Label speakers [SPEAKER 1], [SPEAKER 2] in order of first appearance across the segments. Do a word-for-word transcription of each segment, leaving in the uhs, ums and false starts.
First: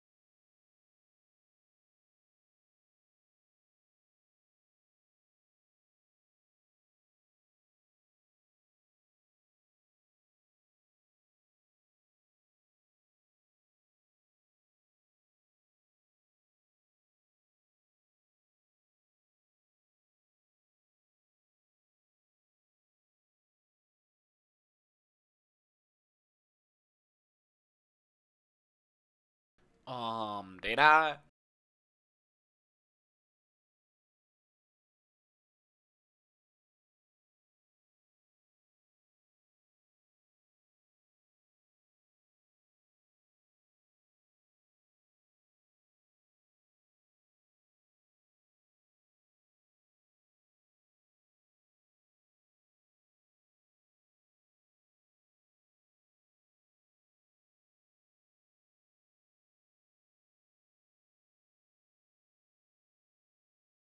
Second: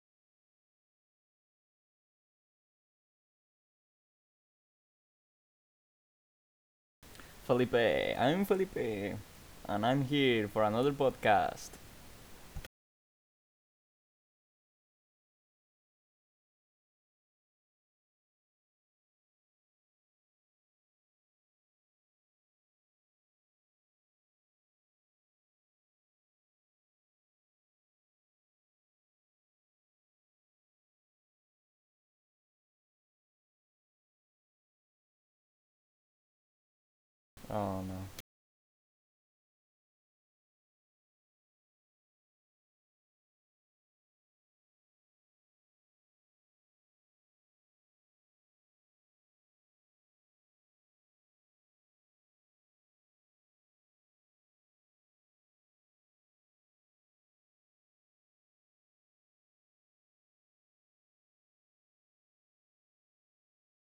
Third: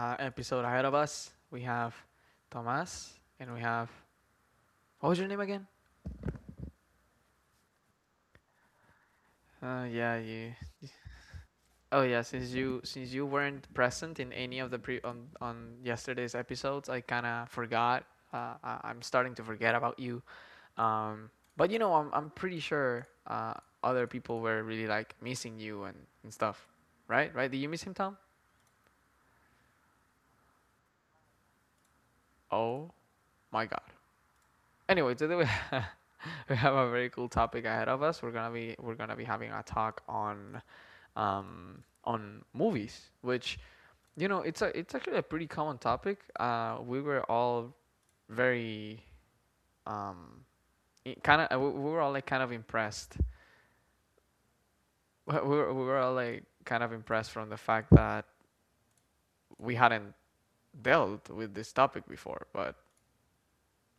[SPEAKER 1] uh, episode ahead of us. We have Tomas and we have, what was your name again?
[SPEAKER 2] Felipe, I'm Felipe,
[SPEAKER 1] Uh,
[SPEAKER 2] and I'm
[SPEAKER 1] yeah,
[SPEAKER 2] here
[SPEAKER 1] you.
[SPEAKER 2] for another podcast.
[SPEAKER 1] Oh yeah, since you since you weren't present in any of the pre on on yesterday's episodes, I kind of forgot. Uh, I, I'm starting to forget about you. Um, but you know, I'm I'm pretty sure uh, other people were really like missing you and and stuff, right? Right? Did you miss him, Tom?
[SPEAKER 3] Um, did I?
[SPEAKER 1] Oh my God. Anyway, today we we have a very cool topic
[SPEAKER 2] Oh
[SPEAKER 1] ahead of
[SPEAKER 2] no,
[SPEAKER 1] us. We're gonna be we're gonna be having a talk on um on movies, which, you know, it's a it's actually a pretty common topic. Uh, we were all very um kind of, we we were all like kind of impressed. We were we were all like kind of impressed from the fact that we hadn't dealt with this topic before, but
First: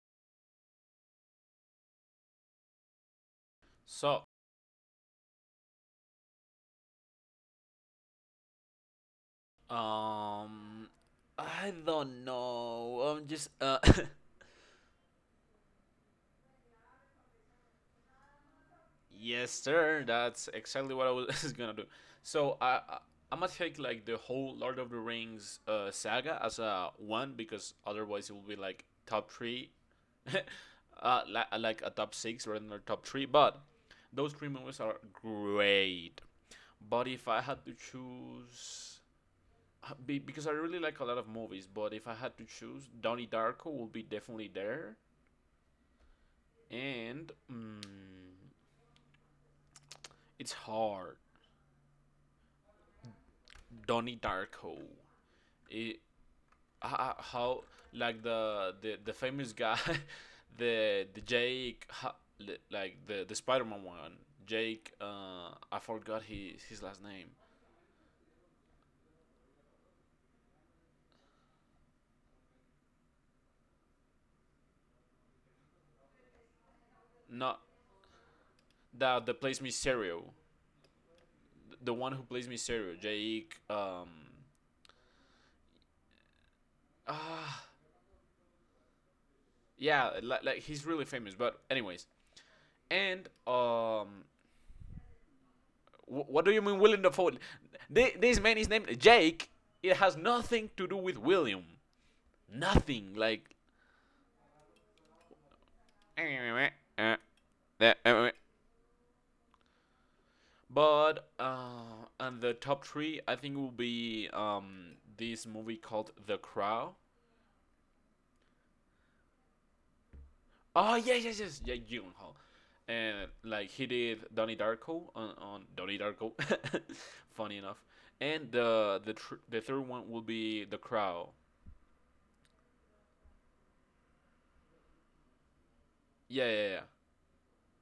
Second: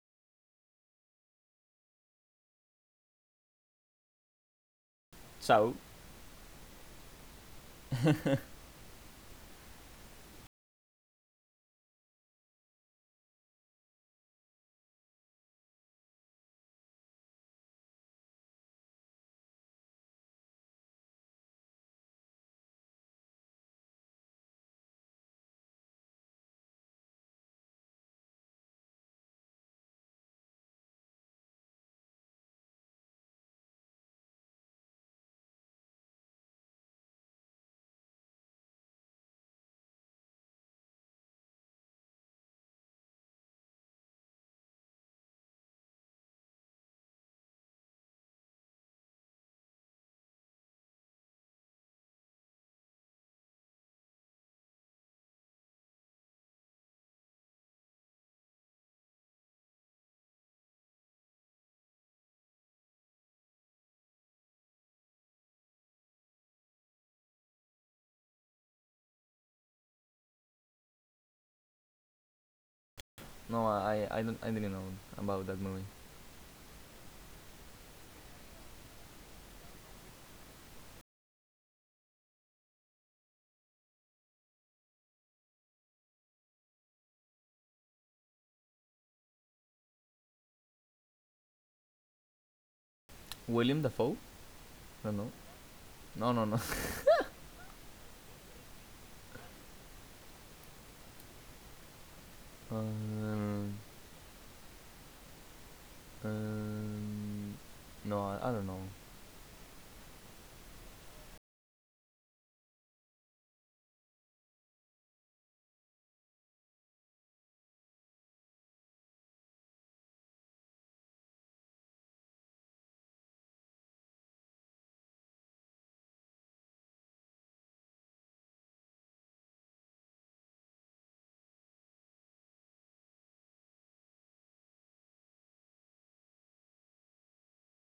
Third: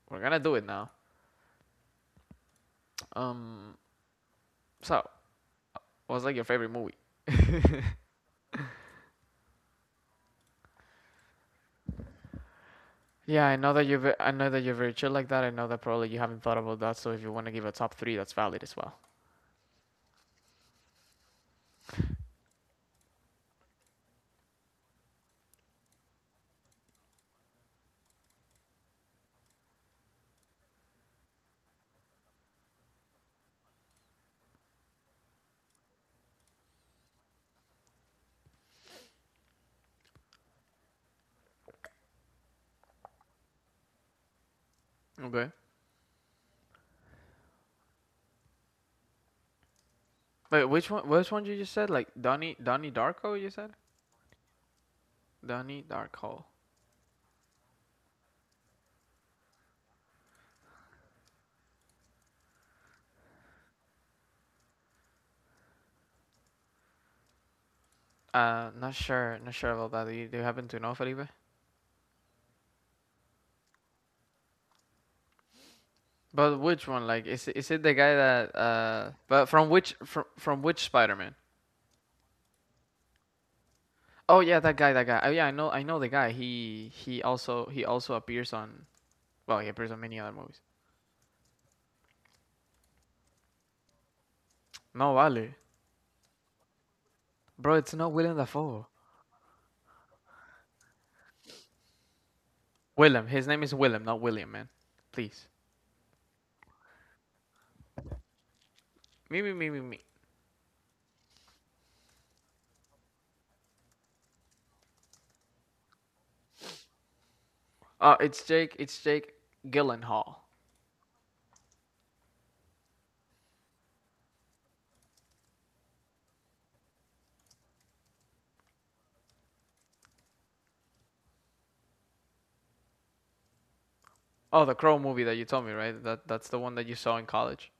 [SPEAKER 1] we're gonna do it now. Um,
[SPEAKER 3] So,
[SPEAKER 1] so
[SPEAKER 2] so
[SPEAKER 1] what's like your favorite movie?
[SPEAKER 3] um, I don't know. I'm
[SPEAKER 1] Yeah,
[SPEAKER 3] just
[SPEAKER 1] I know
[SPEAKER 3] uh,
[SPEAKER 1] that you've I know that you're very chill like that. I know that probably you haven't thought about that. So if you want to give a top three, that's valid as well.
[SPEAKER 3] Yes, sir. That's exactly what I was gonna do. So I, I I'm gonna take like the whole Lord of the Rings uh saga as a one because otherwise it will be like top three, uh, li- like a top six rather than a top three. But those three movies are great. But if I had to choose be, because I really like a lot of movies, but if I had to choose, Donnie Darko will be definitely there,
[SPEAKER 1] Okay.
[SPEAKER 3] and mm, it's
[SPEAKER 1] Wait, which one?
[SPEAKER 3] hard.
[SPEAKER 1] Which one you just said? Like Donnie, Donnie Darko? You said
[SPEAKER 3] Donnie Darko,
[SPEAKER 1] Donnie
[SPEAKER 3] it,
[SPEAKER 1] Darko.
[SPEAKER 3] how, how like the the, the famous guy, the the Jake, like the the Spider Man one, Jake. Uh, I forgot his his last name.
[SPEAKER 1] Uh, not sure, not sure about that. Do you, do you happen to know, Felipe?
[SPEAKER 2] no, I I don't I didn't know about that movie.
[SPEAKER 1] But which one? Like, is it-
[SPEAKER 3] Not
[SPEAKER 1] is it the guy that uh?
[SPEAKER 3] that the
[SPEAKER 1] But
[SPEAKER 3] Plays
[SPEAKER 1] from which
[SPEAKER 3] Mysterio,
[SPEAKER 1] from from which Spider-Man?
[SPEAKER 3] the one who plays Mysterio, Jake. Um,
[SPEAKER 1] Oh yeah, that guy, that guy. Oh yeah, I know, I know the guy. He he
[SPEAKER 3] ah,
[SPEAKER 1] also he also appears on. Well, he appears on
[SPEAKER 3] Yeah,
[SPEAKER 1] many other
[SPEAKER 3] like, like
[SPEAKER 1] movies.
[SPEAKER 3] he's really famous. But anyways, and
[SPEAKER 2] William Dafoe?
[SPEAKER 3] um,
[SPEAKER 2] No,
[SPEAKER 1] No,
[SPEAKER 2] no,
[SPEAKER 1] vale,
[SPEAKER 2] no,
[SPEAKER 3] wh-
[SPEAKER 2] no,
[SPEAKER 3] what do
[SPEAKER 2] no.
[SPEAKER 3] you mean William Dafoe?
[SPEAKER 1] bro. It's
[SPEAKER 3] This,
[SPEAKER 1] not William
[SPEAKER 3] this man is
[SPEAKER 1] Dafoe.
[SPEAKER 3] named Jake. It has nothing to do with William. Nothing.
[SPEAKER 1] Willem. His
[SPEAKER 3] Like,
[SPEAKER 1] name
[SPEAKER 2] Um,
[SPEAKER 1] is Willem, not William, man. Please.
[SPEAKER 2] um, no, I, I don't know.
[SPEAKER 1] Me, me, me, me, me.
[SPEAKER 3] but uh, and the top three, I think, will be um this movie called The Crow.
[SPEAKER 1] Uh, it's Jake. It's Jake Gyllenhaal.
[SPEAKER 3] Oh yes, yes, yes, Jake Gyllenhaal, and like he did Donnie Darko on, on Donnie Darko, funny enough, and the the tr- the third one will be The Crow.
[SPEAKER 1] Oh, the Crow movie that you told me, right? That
[SPEAKER 3] Yeah,
[SPEAKER 1] that's the
[SPEAKER 3] yeah,
[SPEAKER 1] one
[SPEAKER 3] yeah.
[SPEAKER 1] that you saw in college.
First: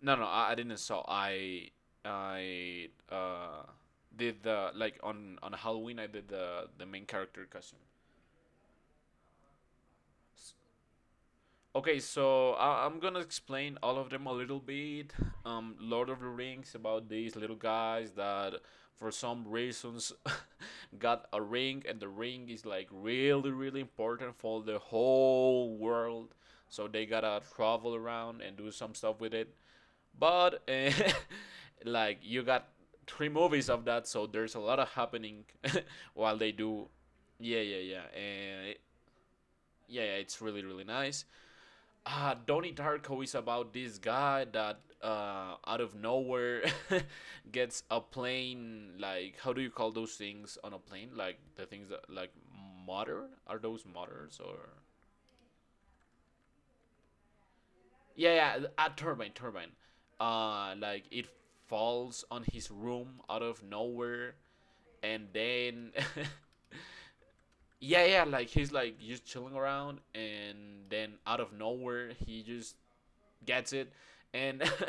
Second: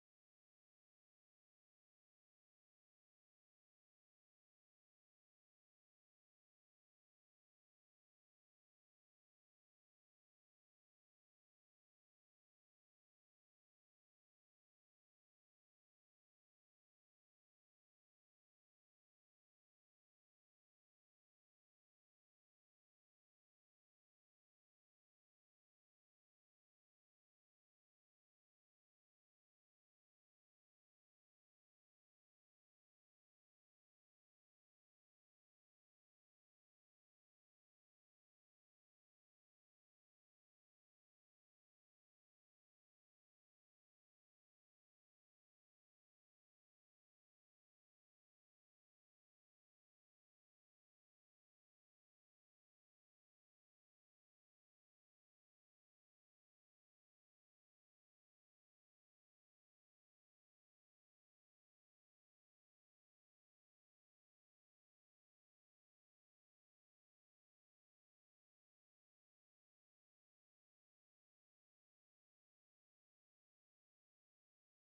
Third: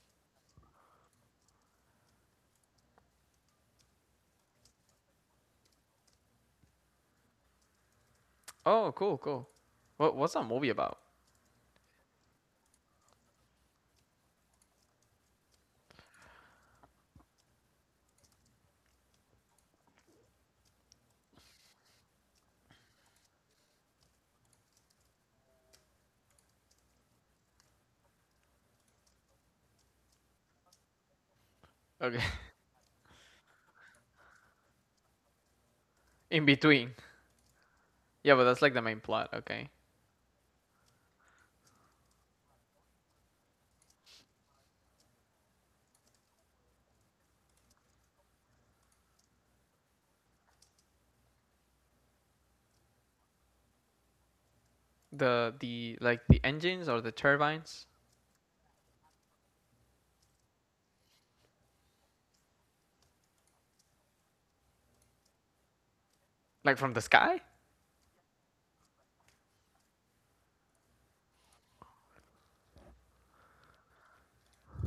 [SPEAKER 3] No, no, I, I didn't saw. I I uh did the like on on Halloween. I did the the main character costume.
[SPEAKER 1] Oh, cool, cool. What what's that movie about?
[SPEAKER 3] Okay, so I- I'm gonna explain all of them a little bit. Um, Lord of the Rings about these little guys that, for some reasons, got a ring, and the ring is like really, really important for the whole world. So they gotta travel around and do some stuff with it. But eh, like
[SPEAKER 1] Okay,
[SPEAKER 3] you got three movies of that, so there's a lot of happening while
[SPEAKER 1] in
[SPEAKER 3] they do.
[SPEAKER 1] between.
[SPEAKER 3] Yeah, yeah, yeah,
[SPEAKER 1] Yeah, but that's like
[SPEAKER 3] and
[SPEAKER 1] the main plot. Okay,
[SPEAKER 3] yeah, yeah, it's really, really nice. uh, Donnie Darko is about this guy that uh, out of nowhere gets a plane. Like, how do you call those things on a plane? Like the things that like motor, are those motors or
[SPEAKER 1] the the like the engines or the turbines,
[SPEAKER 3] yeah yeah a turbine turbine. Uh, like it falls on his room out of nowhere, and then
[SPEAKER 1] like from the sky.
[SPEAKER 3] yeah yeah like he's like just chilling around, and then out of nowhere he just gets it, and.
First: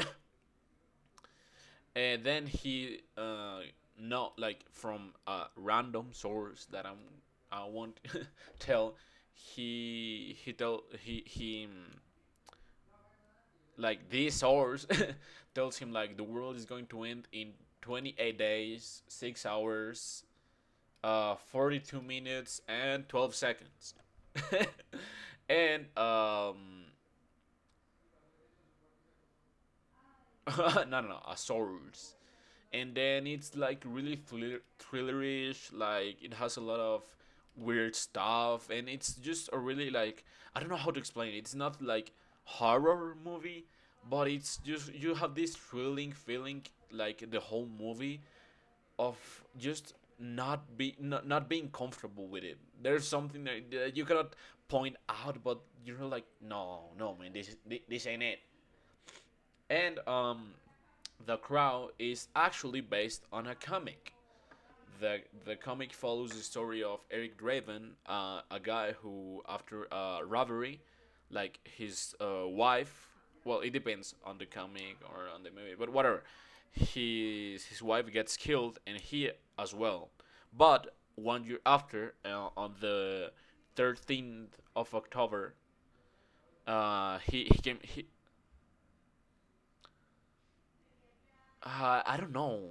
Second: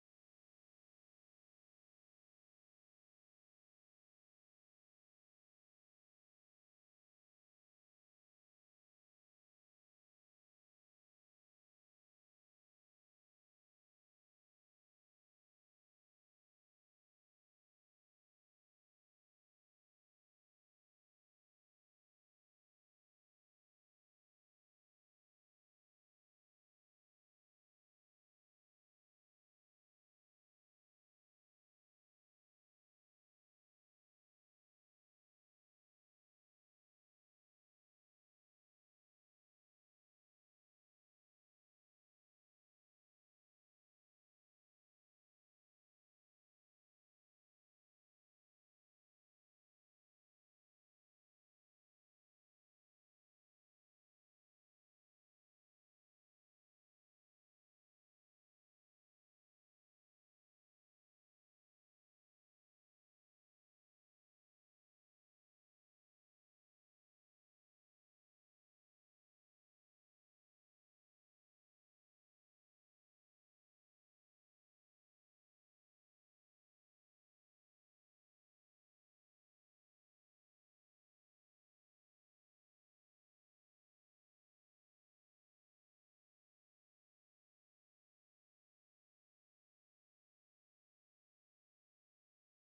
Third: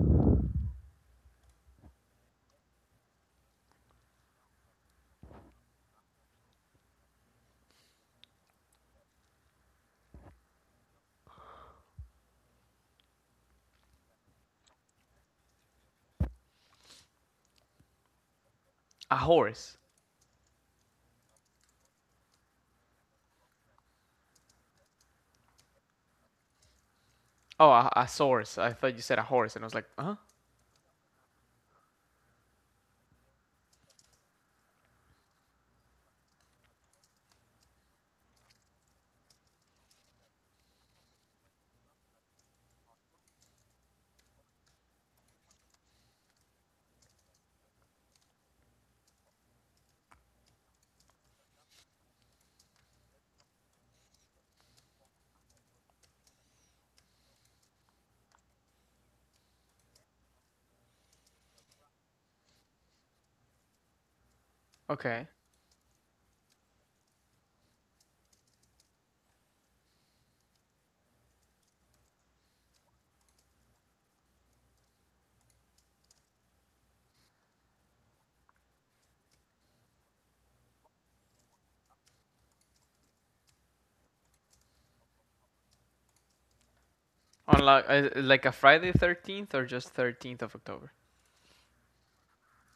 [SPEAKER 3] And then he uh not like from a random source that I'm I won't tell he he tell he he mm, Like this source tells him like the world is going to end in twenty-eight days,
[SPEAKER 1] A
[SPEAKER 3] six
[SPEAKER 1] horse.
[SPEAKER 3] hours, uh forty-two minutes and twelve seconds. and um
[SPEAKER 1] Oh, a, a source. I thought you said a horse, and I was like, huh?
[SPEAKER 3] No, no, no, a Source. And then it's like really thriller- thrillerish, like it has a lot of weird stuff, and it's just a really like I don't know how to explain it. It's not like horror movie, but it's just you have this thrilling feeling like the whole movie of just not be not, not being comfortable with it. There's something that that you cannot point out, but you're like, no, no, man, this is- thi- this ain't it. And um, The Crow is actually based on a comic. The,
[SPEAKER 1] Okay.
[SPEAKER 3] the comic follows the story of Eric Draven, uh, a guy who, after a robbery, like his uh, wife, well, it depends on the comic or on the movie, but whatever. His, his wife gets killed and he as well. But one year after, uh, on the thirteenth of October, uh, he,
[SPEAKER 1] On
[SPEAKER 3] he came.
[SPEAKER 1] like uh,
[SPEAKER 3] He,
[SPEAKER 1] like a Friday thirteenth or just thirteenth of October.
[SPEAKER 3] uh, I don't know.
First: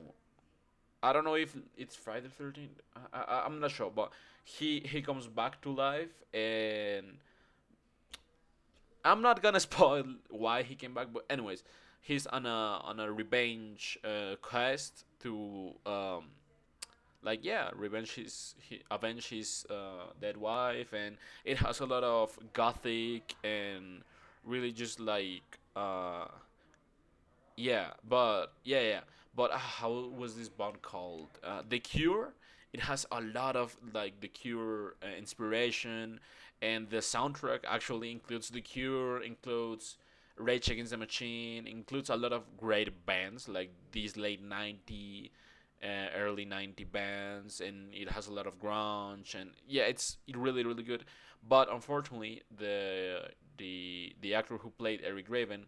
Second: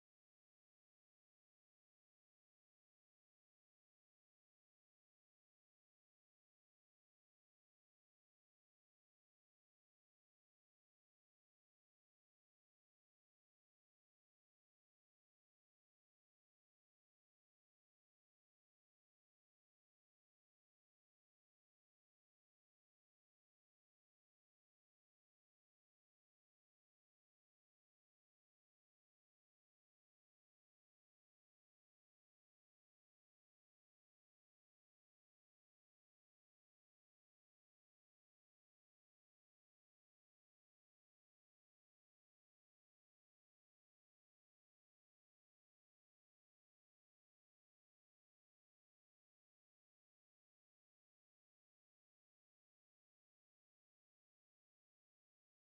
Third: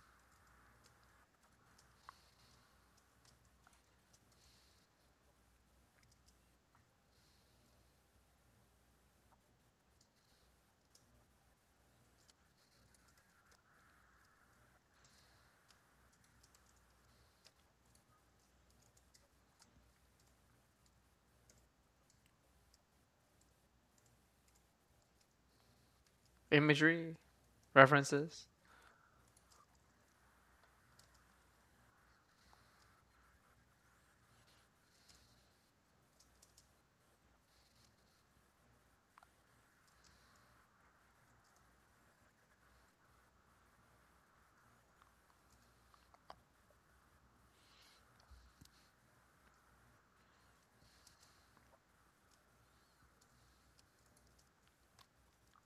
[SPEAKER 3] I don't know if it's Friday the thirteenth. I, I, I'm not sure, but he he comes back to life, and I'm not gonna spoil why he came back. But anyways, he's on a on a revenge uh, quest to um like yeah revenge his he, avenge his uh, dead wife, and it has a lot of gothic and really just like uh
[SPEAKER 1] Imagery?
[SPEAKER 3] yeah,
[SPEAKER 1] References?
[SPEAKER 3] but yeah, yeah. But uh, How was this band called? Uh, The Cure. It has a lot of like The Cure uh, inspiration, and the soundtrack actually includes The Cure, includes Rage Against the Machine, includes a lot of great bands like these late ninety, uh, early ninety bands, and it has a lot of grunge and yeah, it's really really good. But unfortunately, the the the actor who played Eric Raven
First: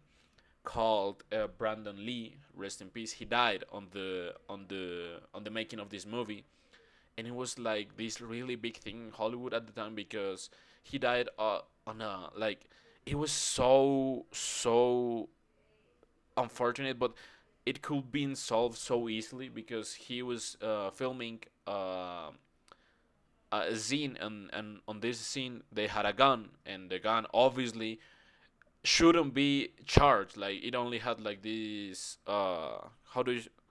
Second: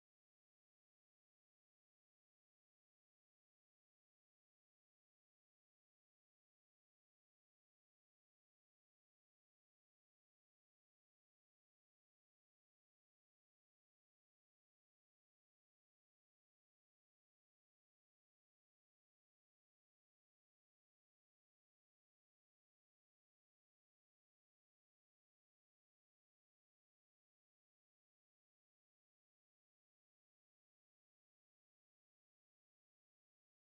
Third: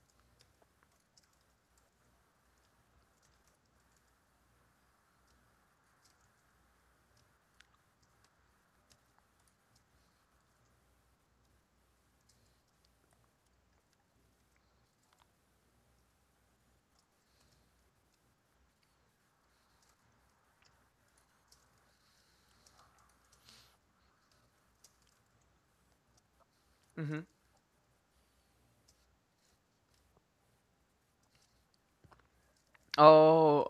[SPEAKER 3] called uh, Brandon Lee, rest in peace. He died on the on the on the making of this movie, and it was like this really big thing in Hollywood at the time because he died uh, on a like it was so so unfortunate, but it could be solved so easily because he was uh, filming. Uh, a scene, and, and on this scene they had a gun and the gun
[SPEAKER 1] Hmm.
[SPEAKER 3] obviously shouldn't be charged. Like it only had like this. Uh, how do you?
[SPEAKER 1] Oh,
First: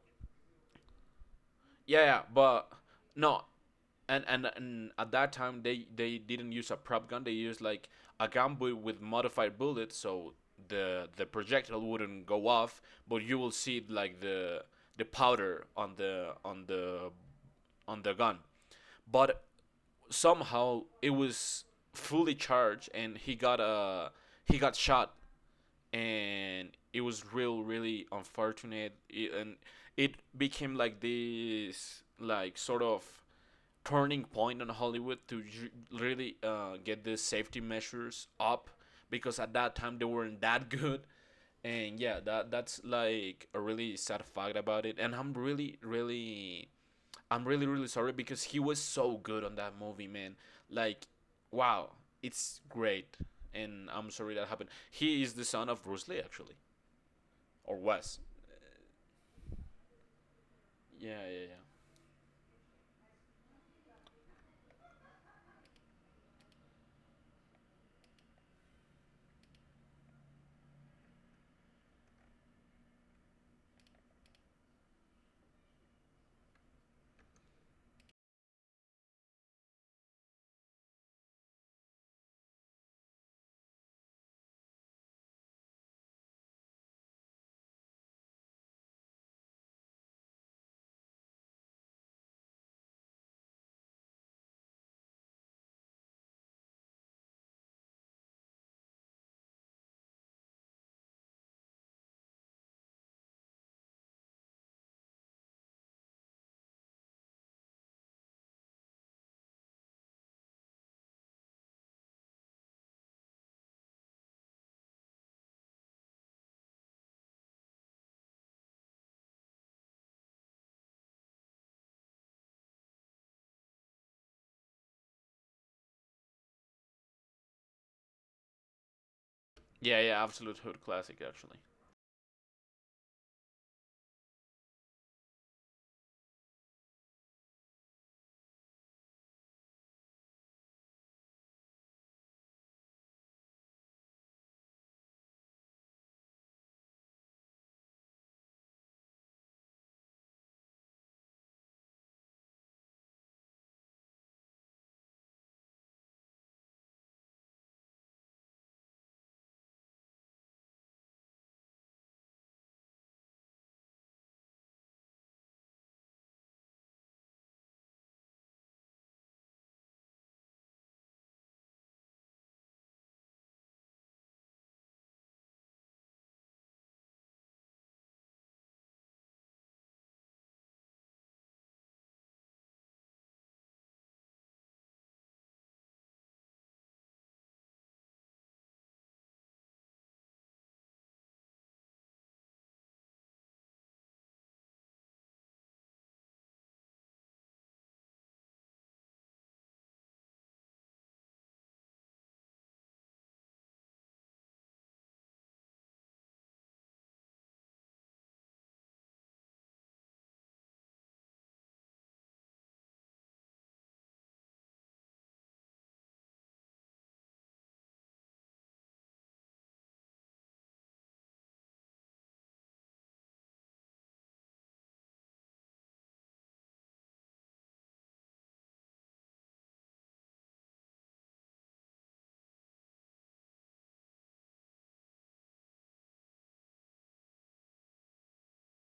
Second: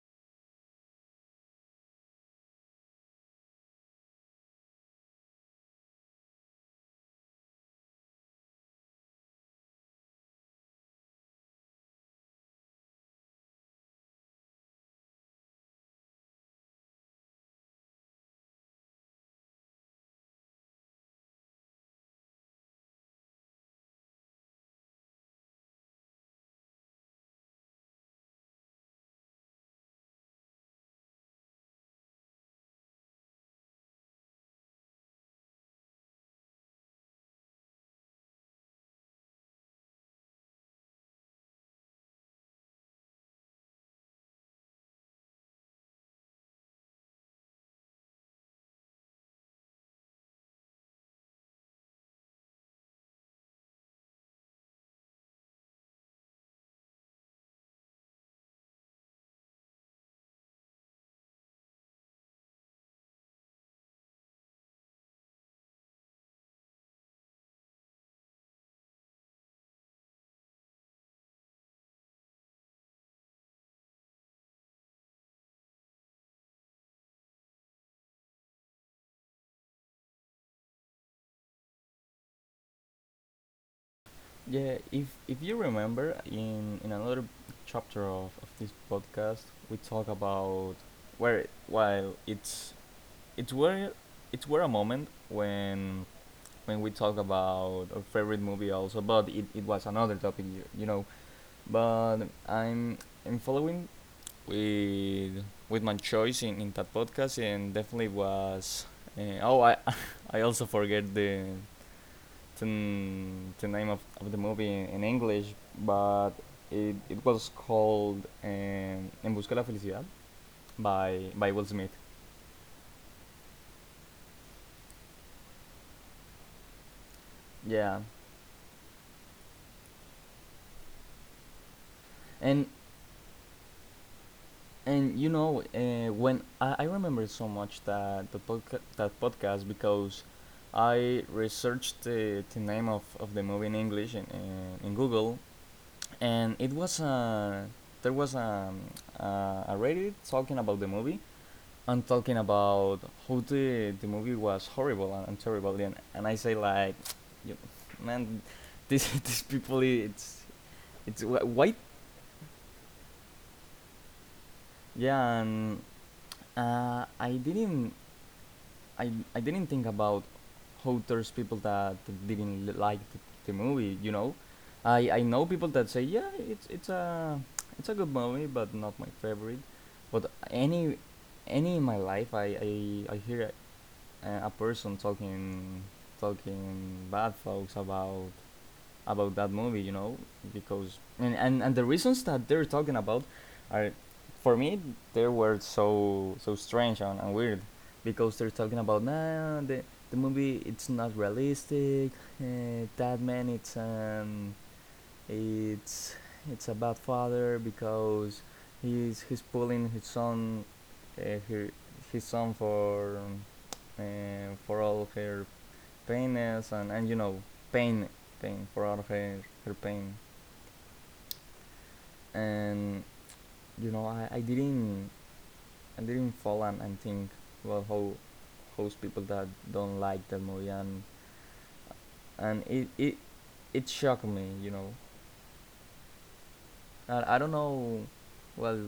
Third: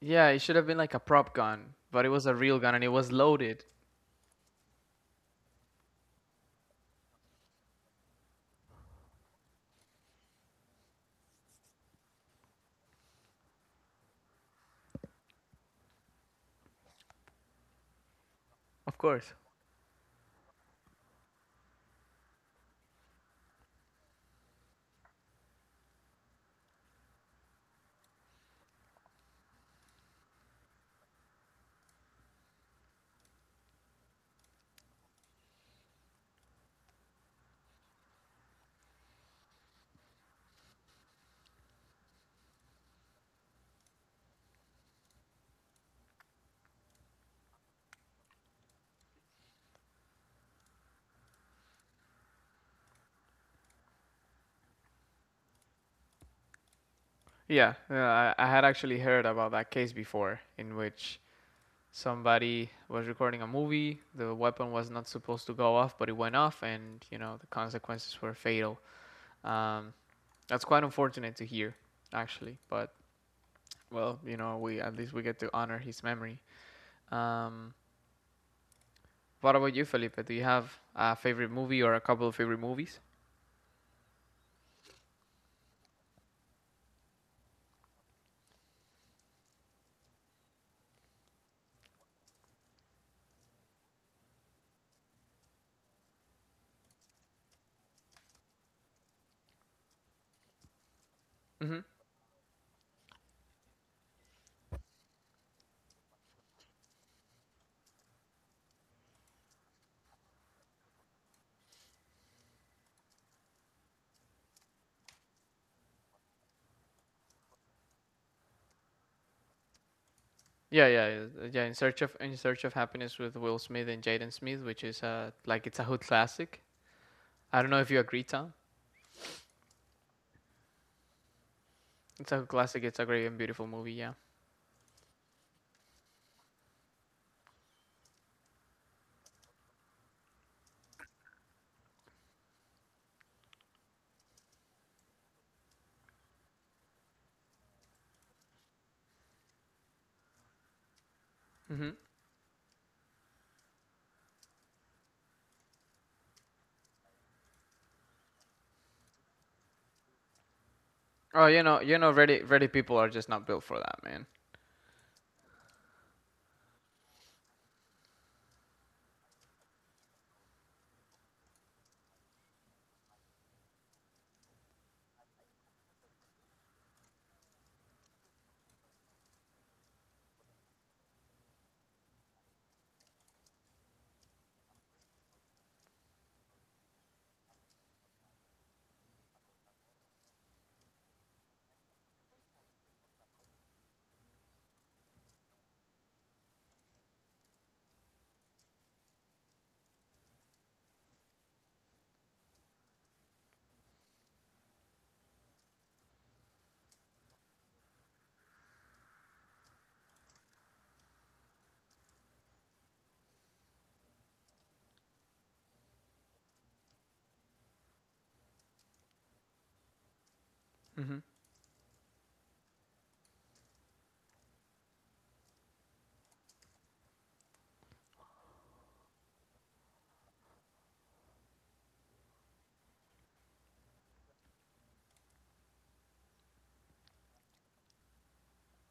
[SPEAKER 1] yeah, it should have been like a prop gun,
[SPEAKER 3] Yeah,
[SPEAKER 1] but it
[SPEAKER 3] yeah,
[SPEAKER 1] was a real
[SPEAKER 3] but
[SPEAKER 1] gun and it was
[SPEAKER 3] no,
[SPEAKER 1] loaded.
[SPEAKER 3] and and and at that time they they didn't use a prop gun. They used like a gun bu- with modified bullets, so the the projectile wouldn't go off, but you will see like the the powder on the on the on the gun.
[SPEAKER 1] Of course.
[SPEAKER 3] But somehow it was fully charged, and he got a uh, he got shot and it was real really unfortunate it, and it became like this like sort of turning point on Hollywood to ju- really uh, get the safety measures up because at that time they weren't that good. And yeah, that that's like a really sad fact about it, and i'm really really I'm really really sorry because he was so good on that movie, man. Like, wow, it's great, and I'm sorry that happened. He is the son of Bruce Lee, actually,
[SPEAKER 1] Yeah,
[SPEAKER 3] or was.
[SPEAKER 1] yeah, I, I had actually heard about that case before in which
[SPEAKER 3] Yeah, yeah, yeah.
[SPEAKER 1] somebody was recording a movie, the weapon was not supposed to go off, but it went off, and you know, the consequences were fatal. Um, that's quite unfortunate to hear, actually, but well, you know, we at least we get to honor his memory. Um, what about you, Felipe? Do you have a favorite movie or a couple of favorite movies?
[SPEAKER 2] Yeah, if if you remember, in in another chapter of, of this podcast, we talk about where while it's it's where it's where a moment when when we talk about our favorite movie also, but it, it was another topic, you, you know.
[SPEAKER 1] Hmm.
[SPEAKER 2] But I'm I'm following with with my choice in, in that podcast, and definitely was. Uh, oh, I I also forget the the, the name of, of the movie in, in English, but it, it was called um, En Busca de la Felicidad
[SPEAKER 1] Yeah,
[SPEAKER 2] by
[SPEAKER 1] yeah, uh,
[SPEAKER 2] by Will
[SPEAKER 1] yeah. In
[SPEAKER 2] Smith.
[SPEAKER 1] search of In Search of Happiness with Will Smith and Jaden Smith, which is uh like it's a hood classic. I don't know if you
[SPEAKER 2] Yeah,
[SPEAKER 1] agree, Tom.
[SPEAKER 3] Yeah, yeah, absolute hood classic, actually.
[SPEAKER 1] It's a hood
[SPEAKER 2] and
[SPEAKER 1] classic. It's a great and beautiful movie. Yeah.
[SPEAKER 2] And you know, uh, when I, I remember so much that the podca- that podcast because I researched the, the name of, of the movie in English in, in, in Google, and it was a there was a, a, a Reddit talking about the movie
[SPEAKER 1] Hmm.
[SPEAKER 2] and talking about how the the movie was horrible and, and terrible, and, and I say like, you, man, this these people it's it's
[SPEAKER 1] Oh,
[SPEAKER 2] wh-
[SPEAKER 1] you
[SPEAKER 2] white,
[SPEAKER 1] know, you know, ready, ready people are just not built for that, man.
[SPEAKER 2] yeah, and uh, I didn't I I didn't think about how there's people that didn't like the, the movie. You know, I I know people that say yeah, it's it's a it's a good movie, but not my favorite. But any any in my life, I I, I hear a, a person talking talking bad folks about about that movie, you know, because and, and and the reasons that they're talking about are, for me, they were so so strange and, and weird, because they're talking about nah the the movie it's not realistic, uh, that man it's um it's it's a bad father because he's he's pulling his son, uh, her, his son for um, uh, for all her penis and, and you know pain pain for out of her, her pain
[SPEAKER 1] Hmm.
[SPEAKER 2] and you know I, I didn't I didn't fall and, and think about how host people that don't like the movie and and it it, it shocked me. You know, I, I don't know. Well,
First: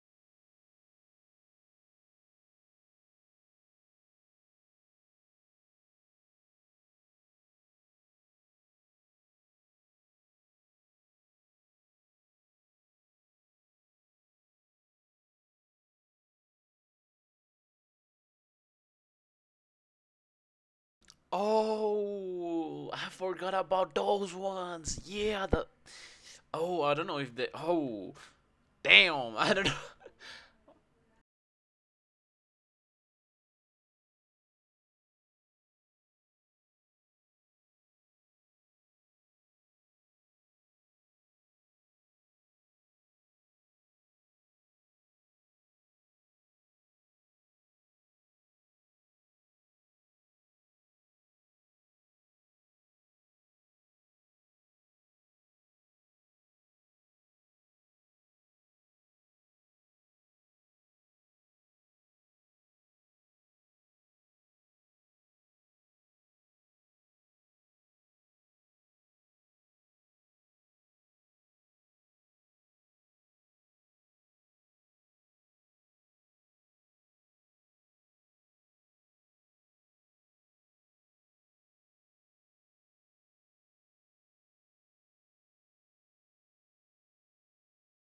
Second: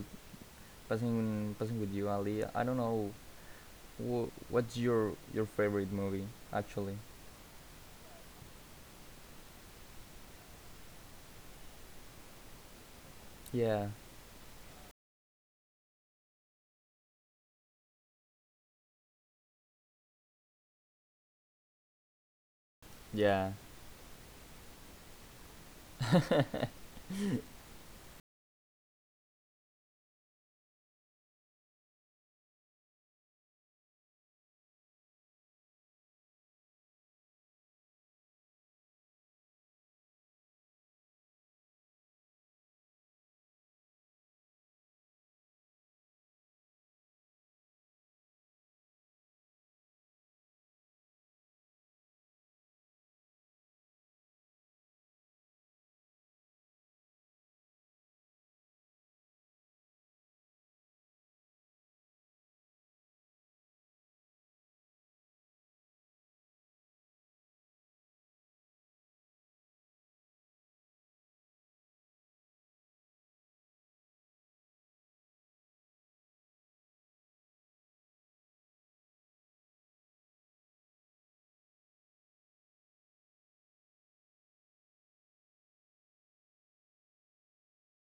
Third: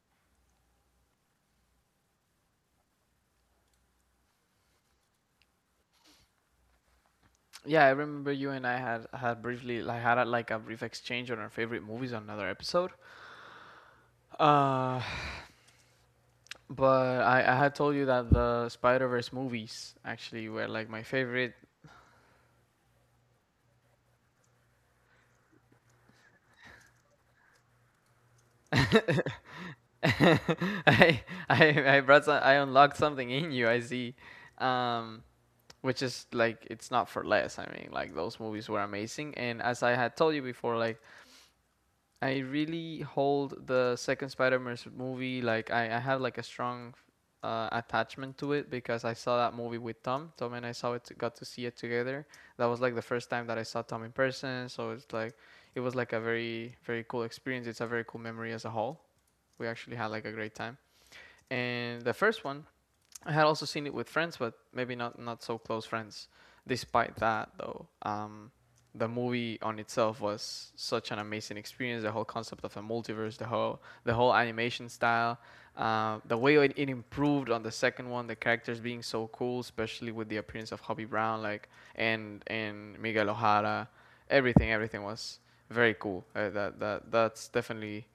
[SPEAKER 2] passing passing with you Ali, I don't know wh- what's your your favorite movie actually.
[SPEAKER 1] Yeah, I remember you and I had had briefly like had a, like a brief exchange on our favorite movies on another episode.
[SPEAKER 2] Yeah
[SPEAKER 1] Uh, but I, I had told you that the Spider Verse movies actually were like my favorite.
[SPEAKER 3] Oh, I
[SPEAKER 2] yeah,
[SPEAKER 3] forgot about those ones. Yeah, the. Oh, I don't know if they. Oh, damn, I don't know.
[SPEAKER 1] I I I brought some, I unlocked something in you. I see, um, which is like it's not for less. I mean, like those movies were amazing, and as I had told you before, like I really hold the second Spider Man movie. Like I I have like a strong uh, attachment to it because I saw that movie with Tom. Tom and I saw it got to see it together. That was like the first time that I saw Tom in person. So it's like it was like a very very cool experience. It's a very cool memory as a whole. We actually had like a great time. And the first one, I had also seen it with friends, but maybe not not so close friends. Despite that, though, um, the movie on itself was such an amazing experience. The whole concept of a multiverse, the whole the whole animation style, uh, the way it, it improved on the second one, the characters being so cool, especially with the appearance of Hobby Brown, like, and and Miguel O'Hara, everything everything was very cool. Uh, that that that's definitely,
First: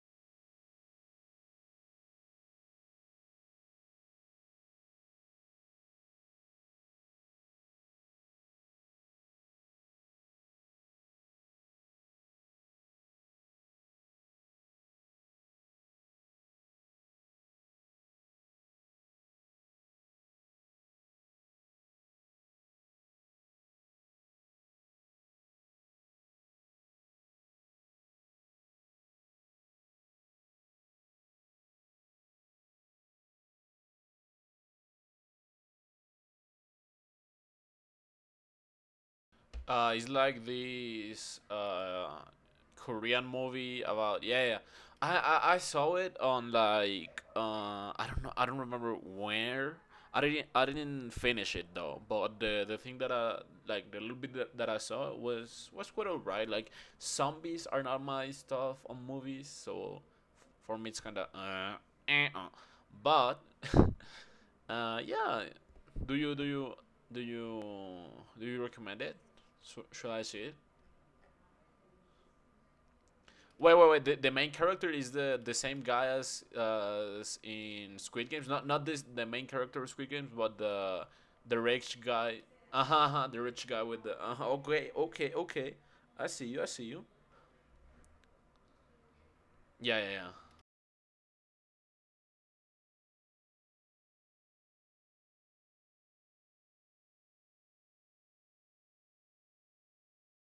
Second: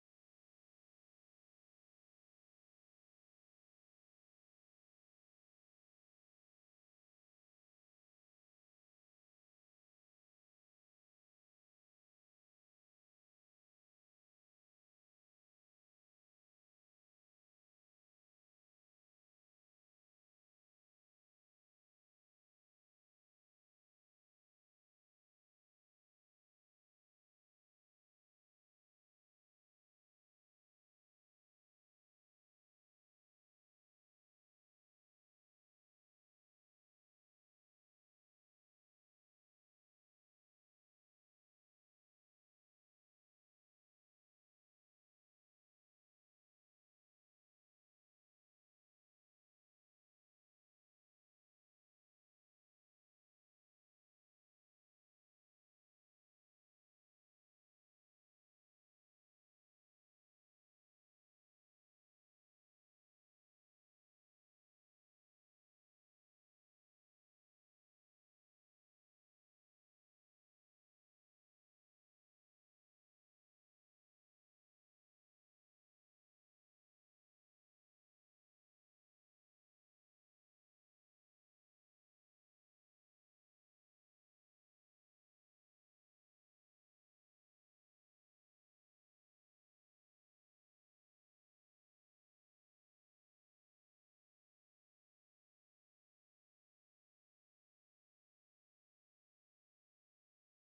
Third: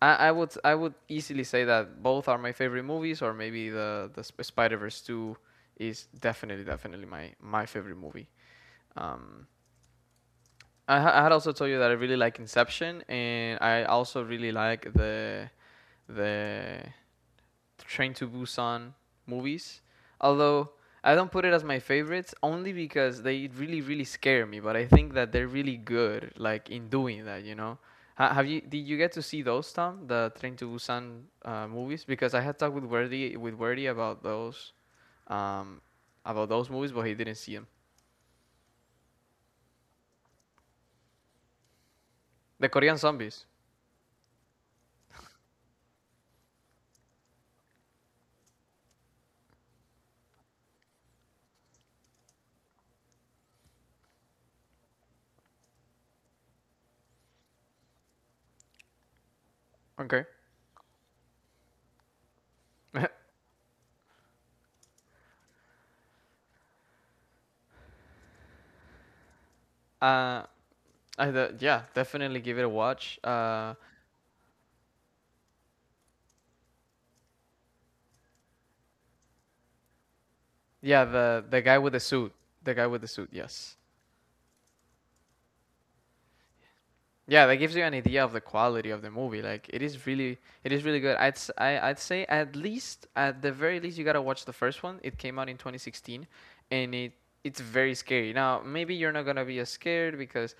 [SPEAKER 1] I, I would I would easily say that both are my favorite movies, or maybe the the Spider Verse two is definitely definitely my my favorite movie. Um, I, ha- I had also told you that I really like Inception, and I also really like the the Train to Busan movies. Although I don't put it as my favorites only because they really really scare me, but I think that they're really good like in doing that, you know. Ha- Have you did you get to see those, Tom, the Train to Busan uh, movies? Because I had talked with Wordy, with Wordy about those um about those movies, but he didn't see them.
[SPEAKER 3] Uh, it's like this uh,
[SPEAKER 1] The Korean
[SPEAKER 3] Korean
[SPEAKER 1] zombies.
[SPEAKER 3] movie about yeah, yeah. I, I I saw it on like uh I don't know, I don't remember where. I didn't I didn't finish it though. But the the thing that I like the little bit that, that I saw was was quite alright. Like zombies are not my stuff on movies, so
[SPEAKER 1] Okay.
[SPEAKER 3] for me it's kind of uh, eh, uh.
[SPEAKER 1] uh,
[SPEAKER 3] But Uh, yeah. Do you do you do you do you recommend it? So, should I see
[SPEAKER 1] I
[SPEAKER 3] it?
[SPEAKER 1] The, yeah, definitely give it a watch. Uh,
[SPEAKER 3] Wait, wait, wait. The, the main character is the the same guy as uh, as in Squid Games. Not not this the main character of Squid Games, but
[SPEAKER 1] yeah,
[SPEAKER 3] the
[SPEAKER 1] the
[SPEAKER 3] the
[SPEAKER 1] the guy with the
[SPEAKER 3] rich
[SPEAKER 1] suit,
[SPEAKER 3] guy.
[SPEAKER 1] the guy
[SPEAKER 3] Uh huh.
[SPEAKER 1] with the suit.
[SPEAKER 3] Uh-huh, the rich
[SPEAKER 1] Yes,
[SPEAKER 3] guy with the. Uh-huh, okay, okay, okay. I see you. I see you.
[SPEAKER 1] yeah, that gives you an idea of the quality of the movie. Like it
[SPEAKER 3] Yeah,
[SPEAKER 1] is
[SPEAKER 3] yeah, yeah.
[SPEAKER 1] really, it is really good. I'd s- I would say at least at the very least you gotta watch the first one. It came out in twenty sixteen, and it it's very scary. Now maybe you're not gonna be as scared because,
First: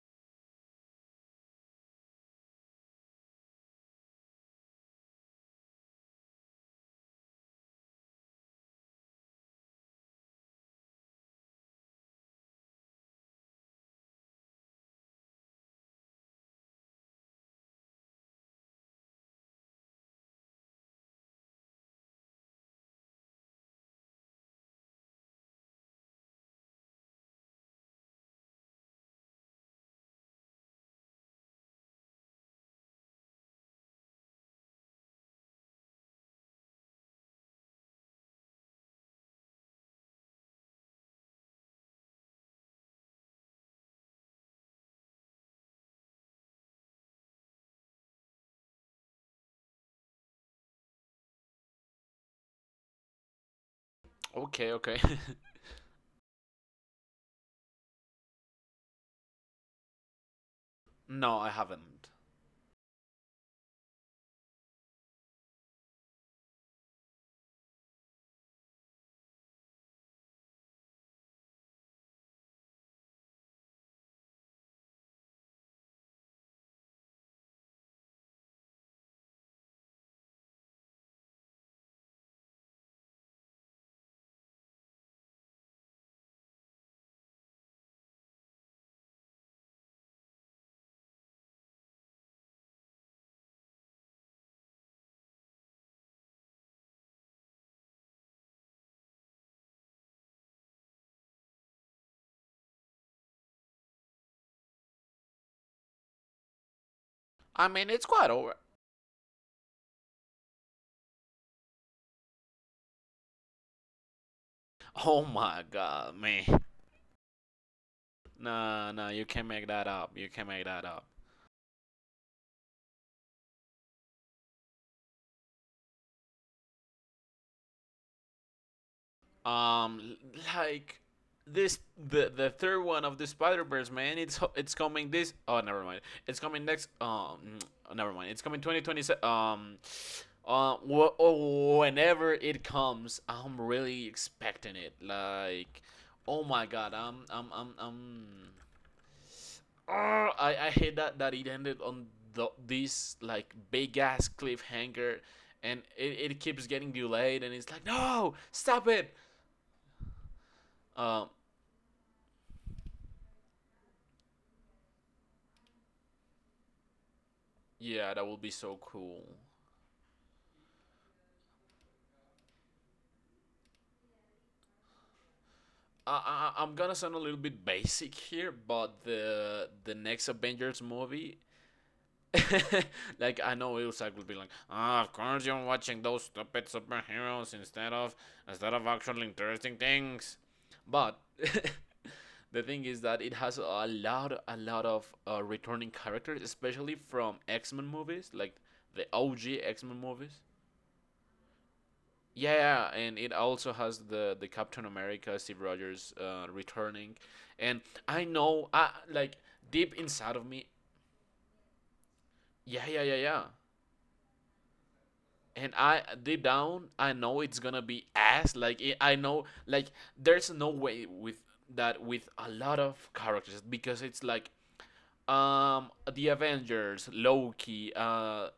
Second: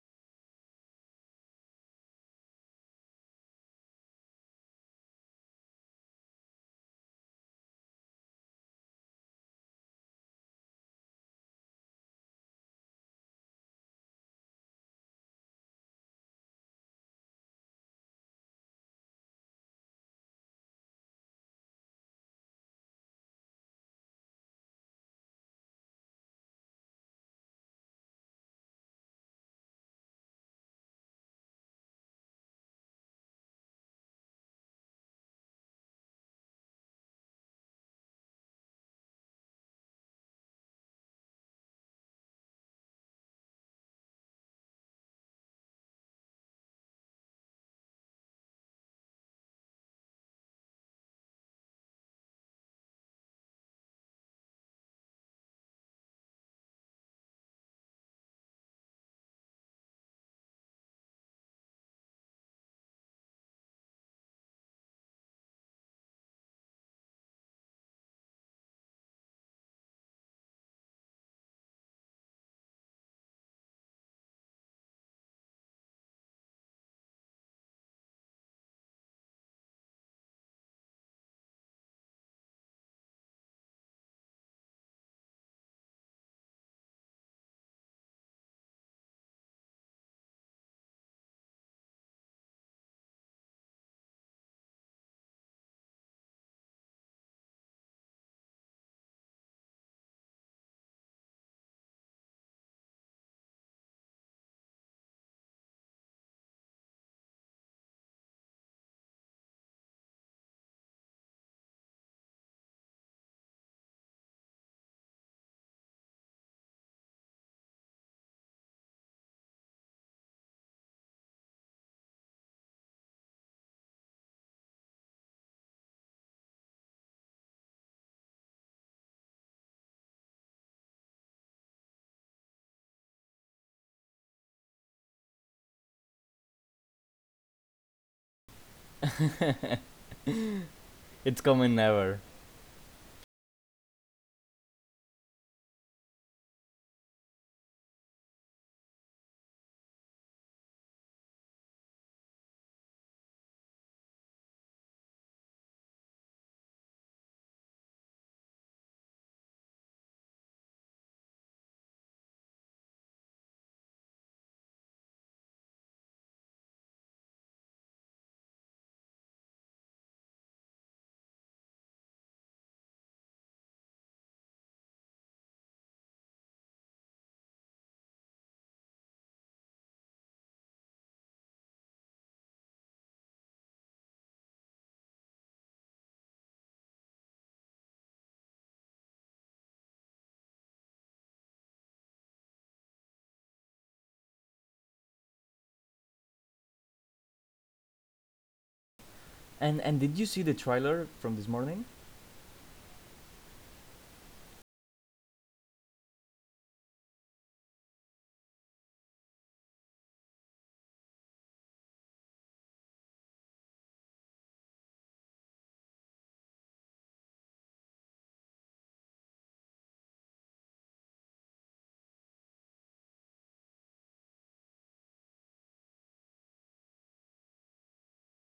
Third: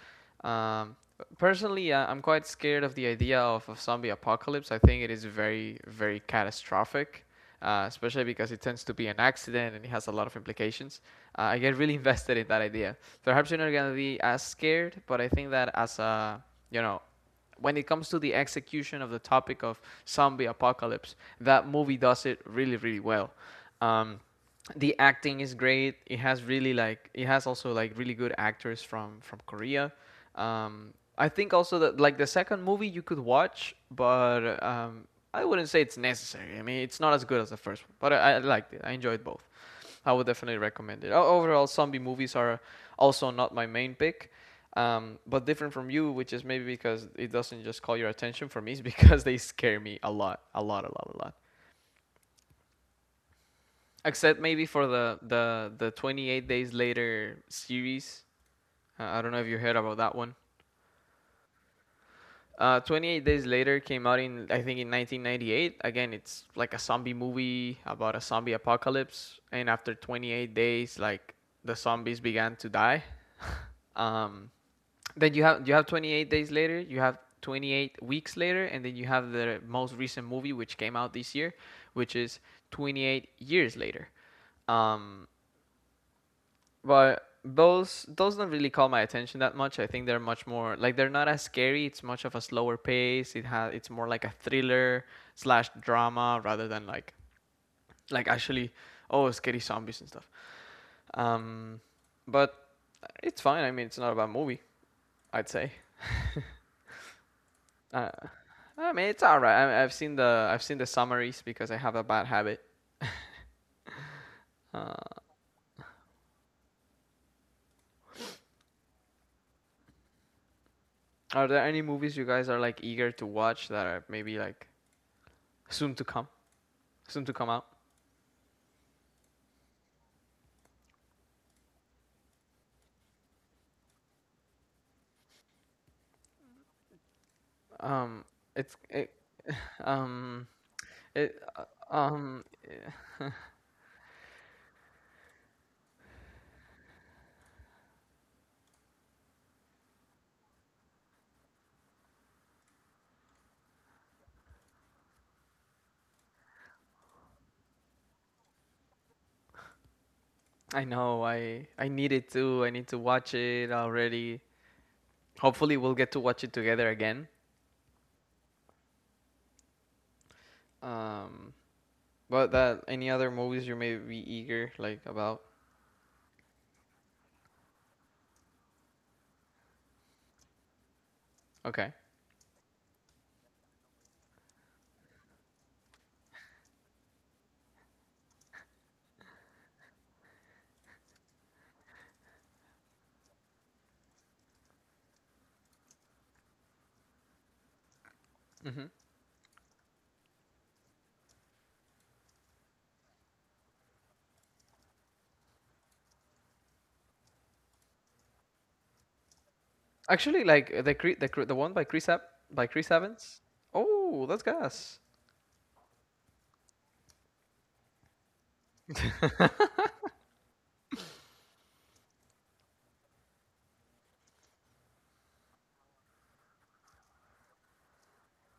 [SPEAKER 1] um, personally uh, I'm quite scared of the idea of a zombie apocalypse. I think it is very very catastrophic. Uh, especially because it tends to be an accident and it has a lot of implications. Uh, I get really invested in that idea. Perhaps you're not gonna be as scared, but I think that, as a, you know, when it comes to the execution of the topic of zombie apocalypse, that movie does it really really well. Um, the acting is great. It has really like it has also like really good actors from from Korea. Um, I think also that like the second movie you could watch, but um, I wouldn't say it's necessary. I mean, it's not as good as the first one, but i, I liked it. I enjoyed both. I would definitely recommend it. Overall, zombie movies are also not my main pick, um, but different from you, which is maybe because it doesn't just call your attention. For me, it's because they scare me a lot, a lot, a lot, a lot. Except maybe
[SPEAKER 3] Okay,
[SPEAKER 1] for
[SPEAKER 3] okay.
[SPEAKER 1] the the the twenty-eight Days Later series. Uh, I don't know if you heard about that one.
[SPEAKER 3] No, I haven't.
[SPEAKER 1] Uh, twenty-eight Days Later came out in, I think, in nineteen ninety-eight. Again, it's like a zombie movie about a zombie apocalypse, and after twenty-eight days, like, the zombies began to die. Um, Then you have you have twenty-eight days later, you have twenty-eight weeks later, and then you have the most recent movie which came out this year, which is twenty-eight years later. Um, but those those don't really call my attention that much. I think they're much more like they're not as scary. It's much of a slower pace. It has it's more like a thriller slash drama rather than like like actually oh scary zombies and stuff. Um, but it's fine. I mean, it's not a bad movie, I'd say.
[SPEAKER 3] I mean, it's
[SPEAKER 1] Uh,
[SPEAKER 3] quite over.
[SPEAKER 1] I mean, it's all right. I, I've seen the I've seen the summaries because I have a bad habit. Uh,
[SPEAKER 3] Oh my god, man. Nah, nah. You can't make that up. You can't make that up.
[SPEAKER 1] are there any movies you guys are like eager to watch that are maybe like soon to come, soon to come out?
[SPEAKER 3] Um, like this the the third one of the Spider Verse, man. It's it's coming this. Oh, never mind. It's coming next. Um, oh, never
[SPEAKER 1] Um,
[SPEAKER 3] mind. It's coming
[SPEAKER 1] it's
[SPEAKER 3] twenty twenty
[SPEAKER 1] it,
[SPEAKER 3] seven. Um,
[SPEAKER 1] um,
[SPEAKER 3] uh, wh-
[SPEAKER 1] it,
[SPEAKER 2] it's
[SPEAKER 1] uh,
[SPEAKER 2] coming
[SPEAKER 3] oh,
[SPEAKER 2] never.
[SPEAKER 3] whenever
[SPEAKER 1] um,
[SPEAKER 3] it comes, I'm really expecting it. Like, oh my god, I'm I'm I'm I'm. Oh, I I hate that that it ended on the this like big ass cliffhanger, and it, it keeps getting delayed, and it's like no, stop it.
[SPEAKER 1] I know.
[SPEAKER 3] Um,
[SPEAKER 1] I I need it too. I need to watch it already. Hopefully, we'll get to watch it together again.
[SPEAKER 3] Yeah, that would be so cool.
[SPEAKER 1] Um, but that, any other movies you may be eager like about?
[SPEAKER 3] I, I I'm gonna sound a little bit basic here, but the the next Avengers movie,
[SPEAKER 1] Okay.
[SPEAKER 3] like I know Ilsak will be like, ah, oh, of course you're watching those stupid superheroes instead of instead of actual interesting things, but. The thing is that it has a lot, a lot of uh, returning characters, especially from X Men movies, like
[SPEAKER 1] Hmm.
[SPEAKER 3] the O G
[SPEAKER 2] And
[SPEAKER 3] X Men
[SPEAKER 2] and did you
[SPEAKER 3] movies.
[SPEAKER 2] see the trailer from this morning?
[SPEAKER 3] Yeah, yeah, yeah, and it also has the the Captain America, Steve Rogers, uh, returning, and I know, I like deep inside
[SPEAKER 1] Actually,
[SPEAKER 3] of me,
[SPEAKER 1] like uh, the Cre- the Cre- the one by Chris Ev- by
[SPEAKER 3] yeah,
[SPEAKER 1] Chris
[SPEAKER 3] yeah, yeah,
[SPEAKER 1] Evans.
[SPEAKER 3] yeah,
[SPEAKER 1] Oh, that's gas.
[SPEAKER 3] and I deep down, I know it's gonna be ass. Like it, I know, like there's no way with that with a lot of characters because it's like um the Avengers, Loki, uh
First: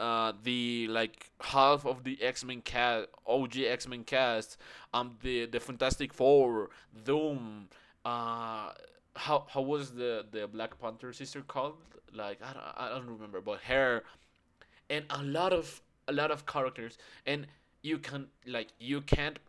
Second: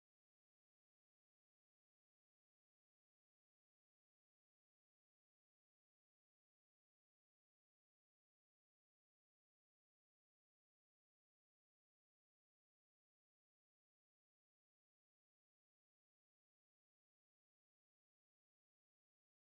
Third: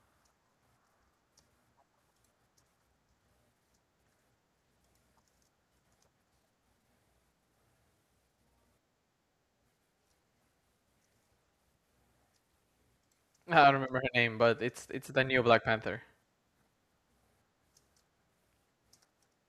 [SPEAKER 3] uh, the like half of the X Men cast, O G X Men cast, um, the the Fantastic Four, Doom, uh, how how was the the Black Panther sister called? Like I don't, I don't remember,
[SPEAKER 1] I
[SPEAKER 3] but
[SPEAKER 1] don't remember
[SPEAKER 3] her
[SPEAKER 1] her name, but it's
[SPEAKER 3] and
[SPEAKER 1] it's
[SPEAKER 3] a
[SPEAKER 1] the new
[SPEAKER 3] lot
[SPEAKER 1] Black
[SPEAKER 3] of
[SPEAKER 1] Panther
[SPEAKER 3] a lot of characters and you can like you can't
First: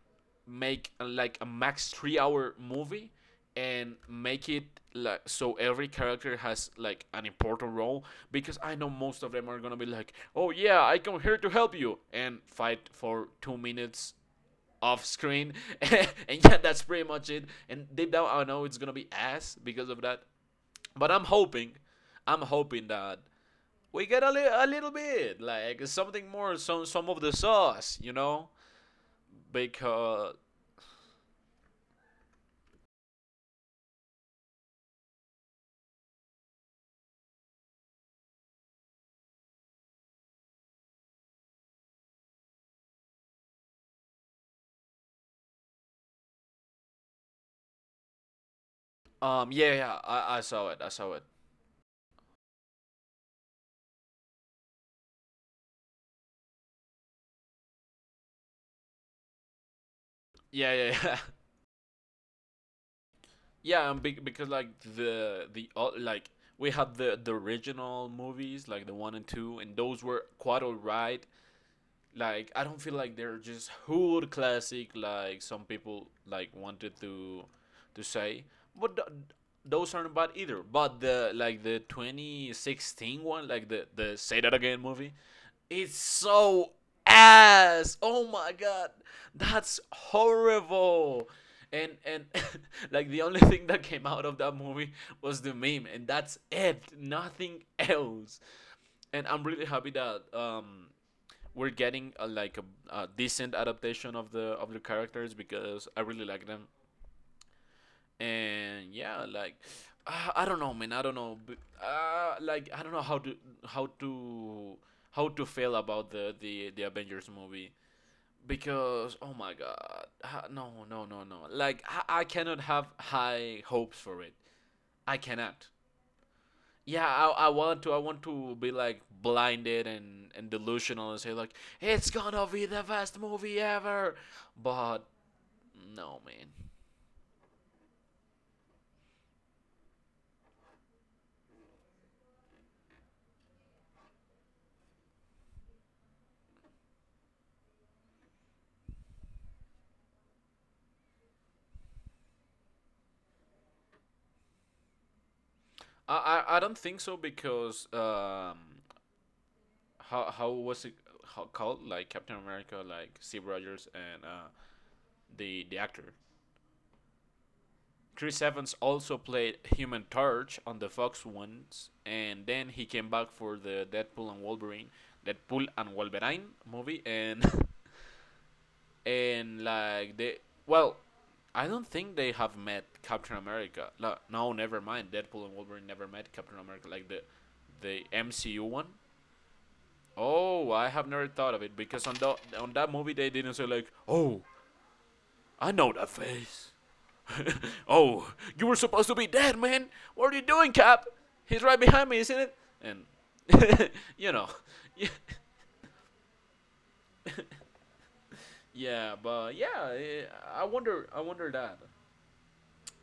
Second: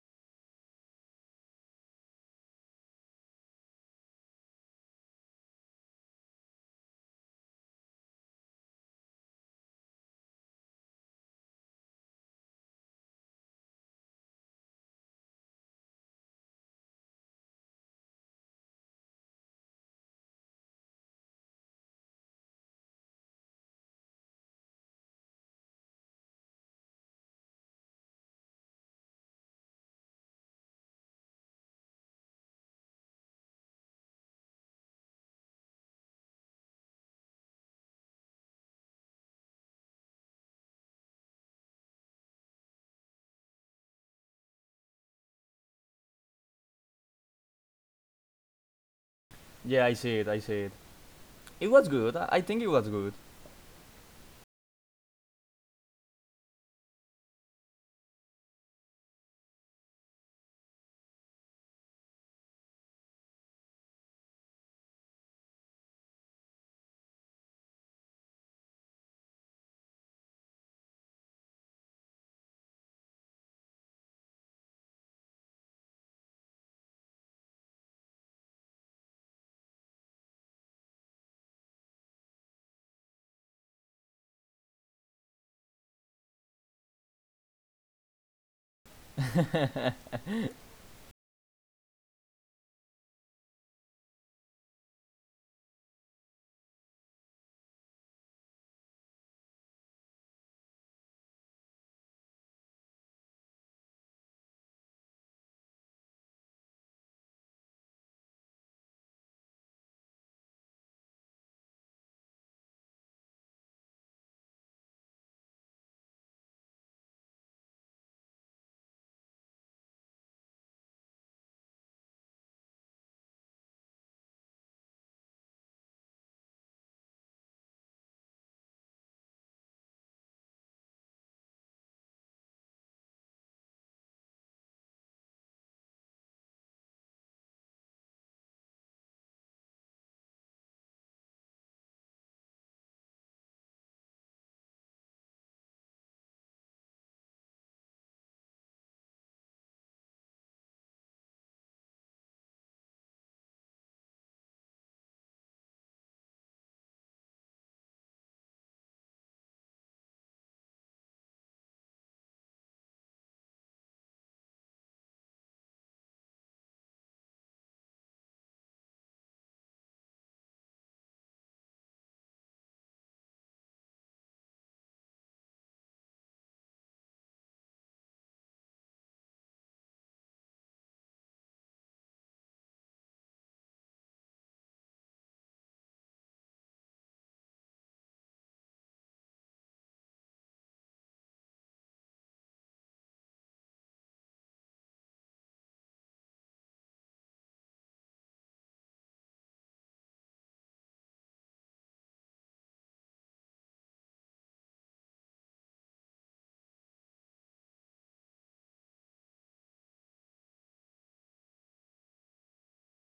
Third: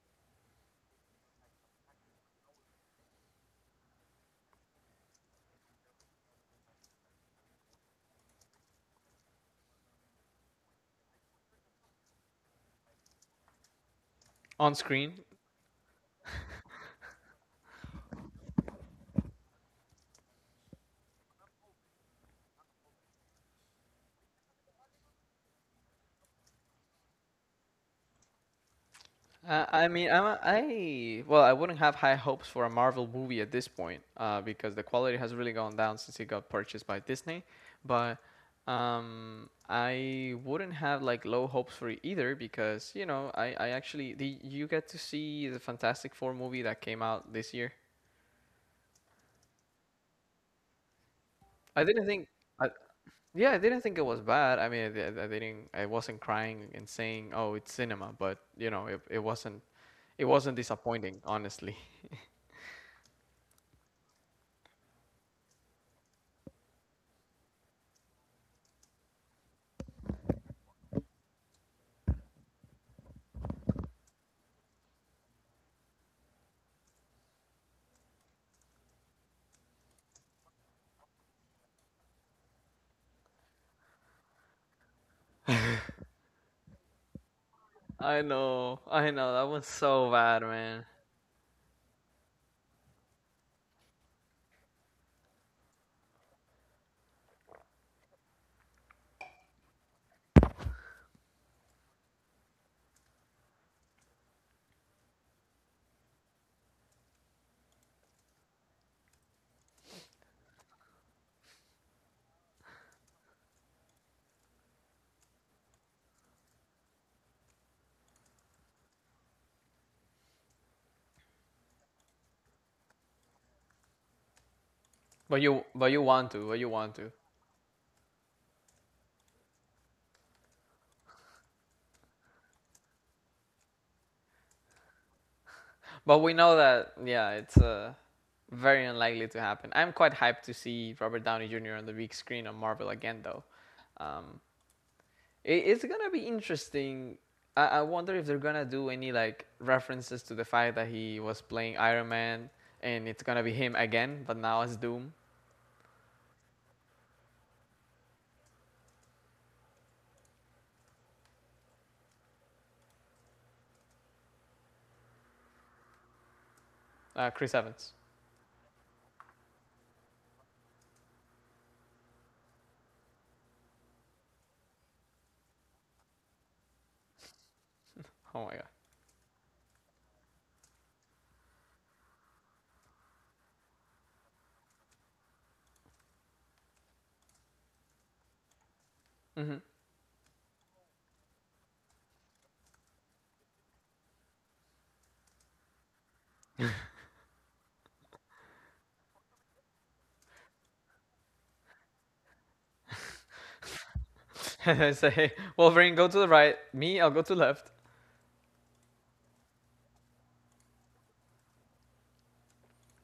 [SPEAKER 3] make uh, like a max three hour movie and make it like so every character has like an important role because I know most of them are gonna be like, oh yeah, I come here to help you and fight for two minutes
[SPEAKER 1] on
[SPEAKER 3] off
[SPEAKER 1] screen.
[SPEAKER 3] screen, and yeah, that's pretty much it. And deep down, I know it's gonna be ass because of that, but I'm hoping, I'm hoping that we get a, li- a little bit like something more, some some of the sauce you know
[SPEAKER 1] Uh, I mean, I'm
[SPEAKER 3] because
[SPEAKER 1] a, I well, I wouldn't have high hopes for a Marvel movie at this point, uh, because the quality has really gone down since it got purchased by Disney. But um, I wouldn't have like low hopes for it either, because you know, I I actually the you get to see the Fantastic Four movie that came out this year.
[SPEAKER 3] um yeah
[SPEAKER 2] Yeah, I
[SPEAKER 3] yeah
[SPEAKER 2] see it,
[SPEAKER 3] I,
[SPEAKER 2] I
[SPEAKER 3] I
[SPEAKER 2] see
[SPEAKER 3] saw
[SPEAKER 2] it.
[SPEAKER 3] it, i saw it
[SPEAKER 2] It
[SPEAKER 1] I
[SPEAKER 2] was
[SPEAKER 1] didn't
[SPEAKER 2] good.
[SPEAKER 1] think.
[SPEAKER 2] I think it
[SPEAKER 1] I,
[SPEAKER 2] was good.
[SPEAKER 1] Yeah, I didn't think it was bad. I mean, I, I didn't. I wasn't crying and saying, "Oh, it's cinema," but you know, it, it wasn't. It wasn't
[SPEAKER 3] yeah yeah yeah
[SPEAKER 1] disappointing, honestly.
[SPEAKER 3] yeah and be- because like the the o- like we had the the original movies like the one and two, and those were quite alright. Like I don't feel like they're just hood classic like some people like wanted to to say. But th- those aren't bad either. But the, like the twenty sixteen one, like the, the Say That Again movie, it's so ass.
[SPEAKER 1] I
[SPEAKER 3] Oh my
[SPEAKER 1] know,
[SPEAKER 3] god,
[SPEAKER 1] I know. That was
[SPEAKER 3] that's
[SPEAKER 1] so bad, man.
[SPEAKER 3] horrible. And and like the only thing that came out of that movie was the meme, and that's it. Nothing else. And I'm really happy that um we're getting a, like a, a decent adaptation of the, of the characters, because I really like them. And yeah, like uh, I don't know, man. I don't know. B- Uh, like I don't know how to, how to how to feel about the, the the Avengers movie because, oh my god. Ha- no, no, no, no. Like I, I cannot have high hopes for it. I
[SPEAKER 1] But you,
[SPEAKER 3] cannot.
[SPEAKER 1] but you want to, but you want
[SPEAKER 3] Yeah,
[SPEAKER 1] to.
[SPEAKER 3] I, I want to I want to be like blinded and and delusional and say like it's gonna be the best movie ever, but
[SPEAKER 1] But
[SPEAKER 3] no,
[SPEAKER 1] we
[SPEAKER 3] man.
[SPEAKER 1] know that, yeah, it's uh, very unlikely to happen. I'm quite hyped to see Robert Downey Junior on the big screen on Marvel again, though. Um, It, it's gonna be interesting. I, I wonder if they're gonna do any like references to the fact that he was playing Iron Man and it's gonna be him again, but now as Doom.
[SPEAKER 3] i i, I don't think so, because um how, how was it? How, called like Captain America, like Steve Rogers and uh the the actor
[SPEAKER 1] Uh, Chris Evans.
[SPEAKER 3] Chris Evans also played Human Torch on the Fox ones, and then he came back for the Deadpool and Wolverine, deadpool and wolverine movie. And
[SPEAKER 1] Oh my
[SPEAKER 3] and like they, well, I don't think they have met Captain America. No, no, never mind. Deadpool and Wolverine never met Captain America, like the the MCU one.
[SPEAKER 1] god.
[SPEAKER 3] Oh, I have never thought of it, because on the, on that movie they didn't say like, "Oh, I know that face." Oh, you were supposed to be dead, man. What are you doing, Cap? He's right behind me, isn't it? And you know,
[SPEAKER 1] Mm-hmm. Say Wolverine, go to the right. Me, I'll go to the left.
[SPEAKER 3] yeah, but yeah, eh, I wonder, I wonder that.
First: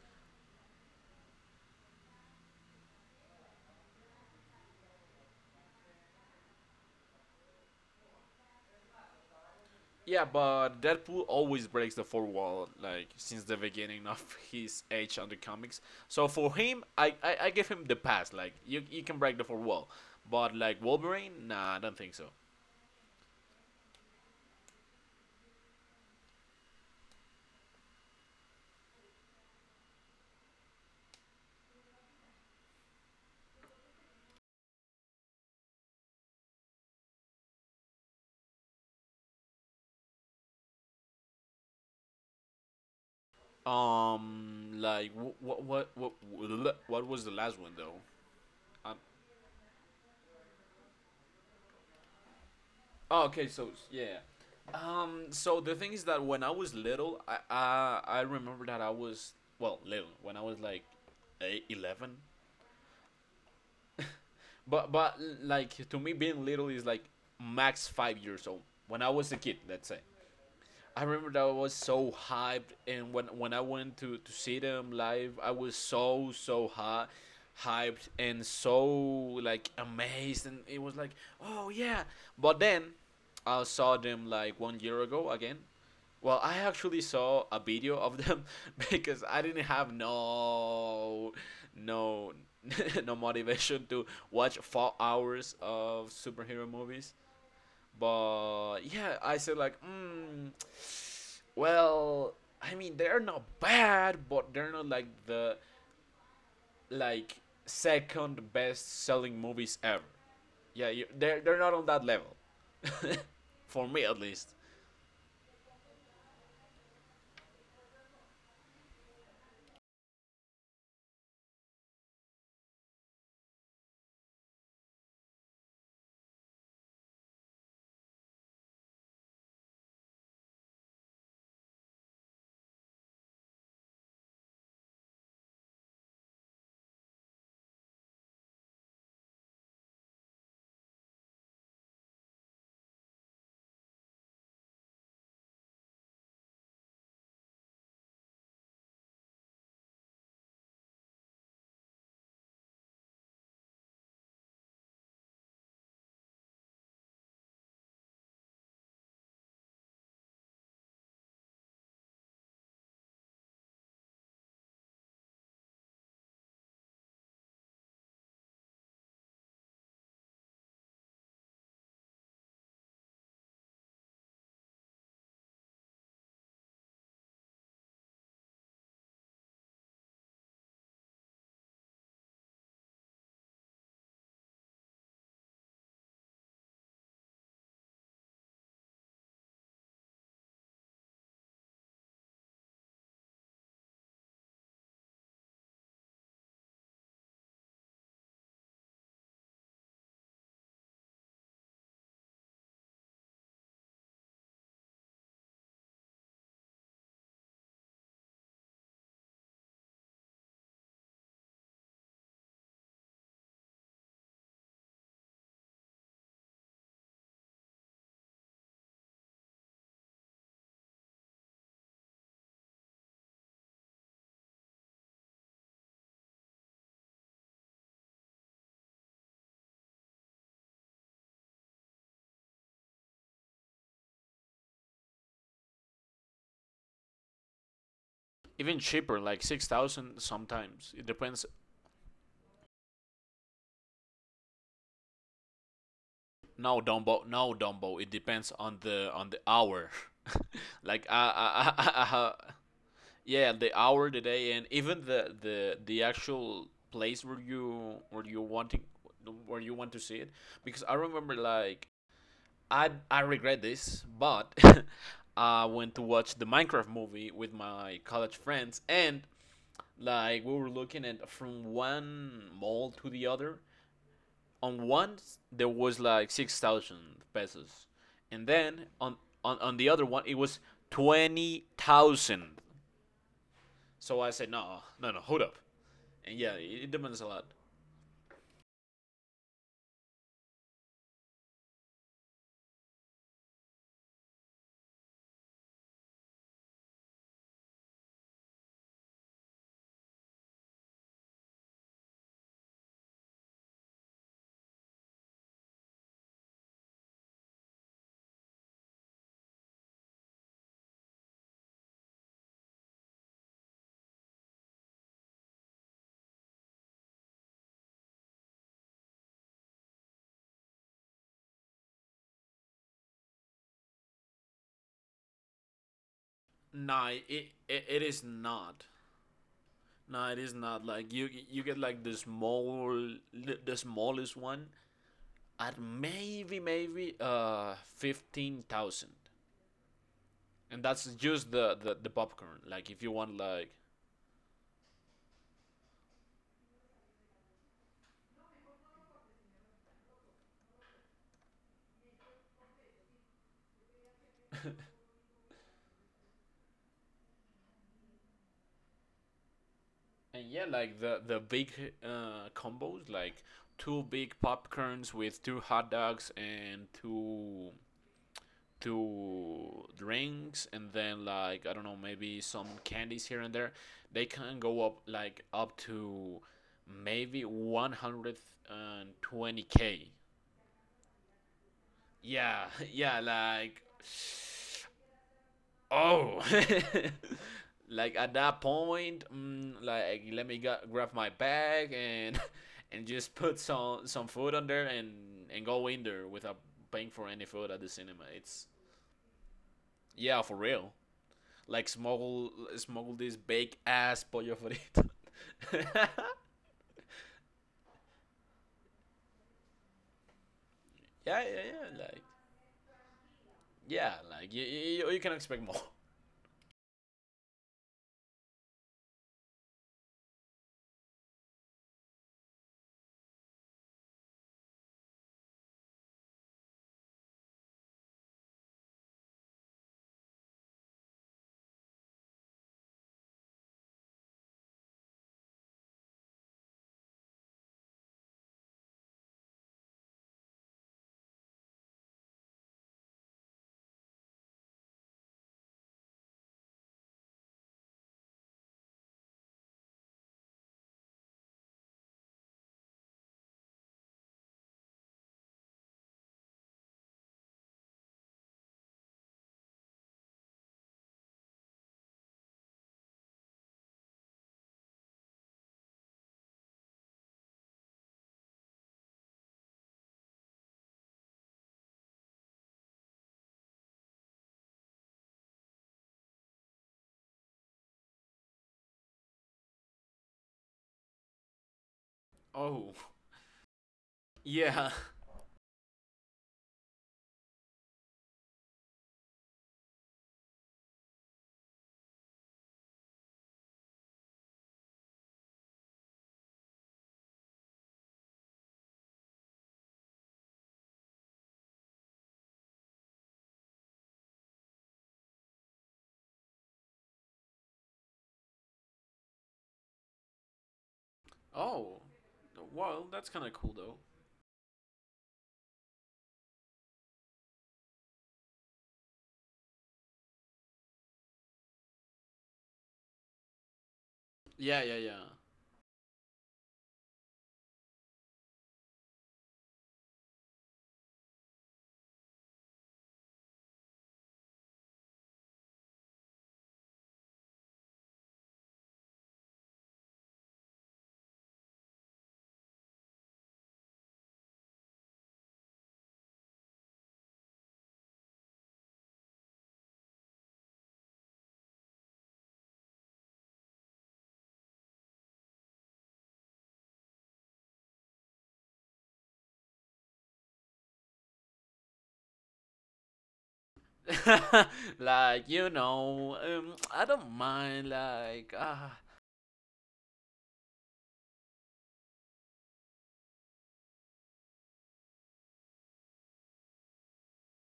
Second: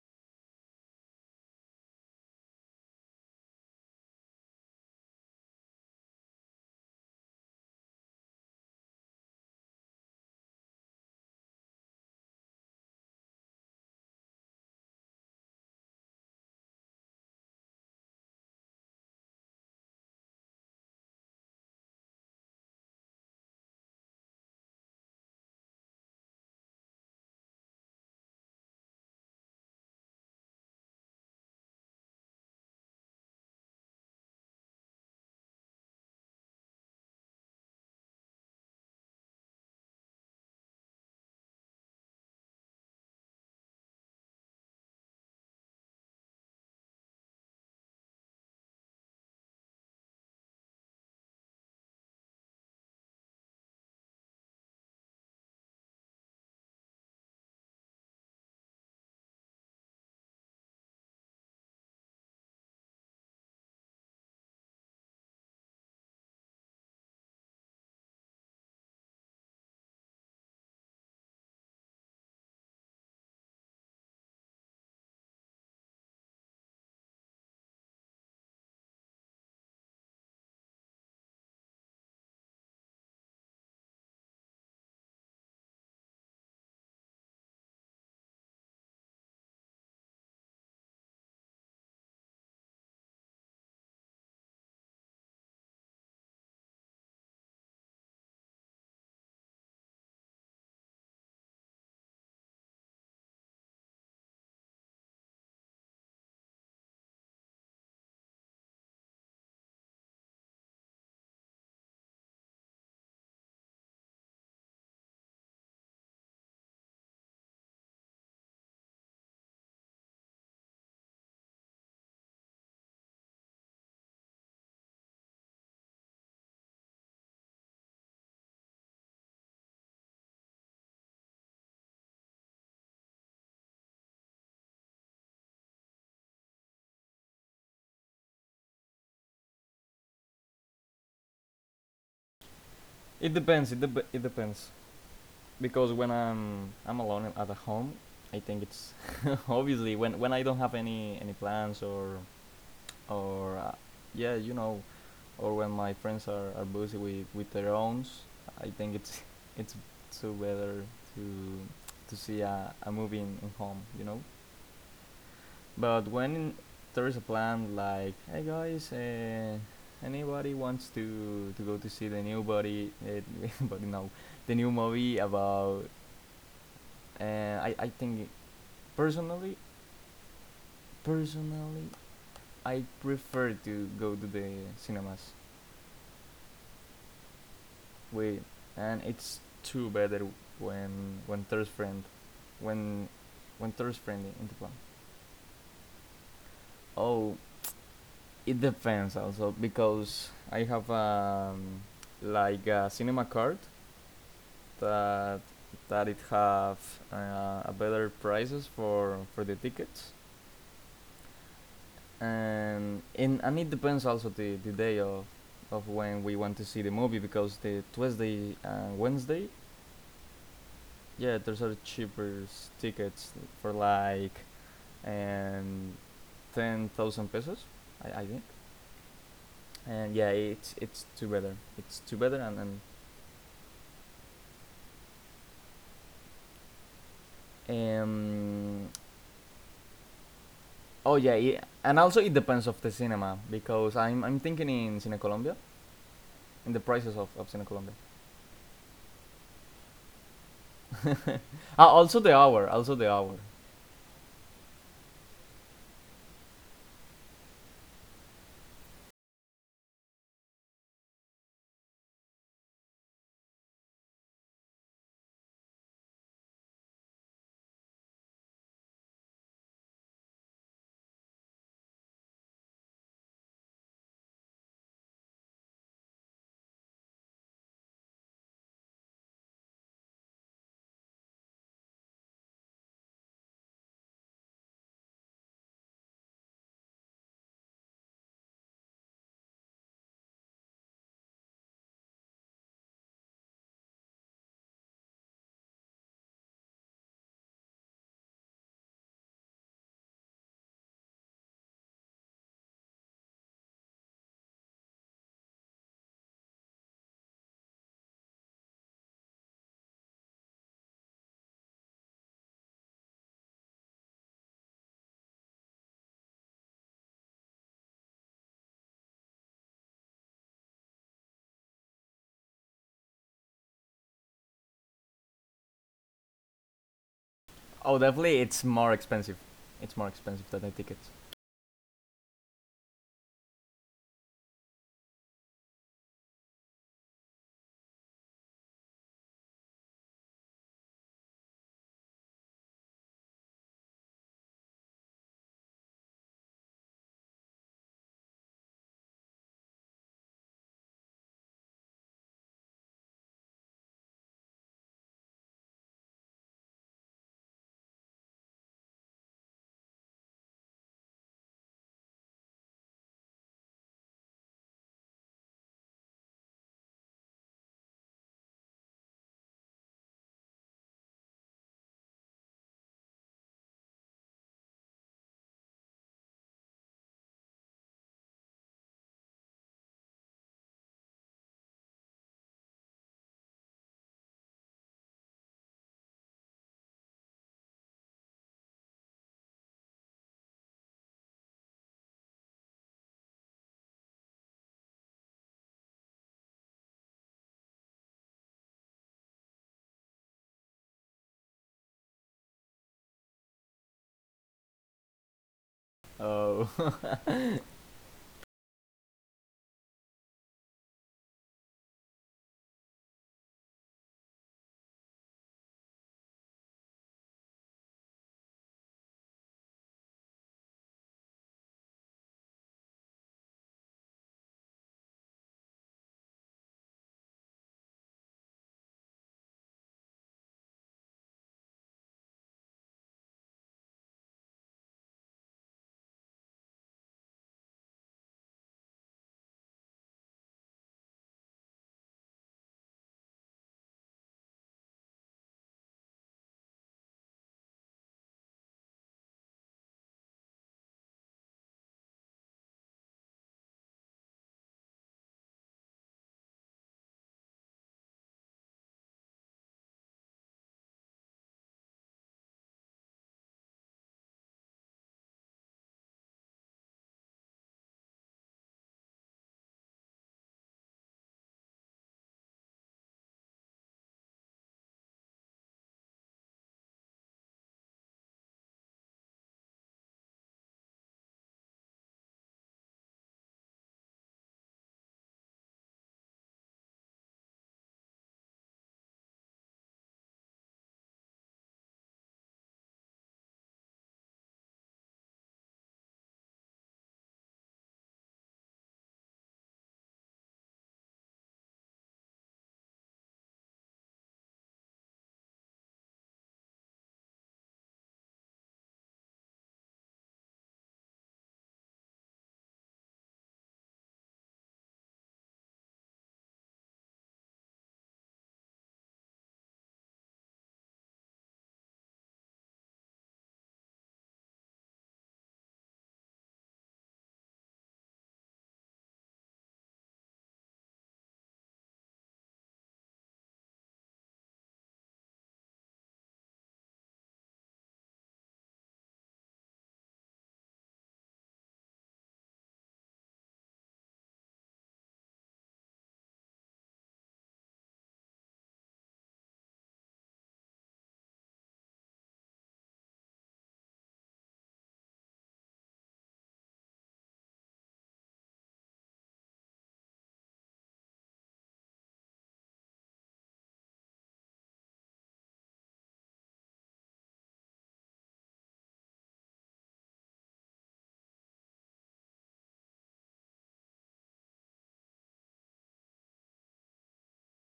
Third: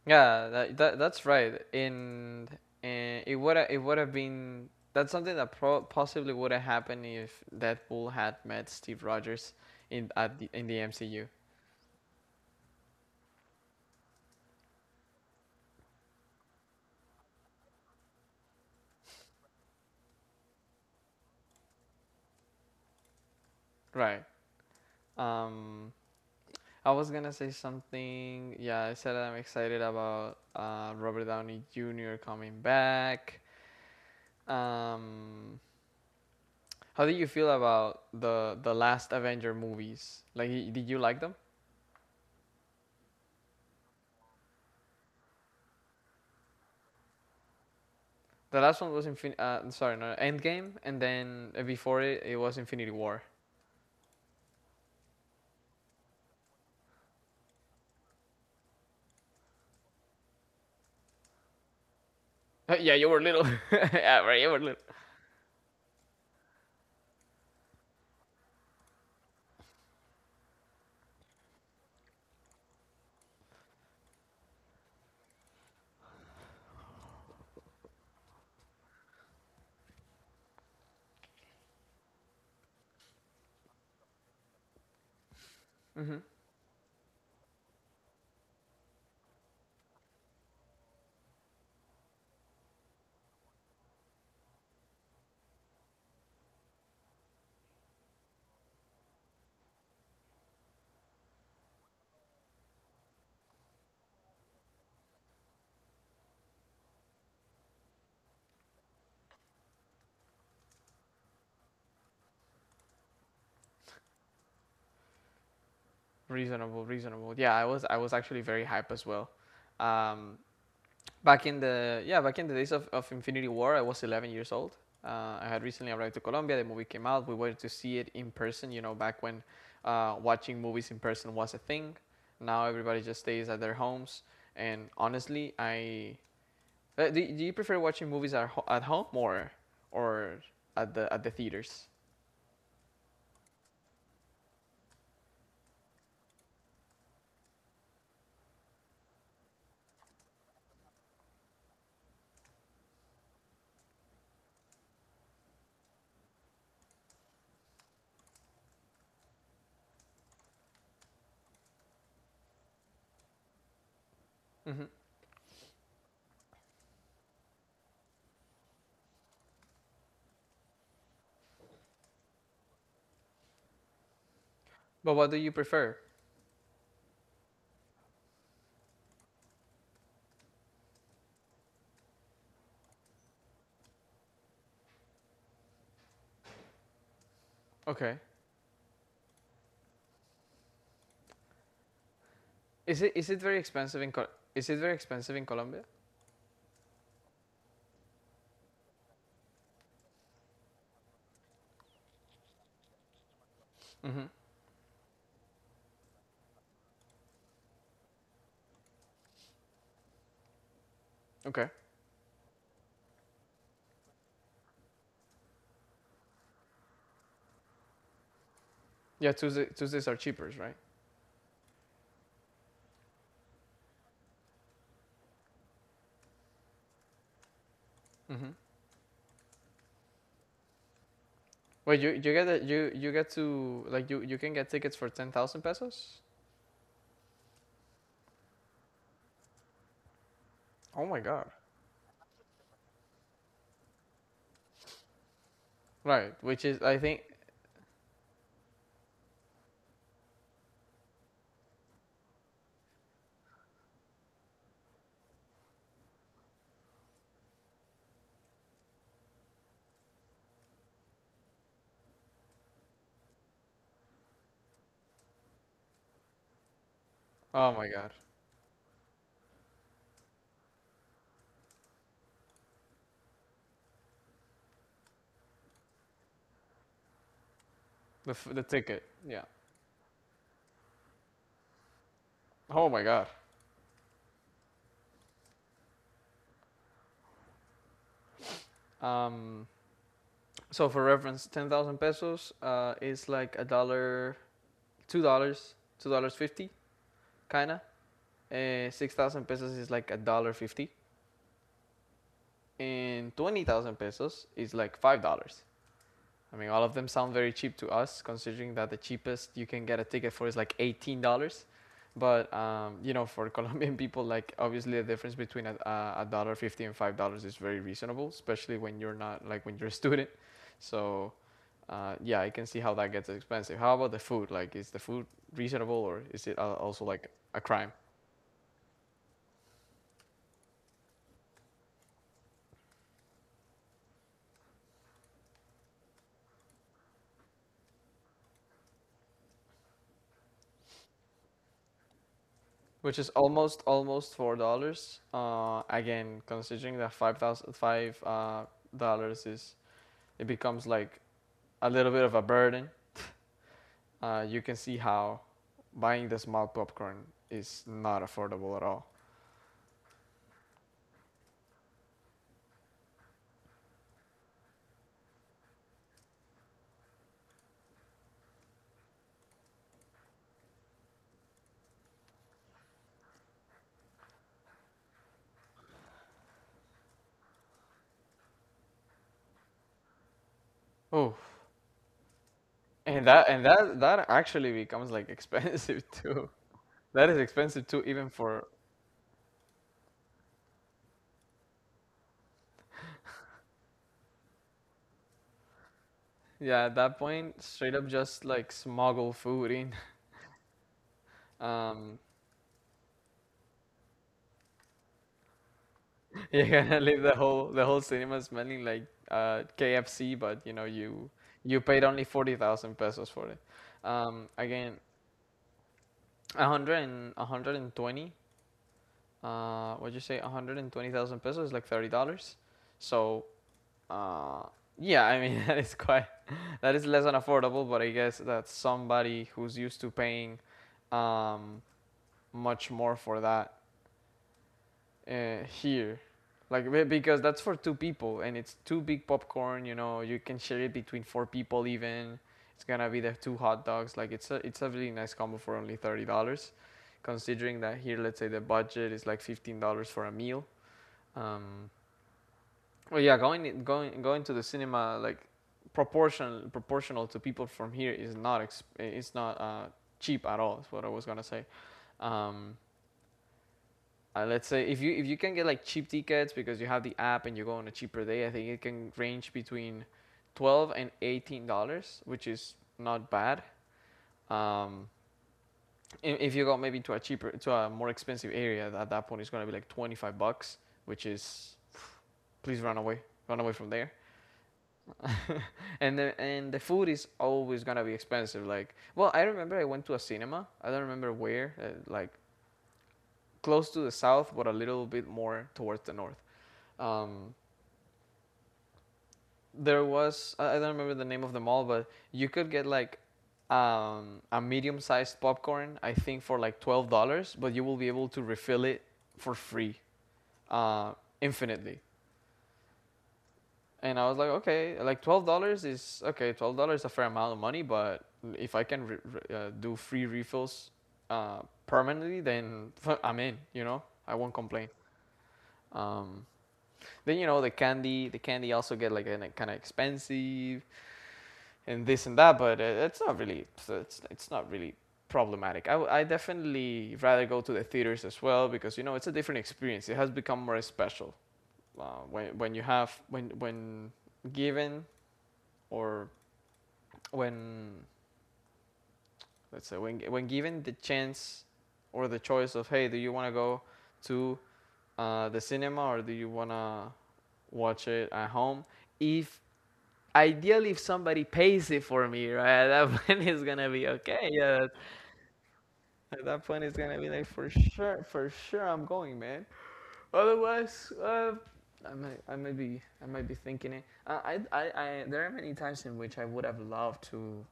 [SPEAKER 1] Yeah, that, that that's right. And and it would it would have been that's something that pro- possibly would have happened if Deadpool had met Steve Rogers in
[SPEAKER 3] Yeah,
[SPEAKER 1] at the, in the
[SPEAKER 3] but Deadpool
[SPEAKER 1] M C U.
[SPEAKER 3] always breaks the fourth wall, like since the beginning of his age on the comics. So for him, I, I, I give him the pass. Like you, you can break the fourth wall, but like Wolverine, nah, I don't think so.
[SPEAKER 1] Right. Um. I was gonna say something. Yeah, I said I'm excited about uh, Robert Downey Junior coming back. Um, how did you feel about the the last Avenger movies? Like, did you like them?
[SPEAKER 3] Um, like what what what what, what was the last one though?
[SPEAKER 1] The last one
[SPEAKER 3] Um,
[SPEAKER 1] was Infin- uh Sorry, no, Endgame, and then uh, before it, it was Infinity War.
[SPEAKER 3] oh, okay, so yeah. Um, so the thing is that when I was little, I I, I remember that I was, well, little when I was like eight, eleven.
[SPEAKER 1] Yeah, you were little. Yeah, right, you were little.
[SPEAKER 3] But but like to me, being little is like max five years old. When I was a kid, let's say. I remember that I was so hyped, and when when I went to to see them live, I was so, so hot hyped and so like amazed, and it was like, oh yeah. But then i saw them like one year ago again.
[SPEAKER 1] Hmm.
[SPEAKER 3] Well, I actually saw a video of them because I didn't have no no no motivation to watch four hours of superhero movies. But yeah, I said like, mm, well, I mean they're not bad, but they're not like the, like second best selling movies ever. Yeah, you, they're they're not on that level, for me at least.
[SPEAKER 1] Reasonable, reasonable. Yeah, I was I was actually very hype as well. Um, Back in the yeah, back in the days of, of Infinity War, I was eleven years old. Uh, I had recently arrived to Colombia. The movie came out. We wanted to see it in person. You know, back when uh, watching movies in person was a thing. Now everybody just stays at their homes. And honestly, I uh, do, do you prefer watching movies at, ho- at home or or at the at the theaters?
[SPEAKER 2] It depends. It, dep it depends because when I'm I'm alone at home, I think it's obviously when when I don't have any any plans or or uh, yeah, you know, or when my friends are, are busy with with their own, I think it's it's so better to to see a, a movie in, in home. You know.
[SPEAKER 1] Hmm.
[SPEAKER 2] But when there is a plan like, hey guys, uh, anybody wants to, to go to see the new body, uh, but no, the new
[SPEAKER 1] But
[SPEAKER 2] movie
[SPEAKER 1] what do you
[SPEAKER 2] about,
[SPEAKER 1] prefer?
[SPEAKER 2] uh, I, I think personally, personally, I prefer to go to the cinemas
[SPEAKER 1] Okay.
[SPEAKER 2] with, and it's too better when when there's friend,
[SPEAKER 1] Is
[SPEAKER 2] when
[SPEAKER 1] it is it very
[SPEAKER 2] when there's
[SPEAKER 1] expensive in
[SPEAKER 2] friend
[SPEAKER 1] Col-
[SPEAKER 2] in the
[SPEAKER 1] is
[SPEAKER 2] plan.
[SPEAKER 1] it very expensive in Colombia?
[SPEAKER 2] Oh, it depends also because I have um, like a cinema card
[SPEAKER 1] Hmm.
[SPEAKER 2] that that it have uh, a better prices for for the tickets
[SPEAKER 1] Okay.
[SPEAKER 2] and in and it depends also the the day of of when we want to see the movie because the Tuesday and
[SPEAKER 1] Yeah,
[SPEAKER 2] Wednesday
[SPEAKER 1] Tuesday, Tuesdays are cheaper, right?
[SPEAKER 2] yeah those are cheaper tickets for like um ten thousand pesos, I, I think.
[SPEAKER 1] Hmm.
[SPEAKER 2] And yeah, it's it's too better,
[SPEAKER 1] Wait,
[SPEAKER 2] it's
[SPEAKER 1] you
[SPEAKER 2] too
[SPEAKER 1] you
[SPEAKER 2] better,
[SPEAKER 1] get
[SPEAKER 2] and,
[SPEAKER 1] a,
[SPEAKER 2] and
[SPEAKER 1] you you get to like you you can get tickets for ten thousand pesos.
[SPEAKER 3] Even
[SPEAKER 2] um,
[SPEAKER 3] cheaper, like six thousand sometimes.
[SPEAKER 1] Oh
[SPEAKER 3] It
[SPEAKER 2] oh
[SPEAKER 1] my
[SPEAKER 2] yeah,
[SPEAKER 3] depends.
[SPEAKER 1] god.
[SPEAKER 2] it, and also it depends of the cinema because I'm I'm thinking in Cine Colombia,
[SPEAKER 1] Right? Which
[SPEAKER 2] in
[SPEAKER 3] No
[SPEAKER 2] the
[SPEAKER 1] is I
[SPEAKER 2] prices
[SPEAKER 1] think,
[SPEAKER 3] Dumbo,
[SPEAKER 2] of, of
[SPEAKER 3] no
[SPEAKER 2] Cine Colombia.
[SPEAKER 3] Dumbo. It depends on the, on the hour. like I I I,
[SPEAKER 2] Ah,
[SPEAKER 3] I,
[SPEAKER 2] also
[SPEAKER 3] I
[SPEAKER 2] the hour, also the hour.
[SPEAKER 3] yeah, the hour, the day, and even the, the the actual place where you where you wanting where you want to see it, because I remember like, I I regret this but I went to watch the Minecraft movie with
[SPEAKER 1] oh my
[SPEAKER 3] my
[SPEAKER 1] god,
[SPEAKER 3] college friends, and like we were looking at from one mall to the other. On one there was like six thousand pesos,
[SPEAKER 1] the f-
[SPEAKER 3] and
[SPEAKER 1] the
[SPEAKER 3] then
[SPEAKER 1] ticket,
[SPEAKER 3] on,
[SPEAKER 1] yeah.
[SPEAKER 3] on, on the other one it was twenty thousand.
[SPEAKER 1] Oh my god.
[SPEAKER 3] So I said, no, no, no, hold up. And yeah, it, it demands a lot.
[SPEAKER 1] Um, so for reference, ten thousand pesos uh is like a dollar, two dollars, two dollars fifty, kinda. Uh, six thousand pesos is like a dollar fifty, and twenty thousand pesos is like five dollars. I mean, all of them sound very cheap to us, considering that the cheapest you can get a ticket for is like eighteen dollars. But um, you know, for Colombian people, like obviously the difference between a, a a dollar fifty and five dollars is very reasonable, especially when you're not like when you're a student. So uh, yeah, I can see how that gets expensive. How about the food? Like, is the food reasonable or is it uh, also
[SPEAKER 3] Nah,
[SPEAKER 1] like
[SPEAKER 3] it,
[SPEAKER 1] a
[SPEAKER 3] it
[SPEAKER 1] crime?
[SPEAKER 2] Oh,
[SPEAKER 3] it is
[SPEAKER 2] definitely it's
[SPEAKER 3] not.
[SPEAKER 2] more expensive. It's more
[SPEAKER 3] Nah, it
[SPEAKER 2] expensive
[SPEAKER 3] is
[SPEAKER 2] than the
[SPEAKER 3] not.
[SPEAKER 2] tickets.
[SPEAKER 3] Like you you get like the small, the smallest one at, maybe, maybe uh fifteen thousand, and that's just the, the the popcorn. Like if you
[SPEAKER 1] Which is
[SPEAKER 3] want like,
[SPEAKER 1] almost almost four dollars. Uh, again, considering that five thousand five uh, dollars is it becomes like a little bit of a burden, uh, you can see how buying the small popcorn is not affordable at all.
[SPEAKER 3] and yeah, like the the big uh combos like two big popcorns with two hot dogs and two to drinks, and then like I don't know, maybe some candies here and there, they can go up like up to maybe one twenty k.
[SPEAKER 1] Oh,
[SPEAKER 3] Yeah, yeah,
[SPEAKER 1] and that and
[SPEAKER 3] like
[SPEAKER 1] that that actually becomes like expensive
[SPEAKER 3] oh.
[SPEAKER 1] too. That is expensive too,
[SPEAKER 3] Like
[SPEAKER 1] even
[SPEAKER 3] at that
[SPEAKER 1] for
[SPEAKER 3] point, mm, like let me gu- grab my bag and and just put some some food on there and and go in there without
[SPEAKER 1] yeah. At
[SPEAKER 3] paying
[SPEAKER 1] that
[SPEAKER 3] for any
[SPEAKER 1] point,
[SPEAKER 3] food at the
[SPEAKER 1] straight up
[SPEAKER 3] cinema.
[SPEAKER 1] just
[SPEAKER 3] It's,
[SPEAKER 1] like smuggle food in.
[SPEAKER 3] yeah, for real. Like
[SPEAKER 1] Um,
[SPEAKER 3] smuggle, smuggle this big ass pollo frito. Yeah,
[SPEAKER 2] Oh,
[SPEAKER 1] you're gonna leave the whole the whole cinema smelling like uh, K F C, but you know you
[SPEAKER 3] yeah,
[SPEAKER 1] you
[SPEAKER 3] yeah.
[SPEAKER 1] paid
[SPEAKER 3] Like
[SPEAKER 1] only forty thousand pesos for it.
[SPEAKER 3] yeah,
[SPEAKER 1] Um,
[SPEAKER 3] like you,
[SPEAKER 1] again,
[SPEAKER 3] you, you can expect more.
[SPEAKER 1] a hundred and a hundred and twenty uh, what'd you say, one hundred twenty thousand pesos, like thirty dollars. So, uh, yeah, I mean, that is quite, that is less than affordable, but I guess that somebody who's used to paying um, much more for that uh, here. Like, because that's for two people and it's two big popcorn, you know, you can share it between four people even. It's gonna be the two hot dogs. Like, it's a, it's a really nice combo for only thirty dollars. Considering that here, let's say the budget is like fifteen dollars for a meal. Um, Well, yeah, going going going to the cinema like proportional proportional to people from here is not exp- it's not uh, cheap at all. Is what I was gonna say. Um, uh, let's say if you if you can get like cheap tickets because you have the app and you go on a cheaper day, I think it can range between twelve and eighteen dollars, which is not bad. Um, if you go maybe to a cheaper to a more expensive area, at that point it's gonna be like twenty five bucks, which is please
[SPEAKER 3] Oh,
[SPEAKER 1] run away, run away from there.
[SPEAKER 3] yeah.
[SPEAKER 1] And the and the food is always gonna be expensive. Like, well, I remember I went to a cinema. I don't remember where, uh, like close to the south, but a little bit more towards the north. Um, there was I I don't remember the name of the mall, but you could get like um, a medium-sized popcorn, I think for like twelve dollars, but you will be able to refill it for free, uh,
[SPEAKER 3] Oh,
[SPEAKER 1] infinitely.
[SPEAKER 3] well, that's kind of cool though.
[SPEAKER 1] And I was like, okay, like twelve dollars is okay. Twelve dollars is a fair amount of money, but if I can re- re- uh, do free refills uh, permanently, then I'm in. You know, I won't
[SPEAKER 3] Yeah,
[SPEAKER 1] complain.
[SPEAKER 3] yeah,
[SPEAKER 1] Um, then you know the candy, the candy also get like an, kind of expensive and this and that, but uh, it's not really, it's it's not really problematic. I I definitely rather go to the theaters as well because you know it's a different experience. It has become more special uh, when when you have when when given or when let's say when when given the chance or the choice of hey, do you want to go to uh, the cinema or do you want to watch it at home? If ideally if somebody pays it for me, right, at that point it's gonna be okay.
[SPEAKER 3] yeah.
[SPEAKER 1] Yeah,
[SPEAKER 3] Like you know,
[SPEAKER 1] at that
[SPEAKER 3] um,
[SPEAKER 1] point it's
[SPEAKER 3] I
[SPEAKER 1] gonna
[SPEAKER 3] don't
[SPEAKER 1] be like for
[SPEAKER 3] mind.
[SPEAKER 1] sure,
[SPEAKER 3] Like
[SPEAKER 1] for sure
[SPEAKER 3] ah,
[SPEAKER 1] I'm going, man. Otherwise, uh, I might, I might be, I might be thinking it. Uh, I, I, I, there are many times in which I would have loved to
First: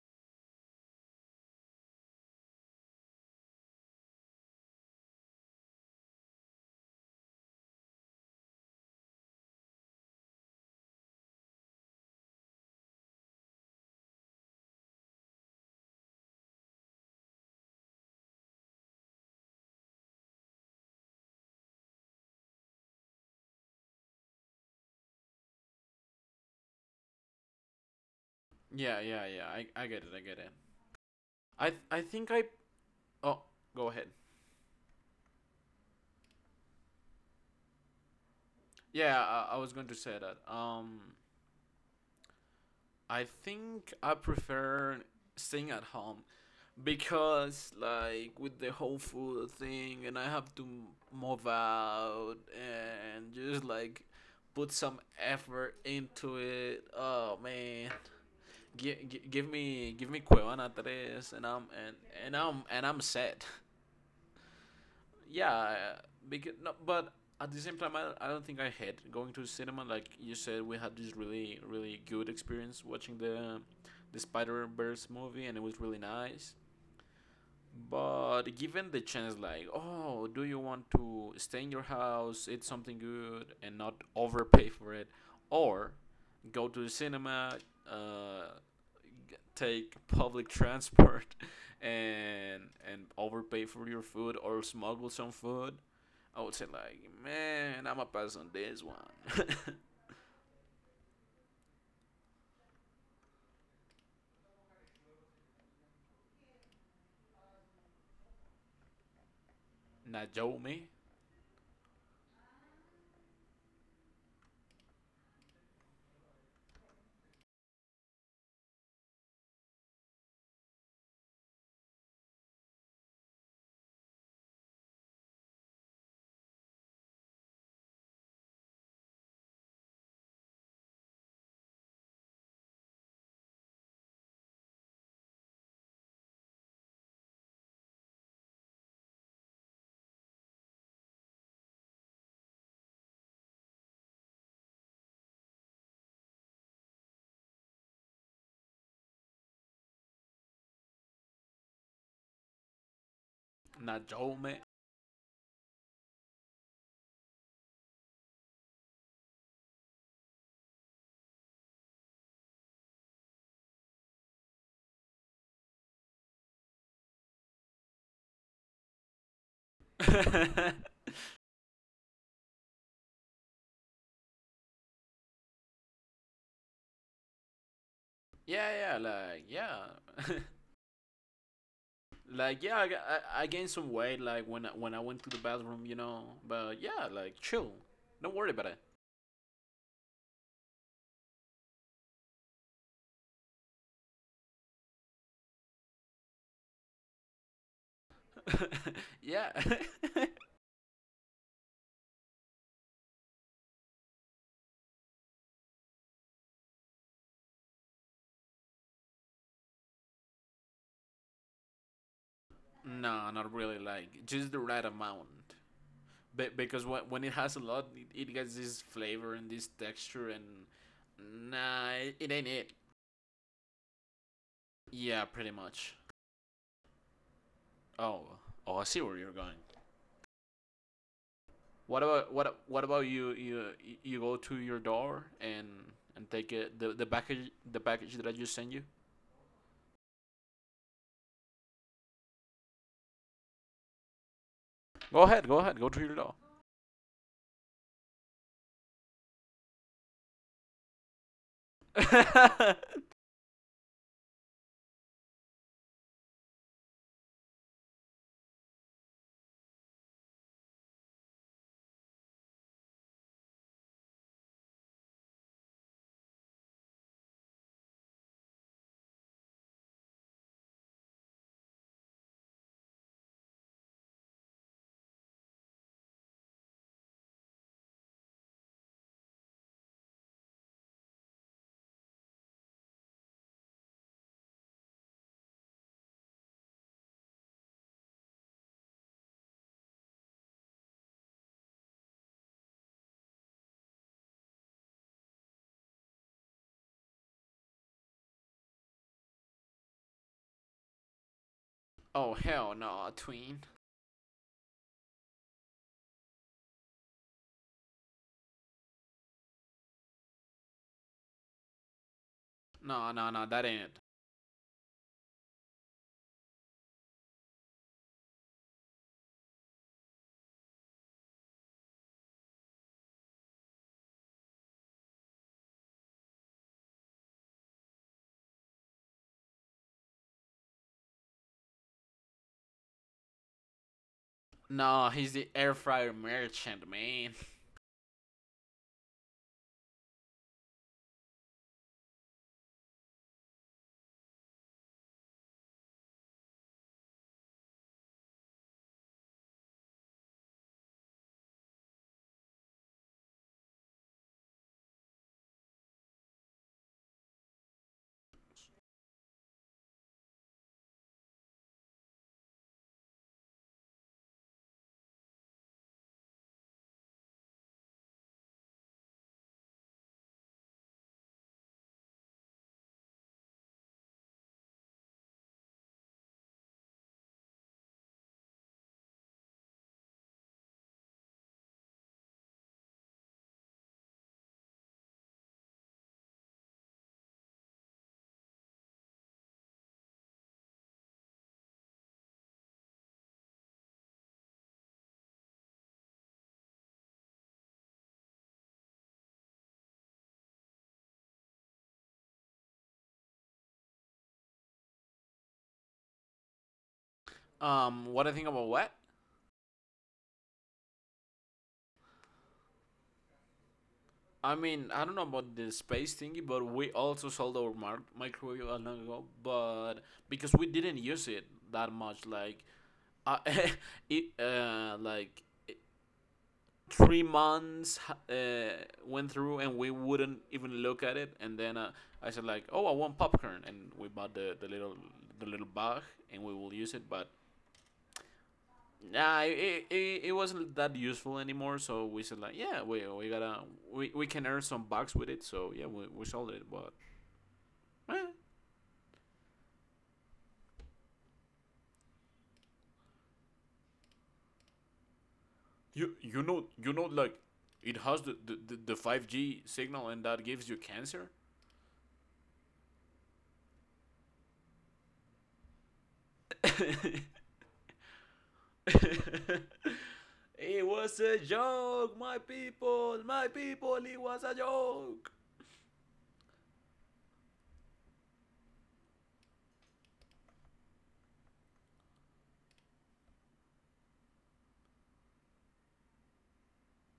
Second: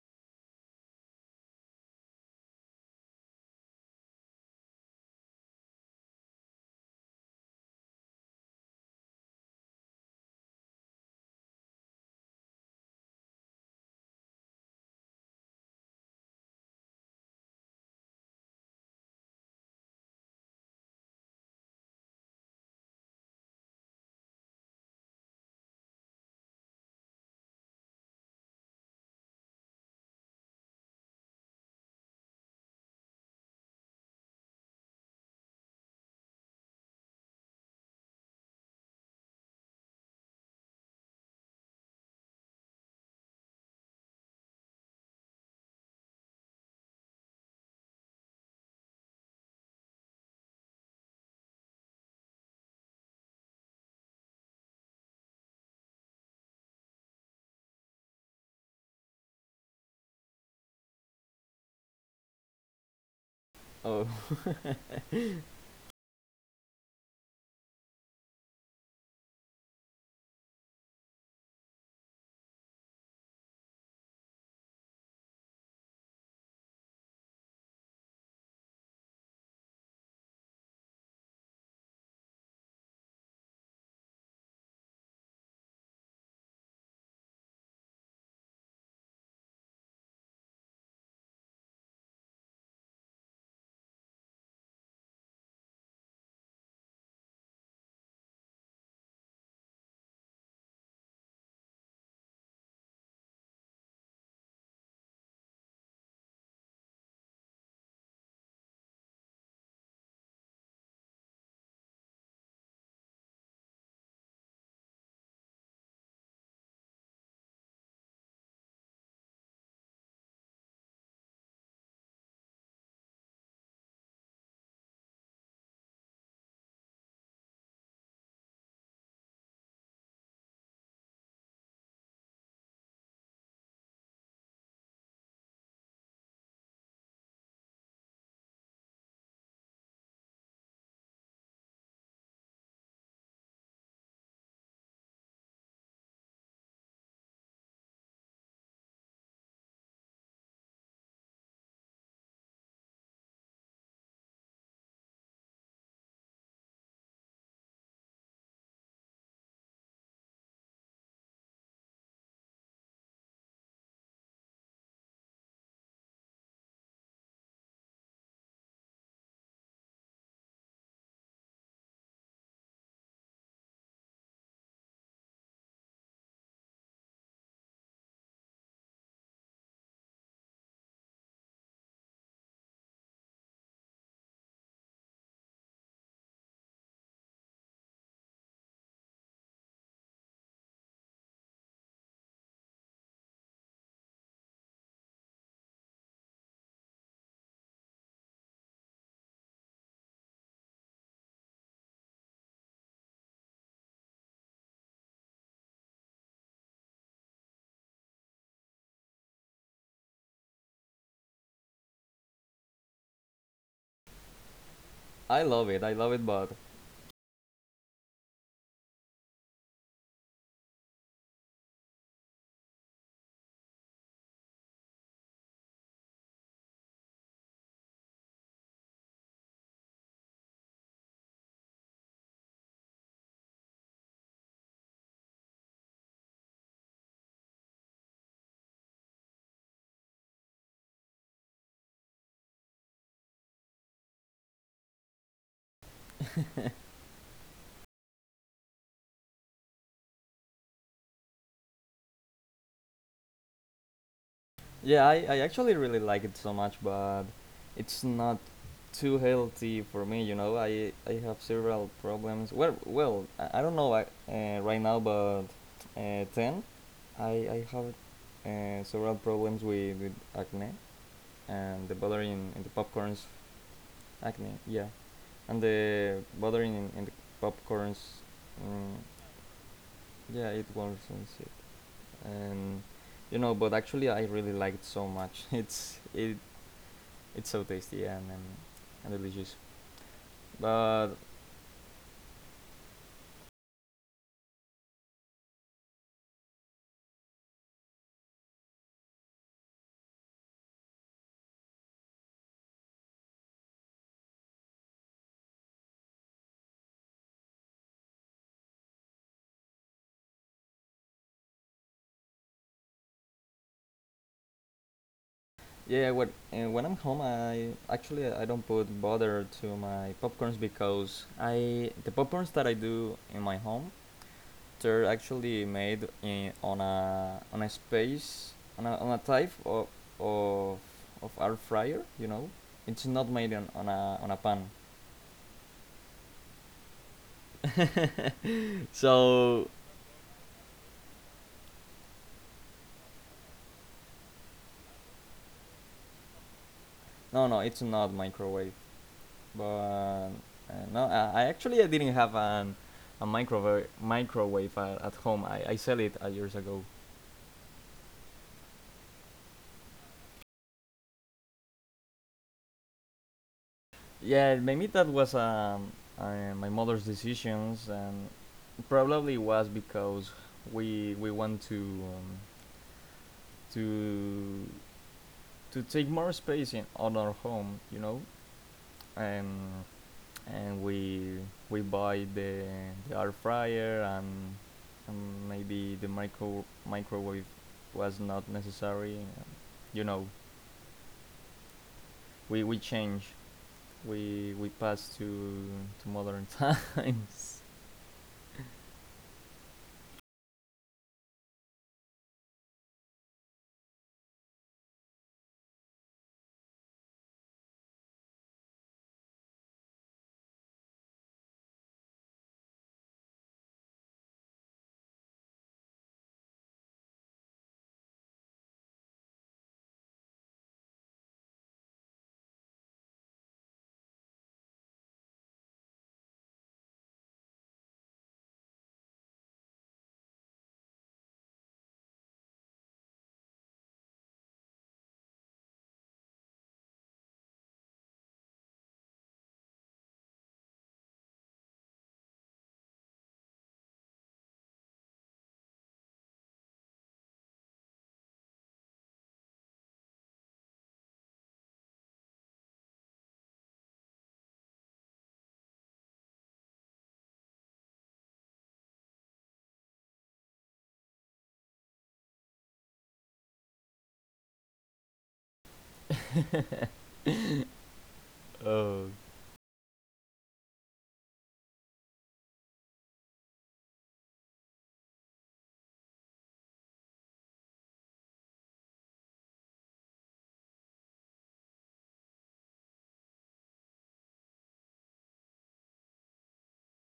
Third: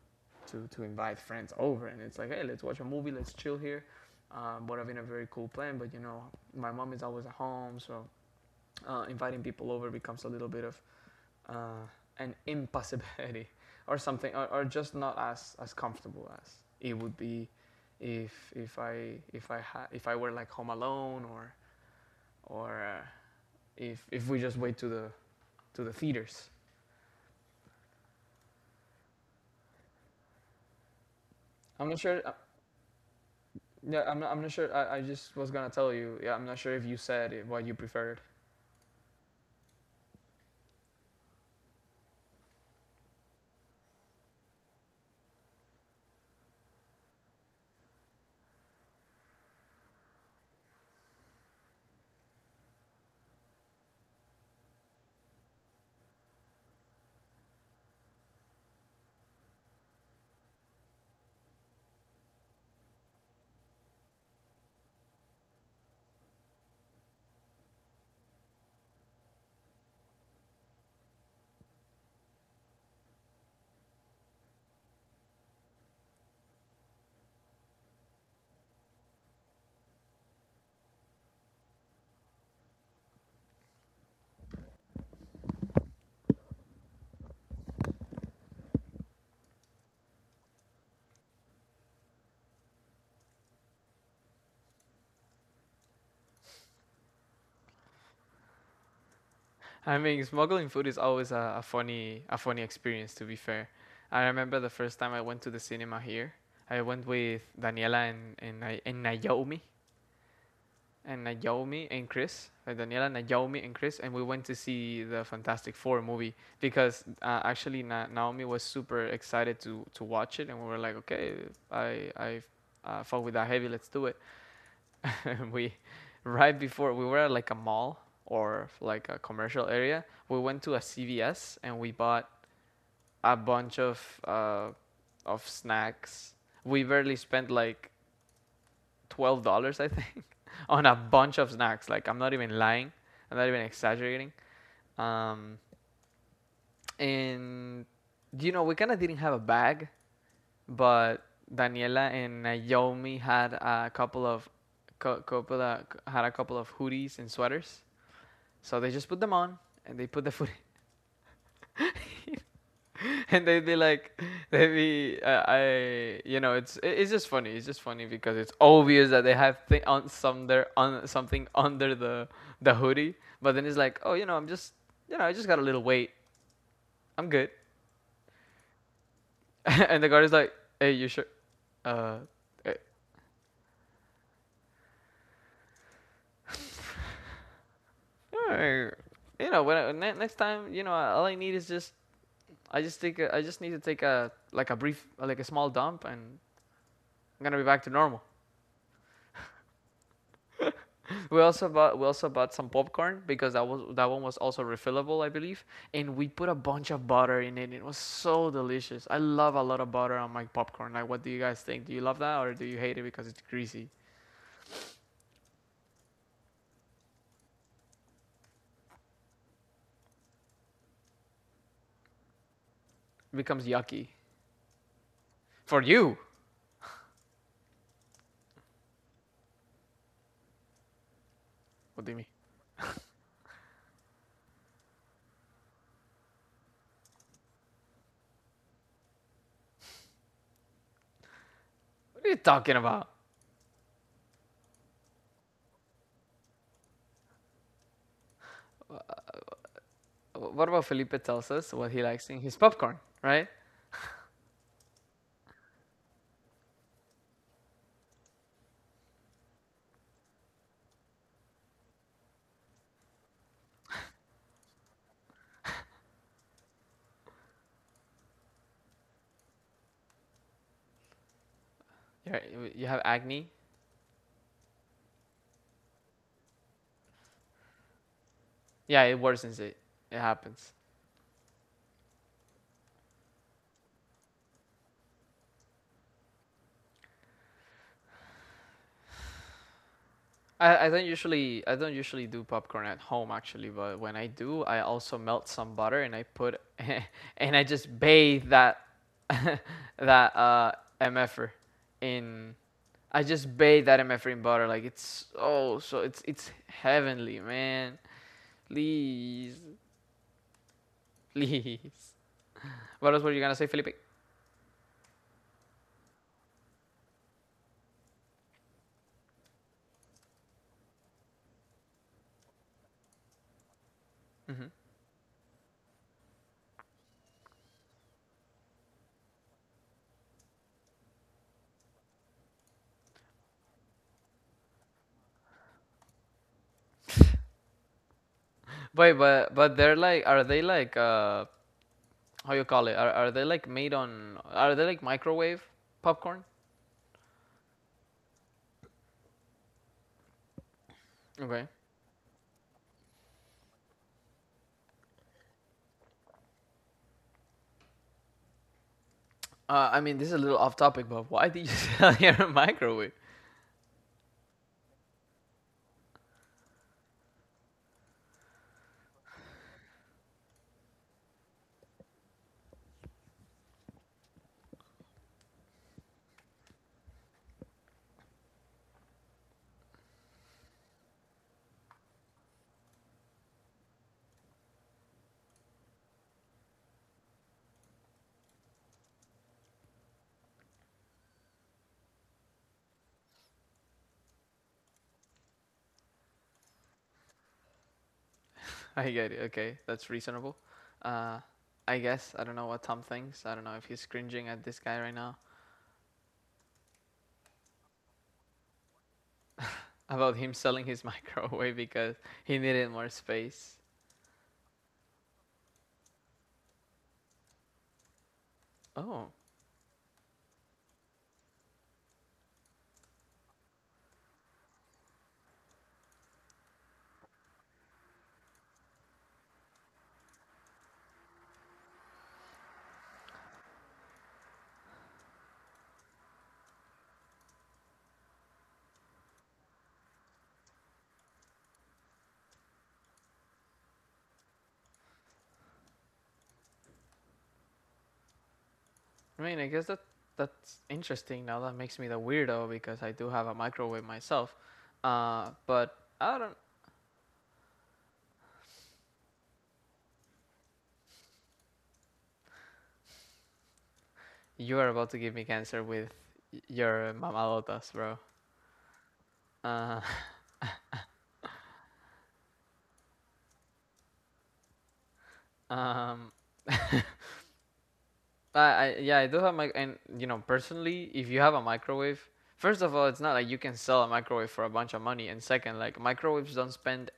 [SPEAKER 1] to, to invite friends over. And it's like, hey, let's watch a movie, let's chill here. Um, but I've been a very cool plan. But you know, my mom is always at home, so uh, inviting people over becomes a little bit of uh, an impossibility or something, or, or just not as, as comfortable as it would be if if I if I ha- if I were like home alone or or uh, if if we just wait to the to the theaters.
[SPEAKER 3] yeah, yeah, yeah. I, I get it. I get it. I th-
[SPEAKER 1] I'm not
[SPEAKER 3] I
[SPEAKER 1] sure. Uh,
[SPEAKER 3] think I oh, go
[SPEAKER 1] yeah,
[SPEAKER 3] ahead.
[SPEAKER 1] I'm not, I'm not sure. I, I just was gonna tell you. Yeah, I'm not sure if you said it, what you preferred.
[SPEAKER 3] Yeah, I, I was going to say that. Um, I think I prefer staying at home, because like with the whole food thing and I have to move out and just like put some effort into it. Oh man, gi- gi- give me, give me Cuevana Tres and i'm and, and i'm and I'm set.
[SPEAKER 2] oh,
[SPEAKER 3] Yeah, because no, but at the same time I, I don't think I hate going to cinema. Like you said, we had this really, really good experience watching the the Spider Verse movie, and it was really nice. But given the chance, like, oh, do you want to stay in your house, eat something good, and not overpay for it, or go to the cinema, uh, g- take public transport, and and overpay for your food or smuggle some food? I would say like, man, I'ma pass on this one.
[SPEAKER 1] I mean, smuggling food is always a, a funny a funny experience to be fair. I remember the first time I went to the cinema here. I went with Daniela and and, I- and Naomi
[SPEAKER 3] Not not me,
[SPEAKER 1] and Naomi and Chris. Uh, Daniela, Naomi and Chris and we went to see the Fantastic Four movie because uh, actually Na- Naomi was super excited to to watch it and we were like, "Okay, I I uh, fought with that heavy, let's do it." We right before we were at like a mall or like a commercial area. We went to a C V S and we bought a bunch of uh, of snacks. We barely spent like twelve dollars, I think, on a bunch of snacks. Like I'm not even lying. I'm not even exaggerating. Um, and you know, we kind of didn't have a bag, but Daniela and Naomi had a couple
[SPEAKER 3] Najomi,
[SPEAKER 1] of
[SPEAKER 3] me.
[SPEAKER 1] co- couple of, had a couple of hoodies and sweaters. So they just put them on and they put the food and they'd be like, they'd be, uh, I, you know, it's it's just funny. It's just funny because it's obvious that they have thi- on some there on something under the the hoodie, but then it's like, oh, you know, I'm just, you know, I just got a little weight. I'm good.
[SPEAKER 3] yeah, yeah, like,
[SPEAKER 1] And the guard is
[SPEAKER 3] yeah.
[SPEAKER 1] like, hey, you sure? Uh,
[SPEAKER 3] Like
[SPEAKER 1] eh,
[SPEAKER 3] yeah, I I I gained some weight like when I, when I went to the bathroom, you know. But yeah, like chill, don't worry about
[SPEAKER 1] you know, when I, next time, you know, all I need is just, I just take, a, I just need to take a like a brief, like a small dump, and I'm gonna be back to normal.
[SPEAKER 3] it. yeah,
[SPEAKER 1] We also bought we also bought some popcorn because that was that one was also refillable, I believe. And we put a bunch of butter in it. It was so delicious. I love a lot of butter on my popcorn. Like, what do you guys think? Do you love that or do you hate it because
[SPEAKER 3] no,
[SPEAKER 1] it's
[SPEAKER 3] not really.
[SPEAKER 1] greasy?
[SPEAKER 3] Like just the right amount.
[SPEAKER 2] I love it. I love it,
[SPEAKER 3] Be-
[SPEAKER 2] but
[SPEAKER 3] because when when it has a lot, it, it gets this flavor and this texture, and nah, it, it ain't it.
[SPEAKER 1] It becomes yucky
[SPEAKER 3] Yeah, pretty
[SPEAKER 1] for
[SPEAKER 3] much.
[SPEAKER 1] you.
[SPEAKER 3] Oh, oh, I see where you're going. What
[SPEAKER 1] What do you mean?
[SPEAKER 3] about, what what about you? You you go to your door and and take it, the the package, the package that I just sent you.
[SPEAKER 1] What are you talking about?
[SPEAKER 3] Go ahead, go ahead, go drill it out.
[SPEAKER 1] What about Felipe tells us what he likes in his popcorn, right?
[SPEAKER 2] yeah, I, I actually really like it so much, but it's not too healthy for me. You know, I I have several problems. Well, well, I, I don't know I, uh, right now, but uh, ten. I I have uh, several problems with, with acne. And the buttering in
[SPEAKER 1] you
[SPEAKER 2] the
[SPEAKER 1] You have
[SPEAKER 2] popcorns
[SPEAKER 1] acne.
[SPEAKER 2] acne yeah and the buttering in, in the popcorns mm,
[SPEAKER 1] Yeah, it worsens it. It
[SPEAKER 2] yeah it
[SPEAKER 1] happens.
[SPEAKER 2] worsens it. And you know, but actually I really like it so much. it's it it's so tasty and and, and delicious.
[SPEAKER 1] I, I don't
[SPEAKER 2] But
[SPEAKER 1] usually I don't usually do popcorn at home actually, but when I do, I also melt some butter and I put and I just bathe that that uh mf'er
[SPEAKER 3] Oh
[SPEAKER 1] in
[SPEAKER 3] hell no,
[SPEAKER 1] I just
[SPEAKER 3] tween.
[SPEAKER 1] bathe that mf'er in butter like it's oh so it's it's heavenly man please please
[SPEAKER 3] No,
[SPEAKER 1] what else
[SPEAKER 3] no,
[SPEAKER 1] were you
[SPEAKER 3] no,
[SPEAKER 1] gonna
[SPEAKER 3] that
[SPEAKER 1] say
[SPEAKER 3] ain't
[SPEAKER 1] Felipe?
[SPEAKER 3] it.
[SPEAKER 2] yeah, when uh, when I'm home, I actually I don't put butter to my popcorns because I the popcorns that I do in my home
[SPEAKER 1] hmm
[SPEAKER 2] they're actually made in on a on a space on a, on a type of of of air fryer. You know, it's not made on, on a on a pan.
[SPEAKER 3] No, he's the air fryer merchant, man.
[SPEAKER 1] Wait, but
[SPEAKER 2] So
[SPEAKER 1] but they're like are they like uh how you call it are are they like made on are they like microwave popcorn?
[SPEAKER 2] no, no, it's not microwave. But uh, no, I, I
[SPEAKER 1] Okay.
[SPEAKER 2] actually I didn't have an a microwave microwave at, at home. I, I sell it uh, years ago.
[SPEAKER 1] Uh, I mean, this is a little off topic, but why did you sell your microwave?
[SPEAKER 2] Yeah, maybe that was um uh, my mother's decisions, and probably was because we we want to um, to to take more space in on our home, you know, and and we we buy the the air fryer, and, and maybe the micro microwave was not necessary. You know, we we change, we we pass to to modern times.
[SPEAKER 1] I get it. Okay, that's reasonable. Uh, I guess I don't know what Tom thinks. I don't know if he's cringing at this guy right now
[SPEAKER 3] Um, what I think about what?
[SPEAKER 1] about him selling his microwave because he needed more space.
[SPEAKER 3] I mean, I don't know about the space thingy, but we also sold our mar- microwave a long ago,
[SPEAKER 1] Oh,
[SPEAKER 3] but because we didn't use it that much, like, uh, it, uh, like three months uh, went through and we wouldn't even look at it, and then uh, I said like, oh, I want popcorn, and we bought the, the little, the little bag, and we will use it. But nah, it, it, it wasn't that useful anymore, so we said like, yeah, we, we gotta, we, we can earn some bucks with it. So yeah, we, we sold it, but eh.
[SPEAKER 1] I mean, I guess that that's interesting. Now that makes me the weirdo because I do have a microwave myself. Uh, but
[SPEAKER 3] you
[SPEAKER 1] I
[SPEAKER 3] you know
[SPEAKER 1] don't.
[SPEAKER 3] you know like it has the, the, the five g signal and that gives you cancer.
[SPEAKER 1] You are about to give me cancer with your mamalotas, bro.
[SPEAKER 2] uh,
[SPEAKER 1] Uh,
[SPEAKER 3] It was a joke, my people, my people, it was a joke.
[SPEAKER 1] um. I, I yeah, I do have my and you know personally, if you have a microwave, first of all, it's not like you can sell a microwave for a bunch of money, and second, like microwaves don't spend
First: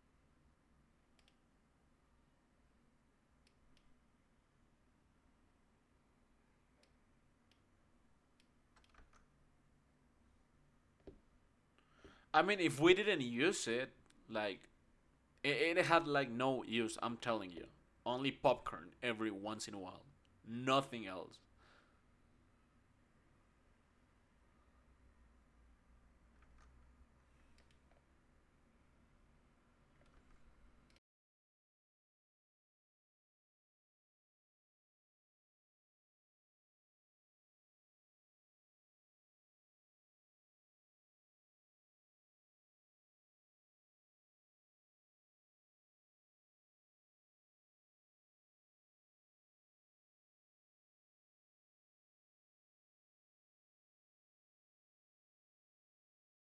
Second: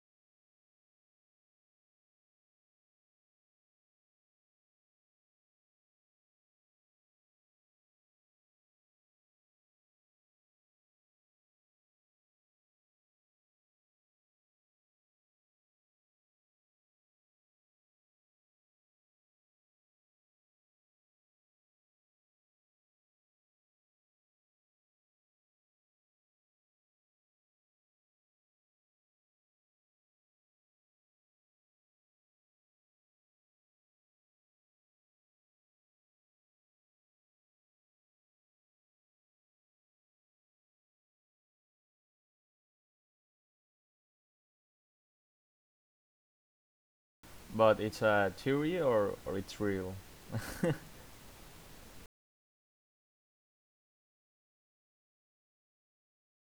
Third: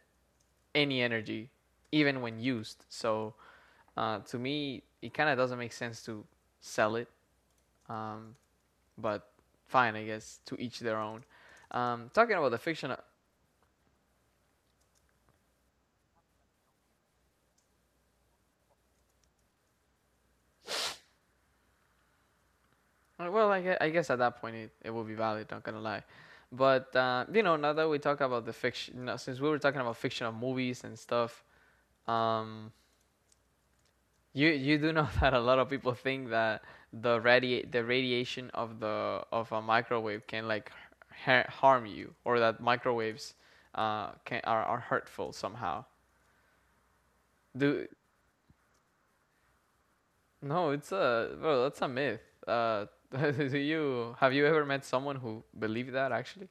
[SPEAKER 1] any energy, even when used. So uh, to me, it kind of doesn't make sense to sell it. Um, but fine, I guess to each their own. Um, talking
[SPEAKER 3] I
[SPEAKER 1] about the
[SPEAKER 3] mean, if
[SPEAKER 1] fiction,
[SPEAKER 3] we
[SPEAKER 1] uh,
[SPEAKER 3] didn't use it, like, it, it had like no use, I'm telling you. Only popcorn every once in a while. Nothing else.
[SPEAKER 1] well, I guess, I guess at that point it, it will be valid. Not gonna lie. But uh, you know, now that we talk about the fiction, now, since we were talking about fictional movies and stuff, um, You you do know that a lot of people think that the radi the radiation of the of a microwave can like ha harm you or that microwaves uh can are, are hurtful somehow.
[SPEAKER 2] but
[SPEAKER 1] Do
[SPEAKER 2] it's a theory or or it's real?
[SPEAKER 1] no, it's a well that's a myth. Uh do you have you ever met someone who believed that actually?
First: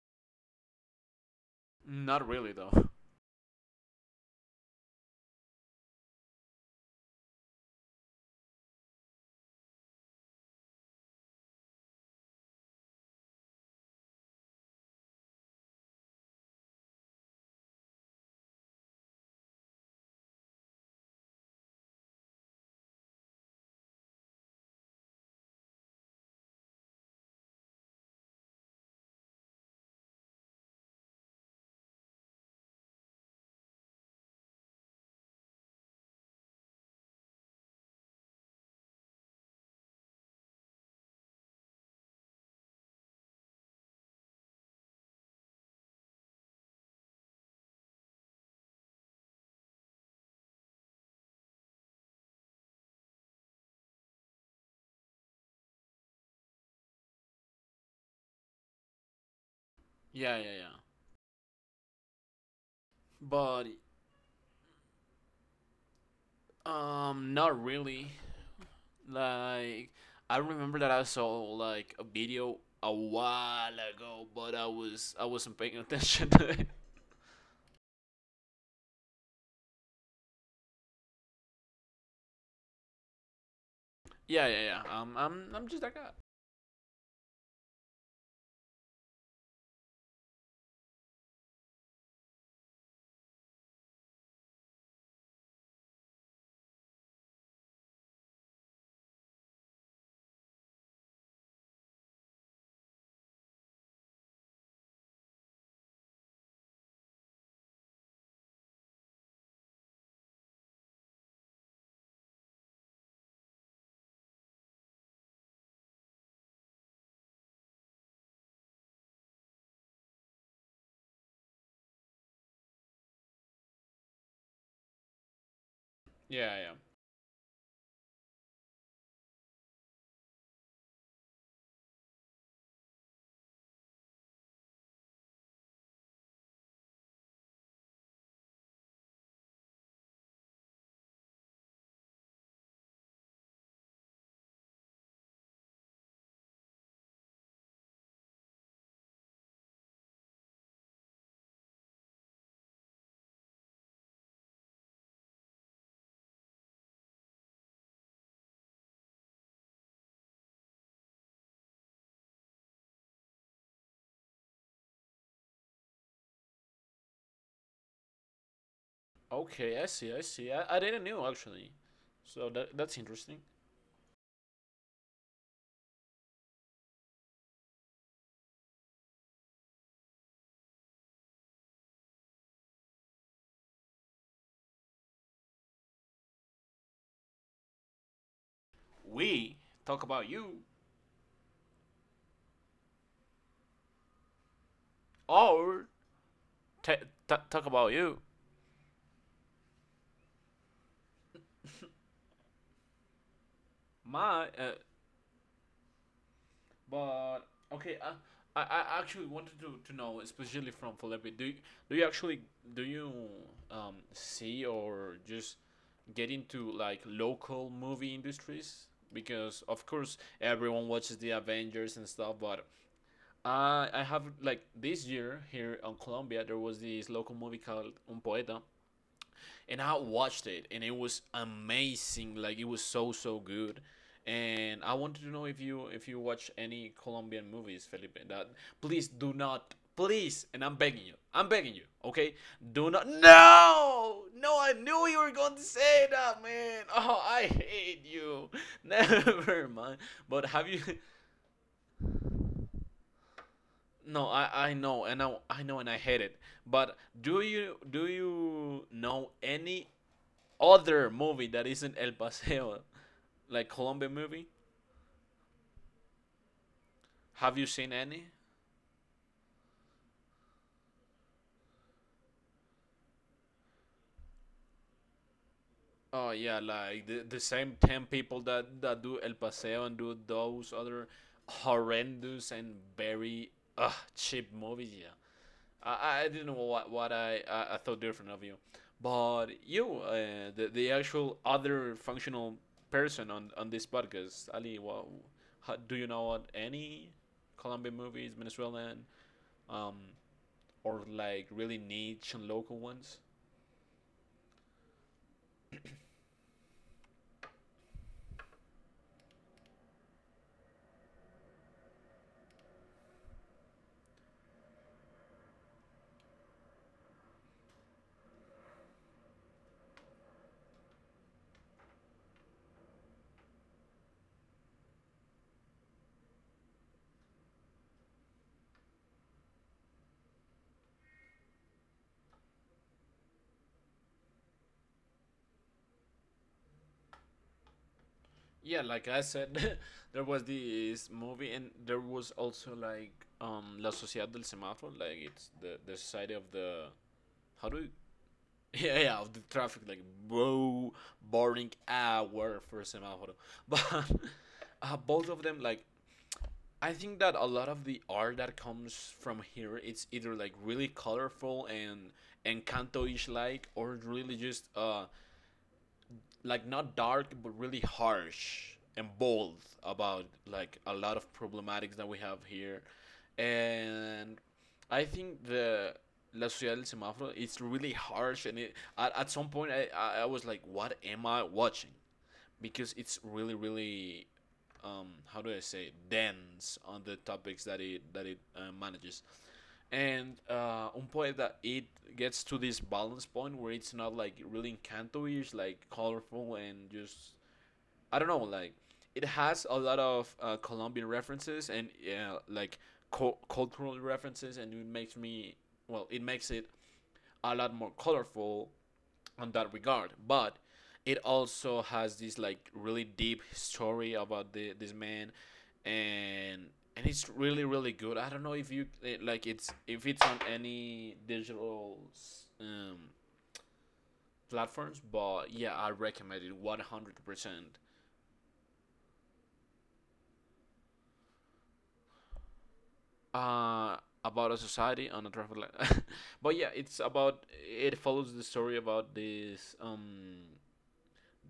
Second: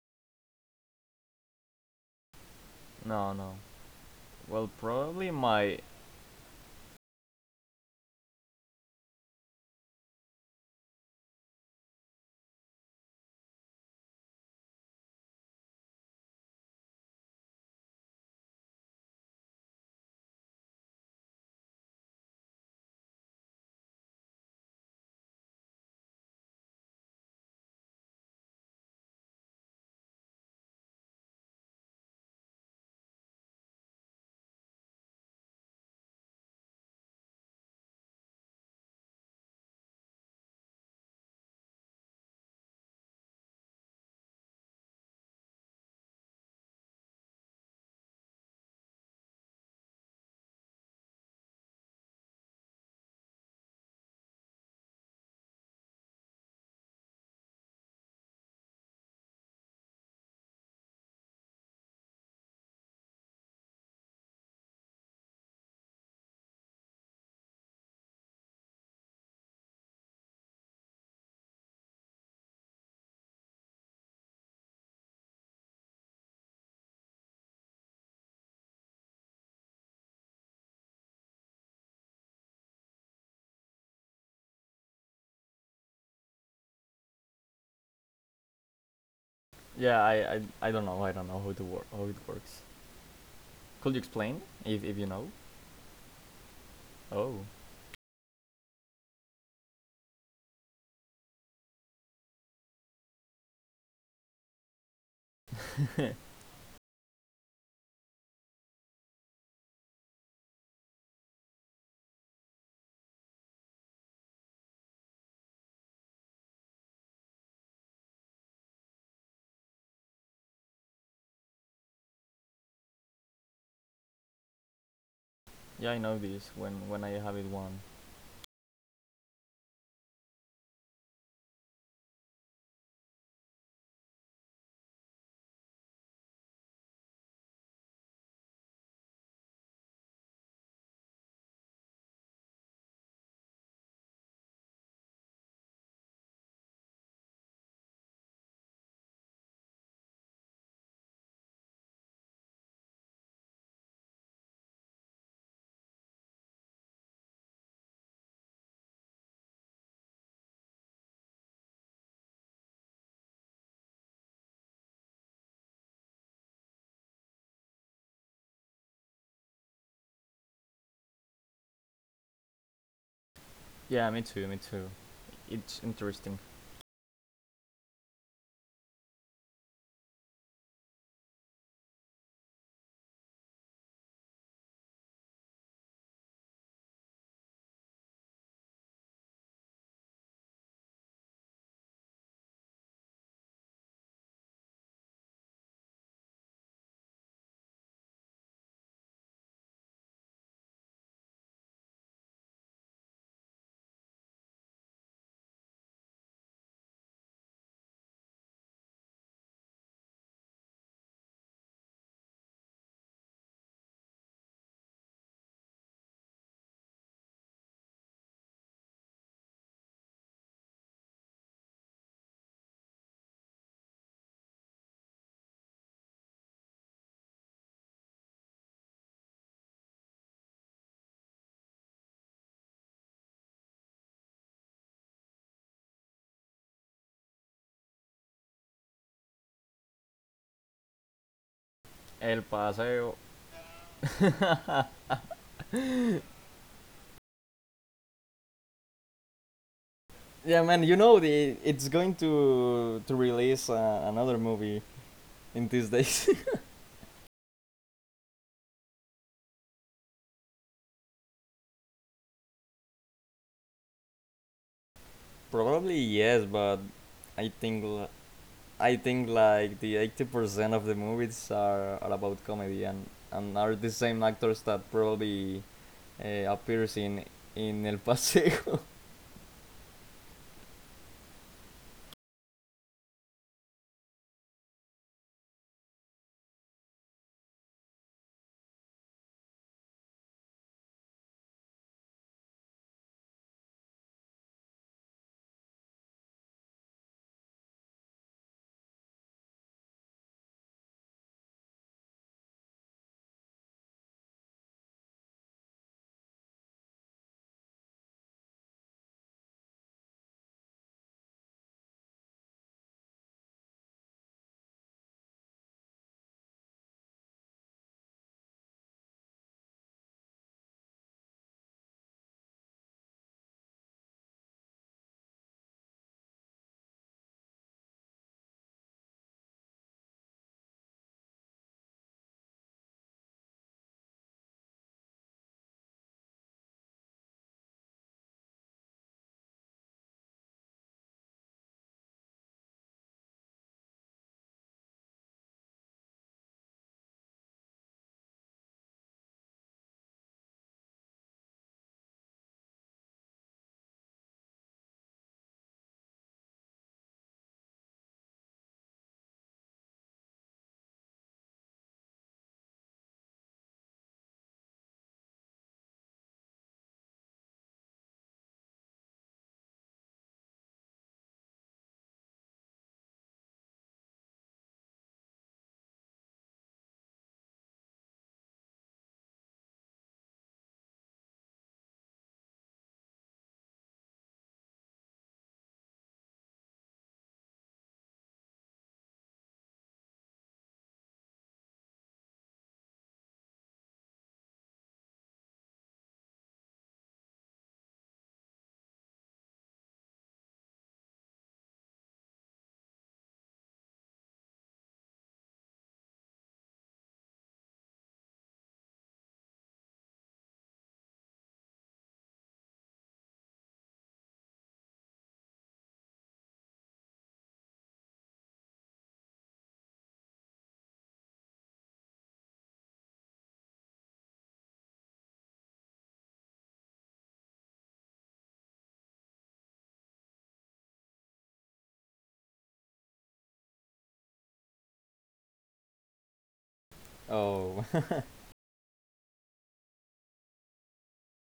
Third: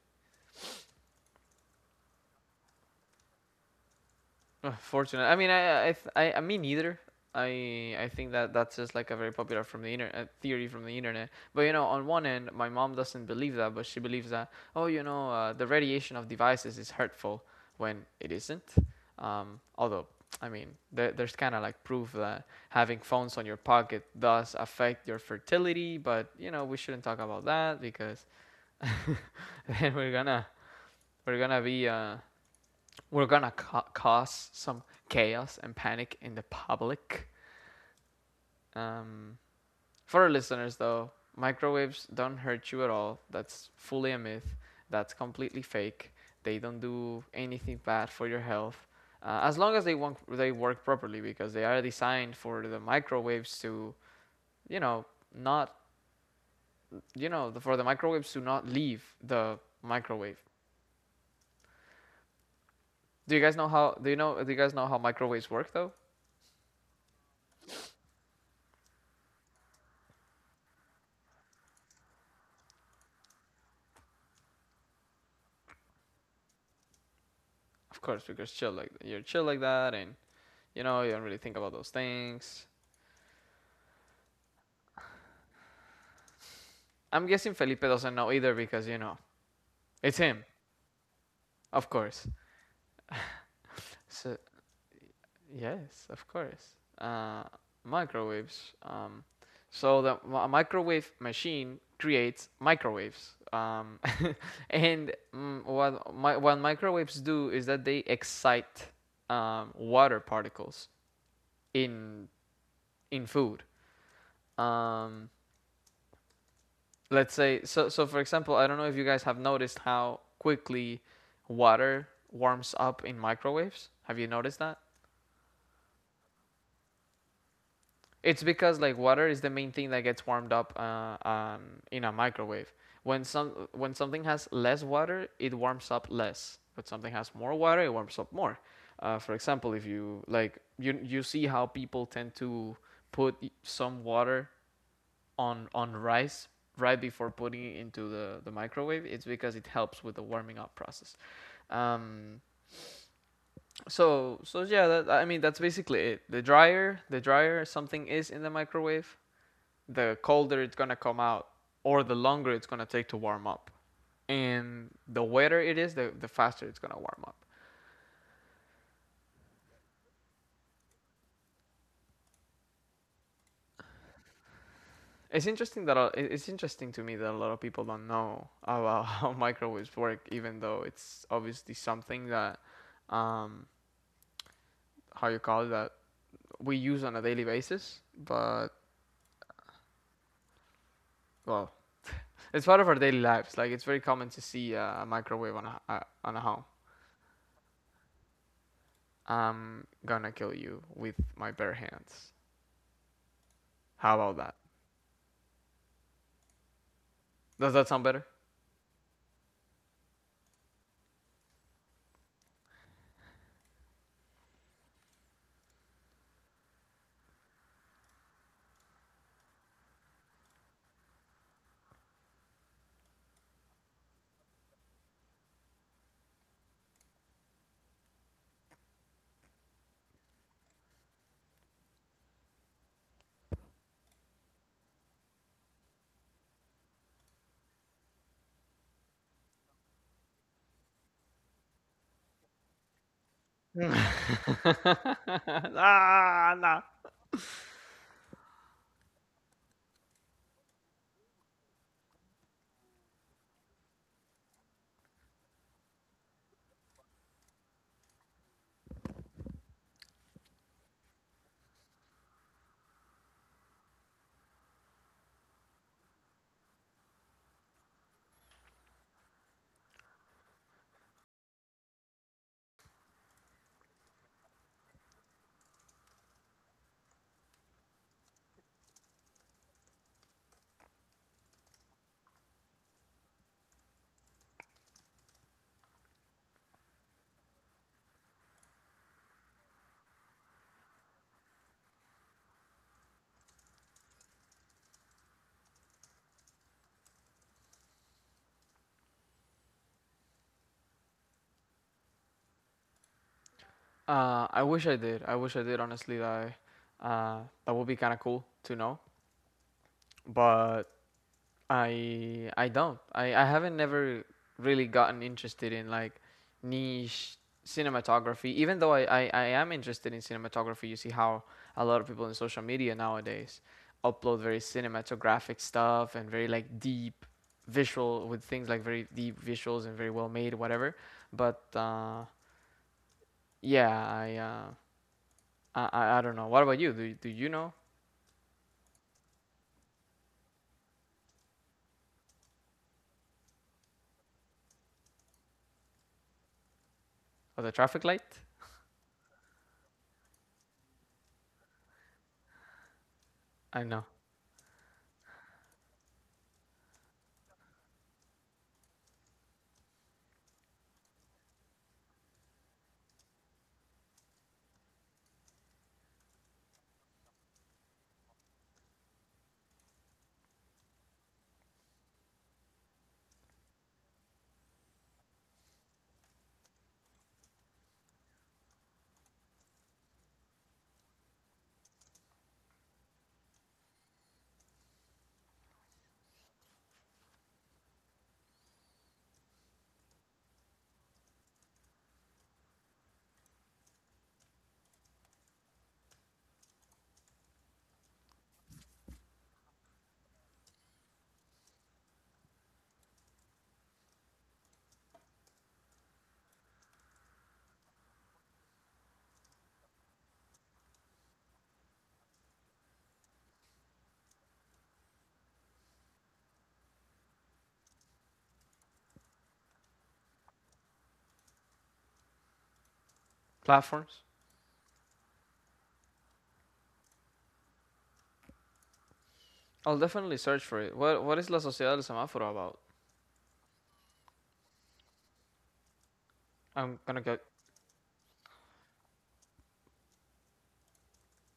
[SPEAKER 3] Not really, though.
[SPEAKER 2] No, no. Well,
[SPEAKER 1] Unfortunate.
[SPEAKER 2] probably
[SPEAKER 1] I mean,
[SPEAKER 2] my
[SPEAKER 1] I, I, th- I, I mean, neither. I, I think that that's just like a very popular from the internet theory from the internet. But you know, on one end, my mom doesn't believe that, but she believes that oh, you know, uh, the radiation of devices is hurtful when it isn't. Um, although, I mean, there, there's kind of like proof that having phones on your pocket does affect your fertility. But you know, we shouldn't talk about that because then we're gonna we're gonna be uh, we're gonna ca- cause some chaos and panic in the public. Um, for our listeners, though, microwaves don't hurt you at all. That's fully a myth. That's completely fake. They don't do anything bad for your health, uh, as long as they won't, they work properly because they are designed for the microwaves to, you know, not, you know, for the microwaves to not leave the
[SPEAKER 3] Yeah,
[SPEAKER 1] microwave.
[SPEAKER 3] yeah, yeah.
[SPEAKER 1] Do you guys
[SPEAKER 3] But,
[SPEAKER 1] know how? Do you know? Do you guys know how microwaves work though?
[SPEAKER 3] um, not really. Like, I remember that I saw like a video a while ago, but I was I wasn't paying attention to it.
[SPEAKER 1] Of course, because chill like you're chill like that, and you know, you don't really think about those things.
[SPEAKER 3] Yeah, yeah, yeah. Um, I'm I'm just that guy.
[SPEAKER 1] I'm guessing Felipe doesn't know either because, you know,
[SPEAKER 2] yeah.
[SPEAKER 1] it's
[SPEAKER 2] I,
[SPEAKER 1] him,
[SPEAKER 2] I I don't know. I don't know how to work
[SPEAKER 1] of
[SPEAKER 2] how it
[SPEAKER 1] course.
[SPEAKER 2] works. Could you
[SPEAKER 1] So,
[SPEAKER 2] explain if, if you know?
[SPEAKER 1] yes, of course.
[SPEAKER 2] Oh,
[SPEAKER 1] Uh, microwaves. Um, so, the a microwave machine creates microwaves. Um, and mm, what, mi- what microwaves do is that they excite um, water particles in, in food. Um, let's say so so for example I don't know if you guys have noticed how quickly water warms up in microwaves, have you noticed that?
[SPEAKER 2] yeah, I know this
[SPEAKER 3] Yeah, yeah.
[SPEAKER 2] when when I have it one.
[SPEAKER 1] It's because like water is the main thing that gets warmed up uh, um, in a microwave when some when something has less water it warms up less, but something has more water it warms up more. Uh, for example if you like you you see how people tend to put some water on on rice right before putting it into the, the microwave. It's because it helps with the warming up process. Um, so so yeah that, I mean that's basically it. The drier the drier something is in the microwave, the colder it's going to come out or the longer it's going to take to warm up, and the wetter it is, the, the faster it's going to warm up.
[SPEAKER 3] Okay, I see, I see. I, I didn't know actually. So that, that's interesting.
[SPEAKER 2] Yeah, me too, me too.
[SPEAKER 1] It's
[SPEAKER 2] It's
[SPEAKER 1] interesting that a-
[SPEAKER 2] interesting.
[SPEAKER 1] it's interesting to me that a lot of people don't know about how microwaves work, even though it's obviously something that um, how you call that, we use on a daily basis, but
[SPEAKER 3] We talk about you
[SPEAKER 1] well, it's part of our daily lives. Like it's very common to see uh, a microwave on a
[SPEAKER 3] or
[SPEAKER 1] uh, on a home.
[SPEAKER 3] t- t- talk about you.
[SPEAKER 1] I'm gonna kill you with my bare hands. How about
[SPEAKER 3] My,
[SPEAKER 1] that?
[SPEAKER 3] uh, but
[SPEAKER 1] Does that
[SPEAKER 3] okay.
[SPEAKER 1] sound
[SPEAKER 3] I,
[SPEAKER 1] better?
[SPEAKER 3] I I actually wanted to, to know, especially from Felipe. Do you, do you actually do you um see, or just get into like local movie industries? Because of course everyone watches the Avengers and stuff, but uh, I have like this year here on Colombia there was this local movie called Un Poeta, and I watched it and it was amazing. Like it was so, so good, and I wanted to know if you, if you watch any Colombian movies, Felipe. That, please do not, please, and I'm begging you, I'm begging you, okay?
[SPEAKER 2] El
[SPEAKER 3] Do not,
[SPEAKER 2] Paseo.
[SPEAKER 3] no, no. I knew you were going to say that,
[SPEAKER 1] ah, nah.
[SPEAKER 3] man. Oh, I hate you. Never mind. But
[SPEAKER 2] Yeah,
[SPEAKER 3] have
[SPEAKER 2] man,
[SPEAKER 3] you
[SPEAKER 2] you know the it's going to to release uh,
[SPEAKER 3] No,
[SPEAKER 2] another
[SPEAKER 3] I, I
[SPEAKER 2] movie
[SPEAKER 3] know, and I,
[SPEAKER 2] in
[SPEAKER 3] I know,
[SPEAKER 2] these
[SPEAKER 3] and I hate
[SPEAKER 2] days.
[SPEAKER 3] it. But do you do you know any other movie that isn't El Paseo, like Colombian movie?
[SPEAKER 2] Probably yes, but I
[SPEAKER 3] Have you
[SPEAKER 2] think
[SPEAKER 3] seen
[SPEAKER 2] l-
[SPEAKER 3] any?
[SPEAKER 2] I think like the eighty percent of the movies are, are about comedy and and are the same actors that probably
[SPEAKER 3] Oh
[SPEAKER 2] uh,
[SPEAKER 3] yeah,
[SPEAKER 2] appears
[SPEAKER 3] like
[SPEAKER 2] in
[SPEAKER 3] the, the same
[SPEAKER 2] in El
[SPEAKER 3] ten people
[SPEAKER 2] Paseo.
[SPEAKER 3] that that do El Paseo and do those other horrendous and very uh, cheap movies. Yeah, I, I didn't know what what I, I I thought different of you, but you uh, the the actual other functional person on on this podcast, Ali. What how, do you know what any Colombian movies, Venezuelan, um, or like really niche and local ones?
[SPEAKER 1] Uh, I wish I did. I wish I did. Honestly, that I, uh, that would be kind of cool to know. But I I don't. I I haven't never really gotten interested in like niche cinematography. Even though I I, I am interested in cinematography, you see how a lot of people in social media nowadays upload very cinematographic stuff and very like deep visual with things like very deep visuals and very well made whatever. But uh, yeah, I uh I, I I don't know. What about you? Do do you know
[SPEAKER 3] Yeah, like I said, there was this movie, and there was also like um La Sociedad del Semáforo, like it's the the society of the
[SPEAKER 1] of the
[SPEAKER 3] how do you
[SPEAKER 1] traffic light?
[SPEAKER 3] Yeah, yeah, of the traffic, like, bro, boring hour for semaphore.
[SPEAKER 1] I
[SPEAKER 3] But
[SPEAKER 1] know
[SPEAKER 3] uh, both of them, like, I think that a lot of the art that comes from here, it's either like really colorful and Encanto-ish like, or really just uh like not dark but really harsh and bold about like a lot of problematics that we have here, and I think the la ciudad del semáforo it's really harsh and it, at, at some point I, I i was like, what am I watching? Because it's really really um, how do I say, dense on the topics that it that it uh, manages. And uh, un poeta, that it gets to this balance point where it's not like really encanto-ish, like colorful and just I don't know, like it has a lot of uh, Colombian references and uh, like co- cultural references, and it makes me, well, it makes it a lot more colorful on that regard. But it also has this like really deep story about the, this man, and and it's really really good. I don't know if you eh, like it's if it's on any digital um,
[SPEAKER 1] platforms.
[SPEAKER 3] platforms, but yeah, I recommend it one hundred percent.
[SPEAKER 1] I'll definitely search for it. What What is La Sociedad del Semáforo about?
[SPEAKER 3] Uh, about a society on a traffic light. But yeah,
[SPEAKER 1] I'm
[SPEAKER 3] it's
[SPEAKER 1] gonna go
[SPEAKER 3] about,
[SPEAKER 2] Oh.
[SPEAKER 3] it follows the story about this um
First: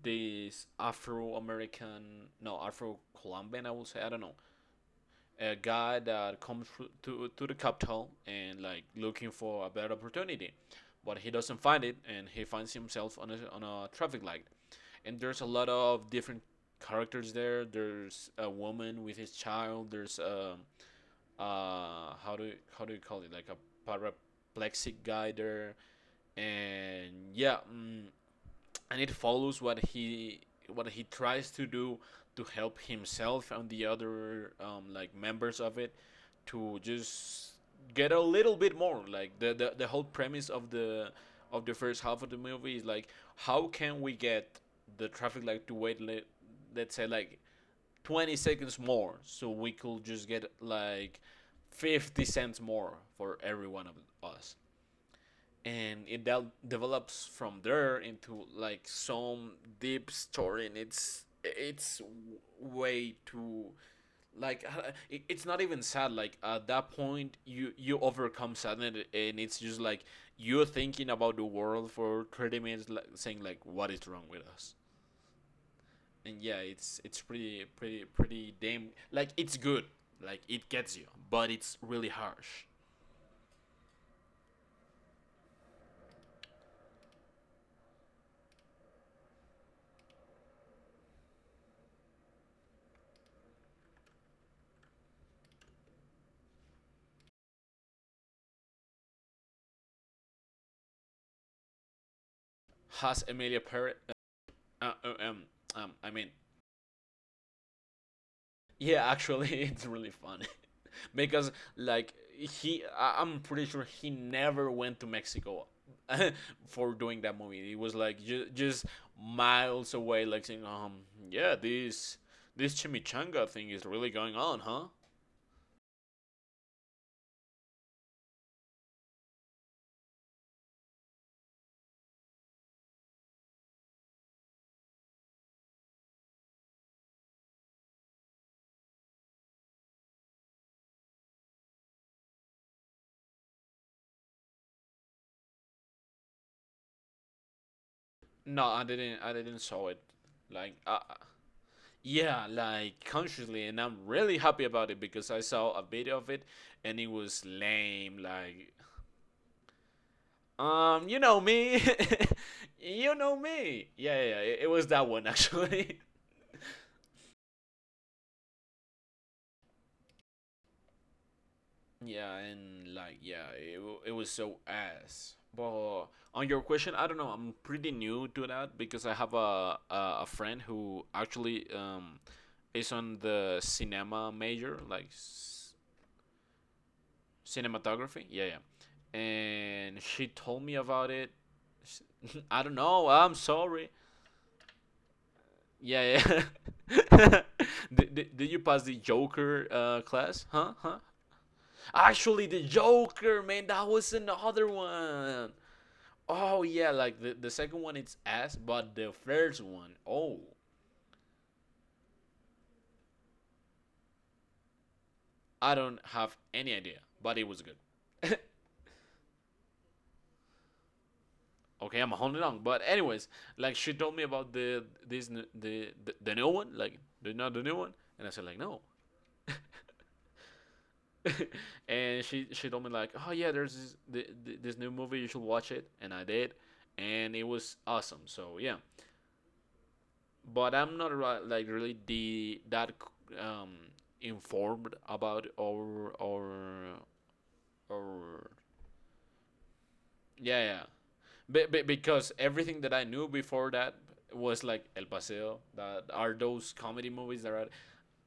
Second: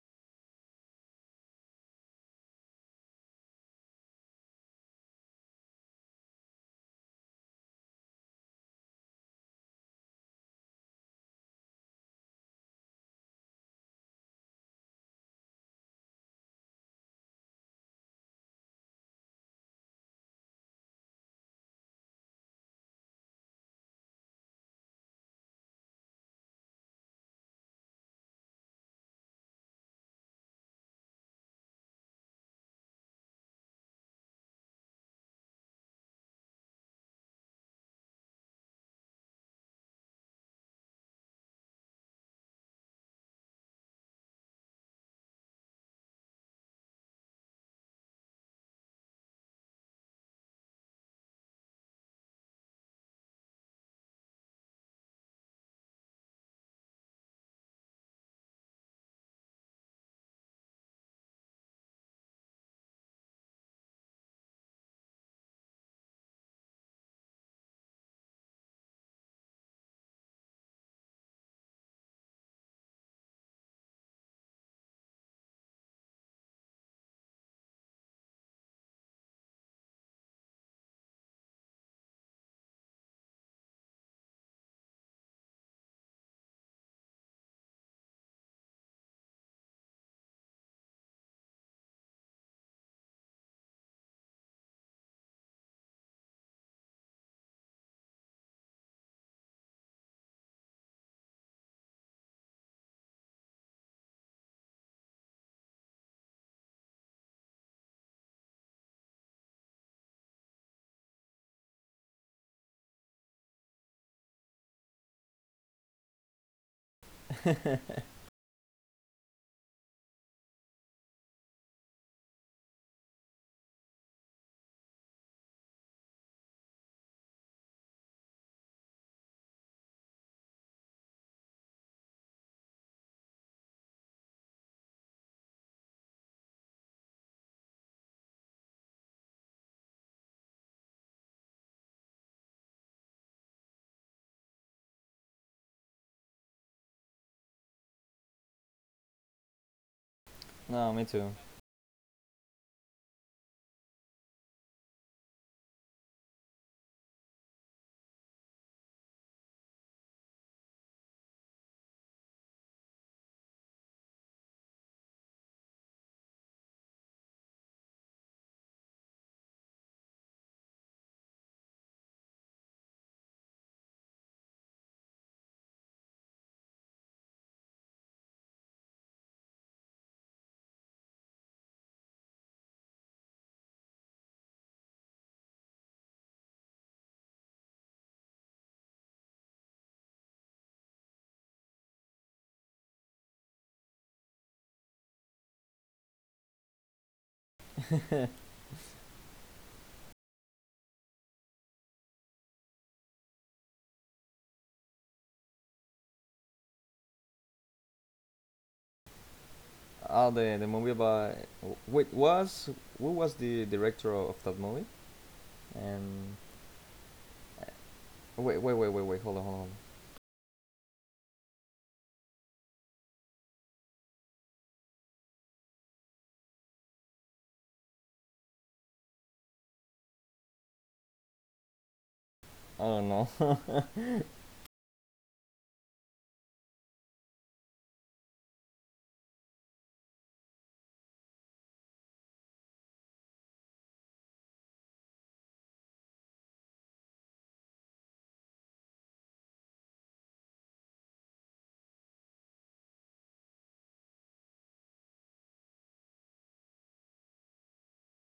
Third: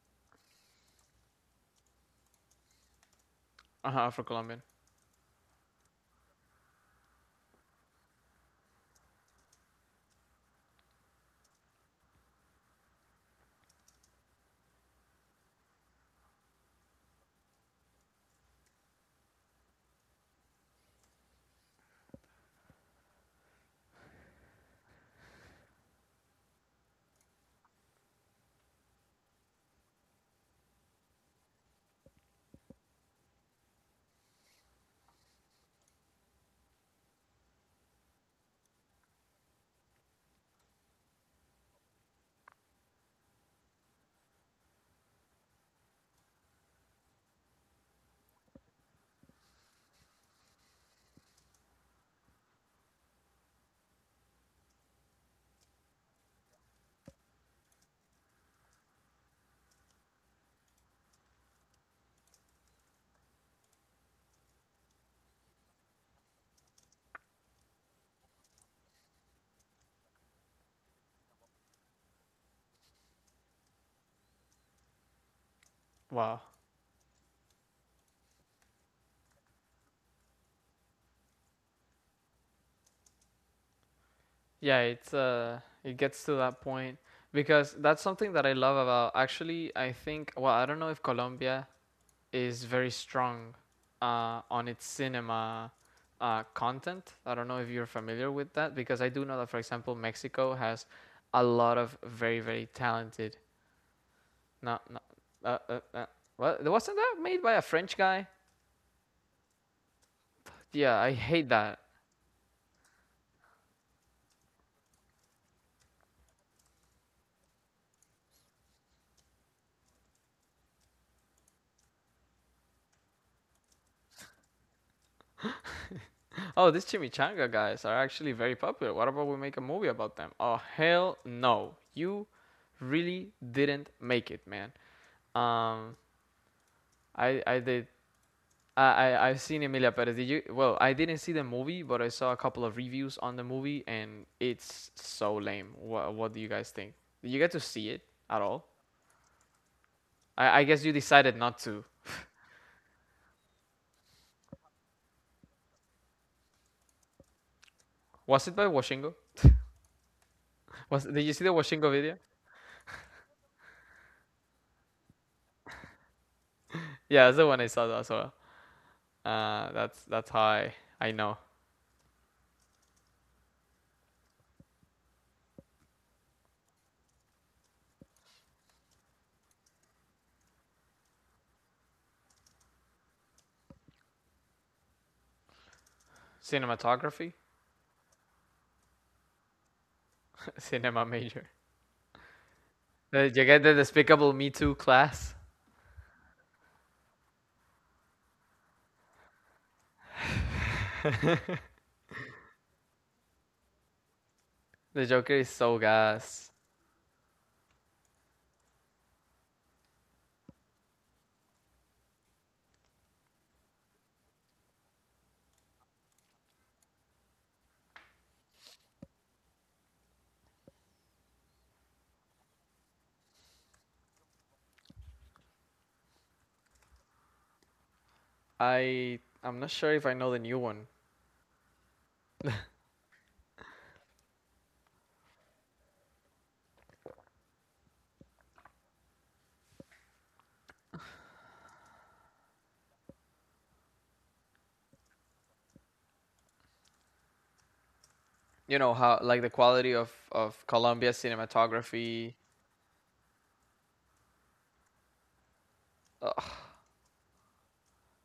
[SPEAKER 3] this Afro American no Afro Colombian, I will
[SPEAKER 1] uh,
[SPEAKER 3] say, I don't know,
[SPEAKER 1] Afro-Colombian.
[SPEAKER 3] a guy that comes to to the capital and like looking for a better opportunity, but he doesn't find it, and he finds himself on a on a traffic light, and there's a lot of different characters there. There's a woman with his child. There's a uh how do you, how do you call it, like a paraplexic guy there, and yeah. Mm, and it follows what he what he tries to do to help himself and the other um, like members of it to just get a little bit more. Like the, the the whole premise of the of the first half of the movie is like, how can we get the traffic light to wait, let, let's say like twenty seconds more so we could just get like fifty cents more for every one of us. And it del- develops from there into like some deep story, and it's it's way too like uh, it's not even sad. Like at that point you you overcome sadness, and it's just like you're thinking about the world for thirty minutes, like saying like, what is wrong with us?
[SPEAKER 1] Wow.
[SPEAKER 3] And yeah, it's it's pretty pretty pretty damn, like it's good, like it gets you, but it's really harsh.
[SPEAKER 1] Yeah, it's uh, it gets to that point because that's something that I love about. Actually, I think. Well, I don't know if Colombia is very strong, uh, on its cinema, uh, content. I don't know if you're familiar with that because I do know that, for example, Mexico has a lot of very very
[SPEAKER 3] Has
[SPEAKER 1] talented.
[SPEAKER 3] Emilia Perez.
[SPEAKER 1] Not,
[SPEAKER 3] uh,
[SPEAKER 1] not
[SPEAKER 3] uh, um,
[SPEAKER 1] uh, uh,
[SPEAKER 3] um,
[SPEAKER 1] uh,
[SPEAKER 3] I mean,
[SPEAKER 1] what wasn't that made by a French guy?
[SPEAKER 3] yeah, actually, it's really funny
[SPEAKER 1] Yeah, I hate
[SPEAKER 3] because
[SPEAKER 1] that.
[SPEAKER 3] like he, I- I'm pretty sure he never went to Mexico for doing that movie. It was like ju- just miles away, like saying, um, yeah, this this chimichanga thing is really going on, huh?
[SPEAKER 1] Oh, these chimichanga guys are actually very popular. What about we make a movie about them? Oh, hell no. You really didn't make it, man. Um, I I did. I, I, I've seen Emilia Perez. Did you? Well, I didn't see the movie, but I saw a couple of reviews on the movie, and it's so lame. What, what do you guys think? Did you get to see it at
[SPEAKER 3] No,
[SPEAKER 1] all?
[SPEAKER 3] I didn't, I didn't saw it.
[SPEAKER 1] I, I
[SPEAKER 3] Like,
[SPEAKER 1] guess you
[SPEAKER 2] no,
[SPEAKER 3] uh,
[SPEAKER 2] me too.
[SPEAKER 1] decided not to.
[SPEAKER 3] yeah, like consciously, and I'm really happy about it because I saw a video of it, and it was lame.
[SPEAKER 1] Was it by
[SPEAKER 3] Like,
[SPEAKER 1] Washingo? Was
[SPEAKER 3] um, you
[SPEAKER 1] did you
[SPEAKER 3] know
[SPEAKER 1] see the
[SPEAKER 3] me.
[SPEAKER 1] Washingo video?
[SPEAKER 3] You know me. Yeah, yeah, yeah, it, it was that one actually.
[SPEAKER 1] Yeah, that's the one I saw as well. Uh, that's that's how I, I know.
[SPEAKER 3] Yeah, and like, yeah, it, it was so ass. But on your question, I don't know. I'm pretty new to that because I have a a, a friend who actually um is on the cinema major, like s-
[SPEAKER 1] Cinematography?
[SPEAKER 3] cinematography. Yeah, yeah. And she told me
[SPEAKER 1] Cinema
[SPEAKER 3] about it.
[SPEAKER 1] major.
[SPEAKER 3] I don't know.
[SPEAKER 1] Uh,
[SPEAKER 3] I'm
[SPEAKER 1] you get the
[SPEAKER 3] sorry.
[SPEAKER 1] Despicable Me two class.
[SPEAKER 3] Yeah, yeah. did, did, did you pass the Joker uh, class? Huh? Huh? Actually, the Joker, man, that was another
[SPEAKER 1] The Joker
[SPEAKER 3] one.
[SPEAKER 1] is so gas.
[SPEAKER 3] Oh, yeah, like the, the second one, it's ass, but the first one,
[SPEAKER 2] Oh,
[SPEAKER 3] oh,
[SPEAKER 2] the the movie about wait was who was the director of that movie?
[SPEAKER 3] I don't have
[SPEAKER 2] And
[SPEAKER 3] any idea, but it was good.
[SPEAKER 2] wait, wait, wait, wait, wait. Hold on, hold on.
[SPEAKER 3] Okay, I'm holding on. But anyways, like she told me about the this n- the, the, the new one, like the, not the new one. And I said, like, no.
[SPEAKER 1] I I'm not sure if I know the new one.
[SPEAKER 3] And she she told
[SPEAKER 2] I
[SPEAKER 3] me like,
[SPEAKER 2] don't
[SPEAKER 3] oh yeah, there's
[SPEAKER 2] know.
[SPEAKER 3] this, th- th- this new movie, you should watch it, and I did, and it was awesome. So yeah, but I'm not like really the that um informed about our our our
[SPEAKER 1] You know how like the quality of
[SPEAKER 3] Yeah,
[SPEAKER 1] of
[SPEAKER 3] yeah.
[SPEAKER 1] Colombia
[SPEAKER 3] Be- be- because
[SPEAKER 1] cinematography.
[SPEAKER 3] everything that I knew before that was like El Paseo, that are
[SPEAKER 1] Ugh.
[SPEAKER 3] those comedy movies that are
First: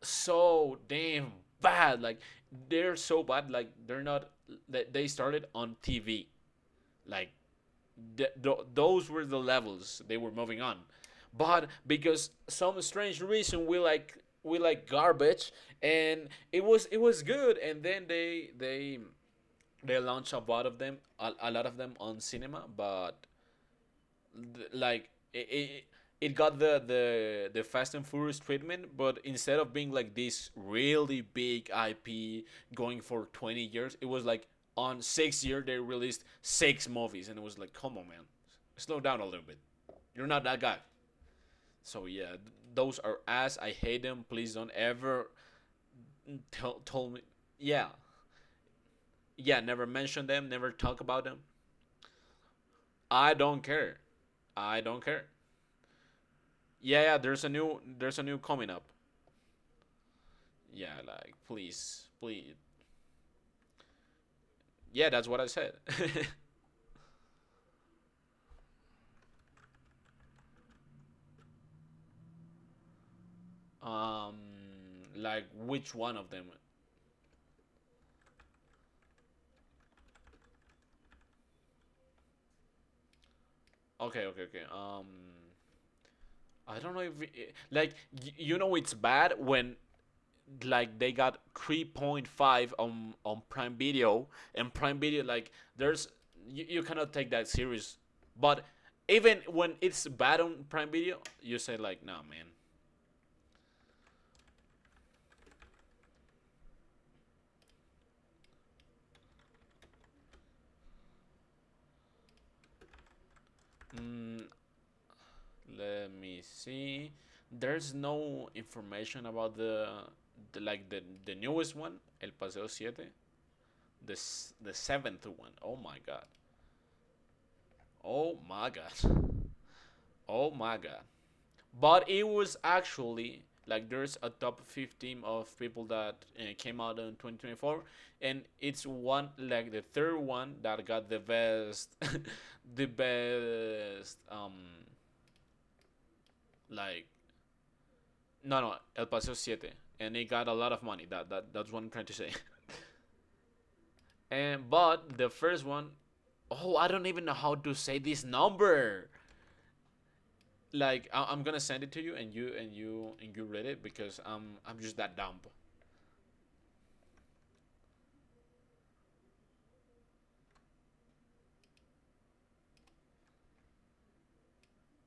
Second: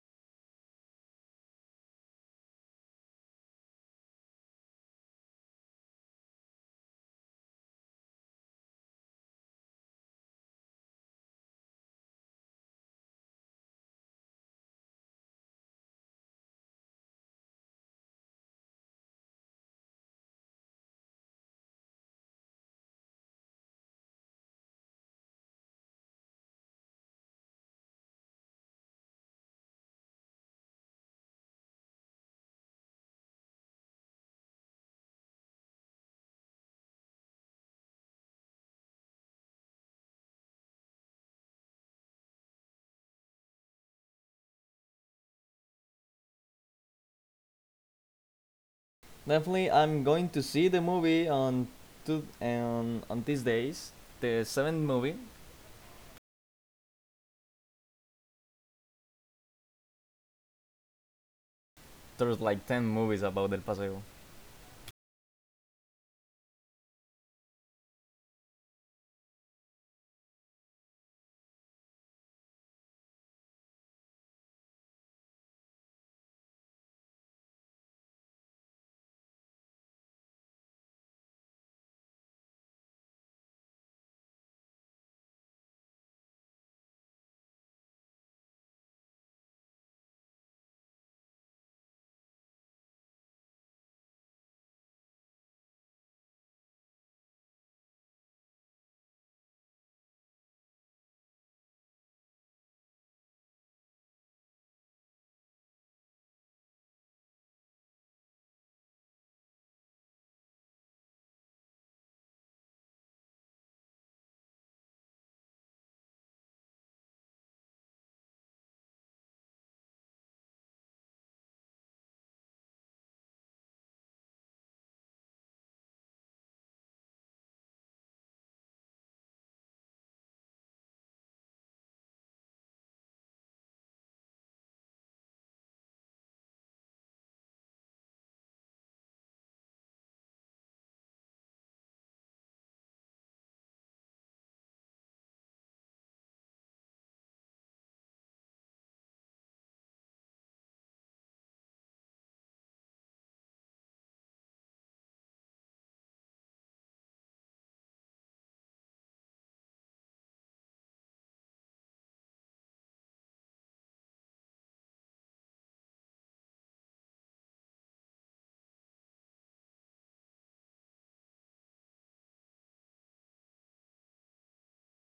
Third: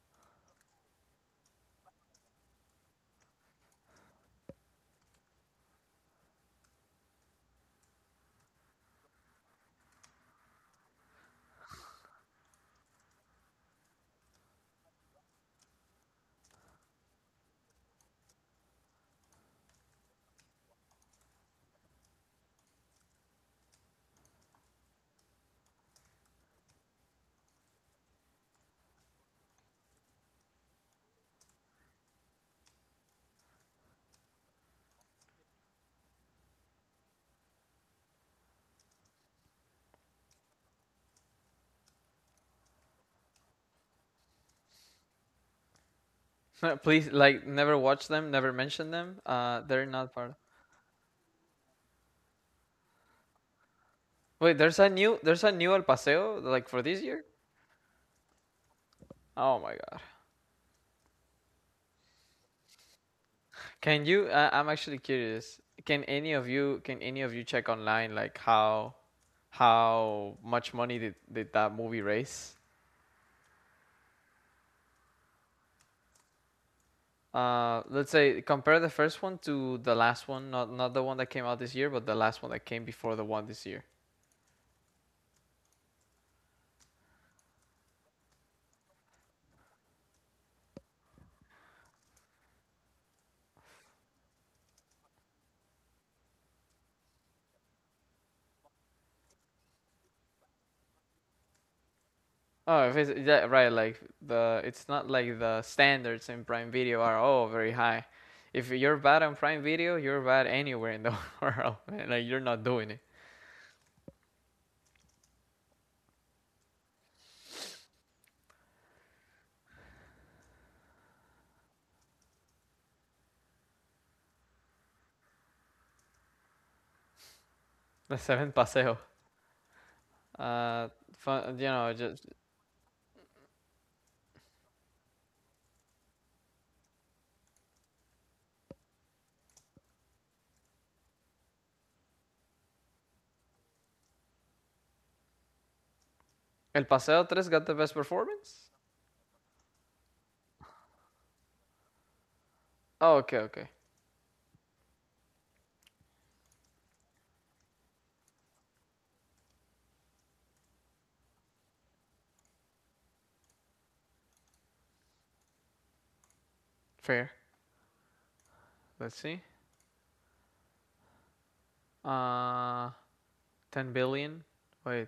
[SPEAKER 3] so damn bad. Like they're so bad. Like they're not. That they started on T V. Like th- th- those were the levels they were moving on. But because some strange reason, we like we like garbage, and it was it was good. And then they they they launched a lot of them, a, a lot of them on cinema, but th- like it, it, it got the, the the Fast and Furious treatment, but instead of being like this really big I P going for twenty years, it was like on six year they released six movies, and it was like, come on, man, slow down a little bit. You're not that guy. So yeah, th- those are ass. I hate them. Please don't ever tell
[SPEAKER 1] Please
[SPEAKER 3] told me.
[SPEAKER 1] like never
[SPEAKER 3] Yeah,
[SPEAKER 1] watch them, never mention them.
[SPEAKER 3] yeah.
[SPEAKER 1] Uh,
[SPEAKER 2] Definitely,
[SPEAKER 1] they're
[SPEAKER 3] Never
[SPEAKER 2] I'm
[SPEAKER 1] not
[SPEAKER 3] mention
[SPEAKER 2] going
[SPEAKER 1] part. Of...
[SPEAKER 2] to
[SPEAKER 3] them.
[SPEAKER 2] see
[SPEAKER 3] Never
[SPEAKER 2] the
[SPEAKER 3] talk about
[SPEAKER 2] movie
[SPEAKER 3] them.
[SPEAKER 2] on two on on
[SPEAKER 3] I
[SPEAKER 2] these
[SPEAKER 3] don't
[SPEAKER 2] days.
[SPEAKER 3] care.
[SPEAKER 2] The
[SPEAKER 1] Wait, there's
[SPEAKER 3] I
[SPEAKER 2] seventh
[SPEAKER 1] a
[SPEAKER 3] don't
[SPEAKER 1] new
[SPEAKER 2] movie.
[SPEAKER 3] care.
[SPEAKER 1] there's a new El Paseo like for this
[SPEAKER 3] Yeah, yeah.
[SPEAKER 1] year.
[SPEAKER 3] There's a new, there's a new coming up.
[SPEAKER 1] Oh my god.
[SPEAKER 3] Yeah, like please,
[SPEAKER 2] There's
[SPEAKER 3] please.
[SPEAKER 2] like ten movies about El Paseo.
[SPEAKER 1] Can you? Uh, I'm actually
[SPEAKER 3] Yeah, that's what I
[SPEAKER 1] curious.
[SPEAKER 3] said.
[SPEAKER 1] Can any of you? Can any of you check online like how how much money did, did that movie raise?
[SPEAKER 3] um, like which one of them?
[SPEAKER 1] Uh, let's say compare the first one to the last one. Not not the one that came out this year, but the last one that came before the one this year.
[SPEAKER 3] Okay, okay, okay. Um, I don't know if it- like y- you know it's bad when like they got three point five on on Prime Video, and Prime Video, like there's, you, you cannot take that serious. But even when it's bad on Prime Video, you say like, nah, man.
[SPEAKER 1] Oh, if it's yeah, right. Like the it's not like the standards in Prime Video are oh very high. If you're bad on Prime Video, you're bad anywhere in the world. Man. Like you're not doing it.
[SPEAKER 3] Mm, let me see. There's no information about the, the like the the newest one, El Paseo Siete, the the seventh one. Oh my god.
[SPEAKER 1] The
[SPEAKER 3] Oh
[SPEAKER 1] seventh
[SPEAKER 3] my god.
[SPEAKER 1] paseo.
[SPEAKER 3] Oh my
[SPEAKER 1] Uh,
[SPEAKER 3] god.
[SPEAKER 1] fun, you know,
[SPEAKER 3] But
[SPEAKER 1] just
[SPEAKER 3] it was actually like there's a top fifteen of people that uh, came out in twenty twenty-four, and it's one like the third one that got the best the best um
[SPEAKER 1] El
[SPEAKER 3] like
[SPEAKER 1] Paseo tres got the best performance?
[SPEAKER 3] No, no, El Paseo Siete, and it got a lot of money. That that that's what I'm trying to say.
[SPEAKER 1] Oh, okay, okay.
[SPEAKER 3] And but the first one, oh, I don't even know how to say this number. Like I, I'm gonna send it to you, and you and you and you read it because I'm I'm just that dumb.
[SPEAKER 1] Fair. Let's see. Uh, ten billion. Wait,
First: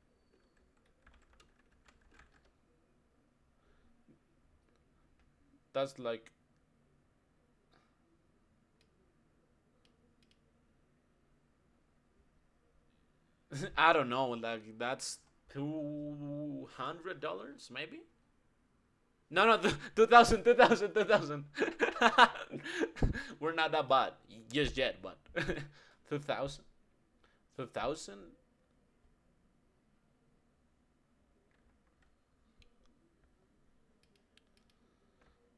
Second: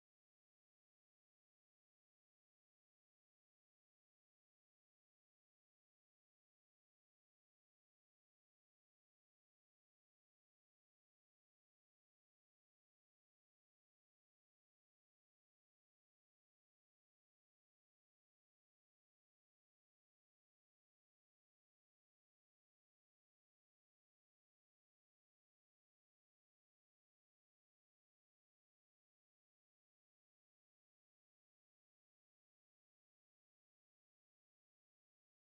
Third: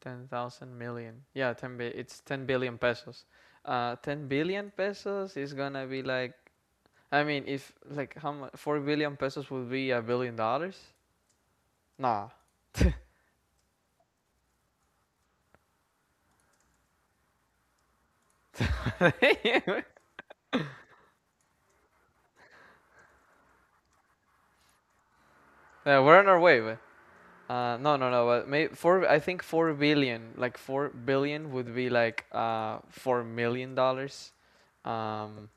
[SPEAKER 1] ten thousand million. Yeah, ten bi- it's ten billion pesos. Uh, ten billion pesos is gonna
[SPEAKER 3] That's
[SPEAKER 1] be
[SPEAKER 3] like,
[SPEAKER 1] like, I mean, if like how much four billion pesos would be a billion dollars? Nah.
[SPEAKER 3] I don't know. Like that's two hundred dollars maybe. No, no,
[SPEAKER 1] yeah,
[SPEAKER 3] two thousand, two thousand, two thousand. We're not that bad just yet, but
[SPEAKER 1] we're
[SPEAKER 3] two
[SPEAKER 1] on our way,
[SPEAKER 3] thousand,
[SPEAKER 1] but
[SPEAKER 3] two
[SPEAKER 1] uh, no, no,
[SPEAKER 3] thousand.
[SPEAKER 1] no. But may four. I think four billion, like four billion would be like uh four million dollars. Um,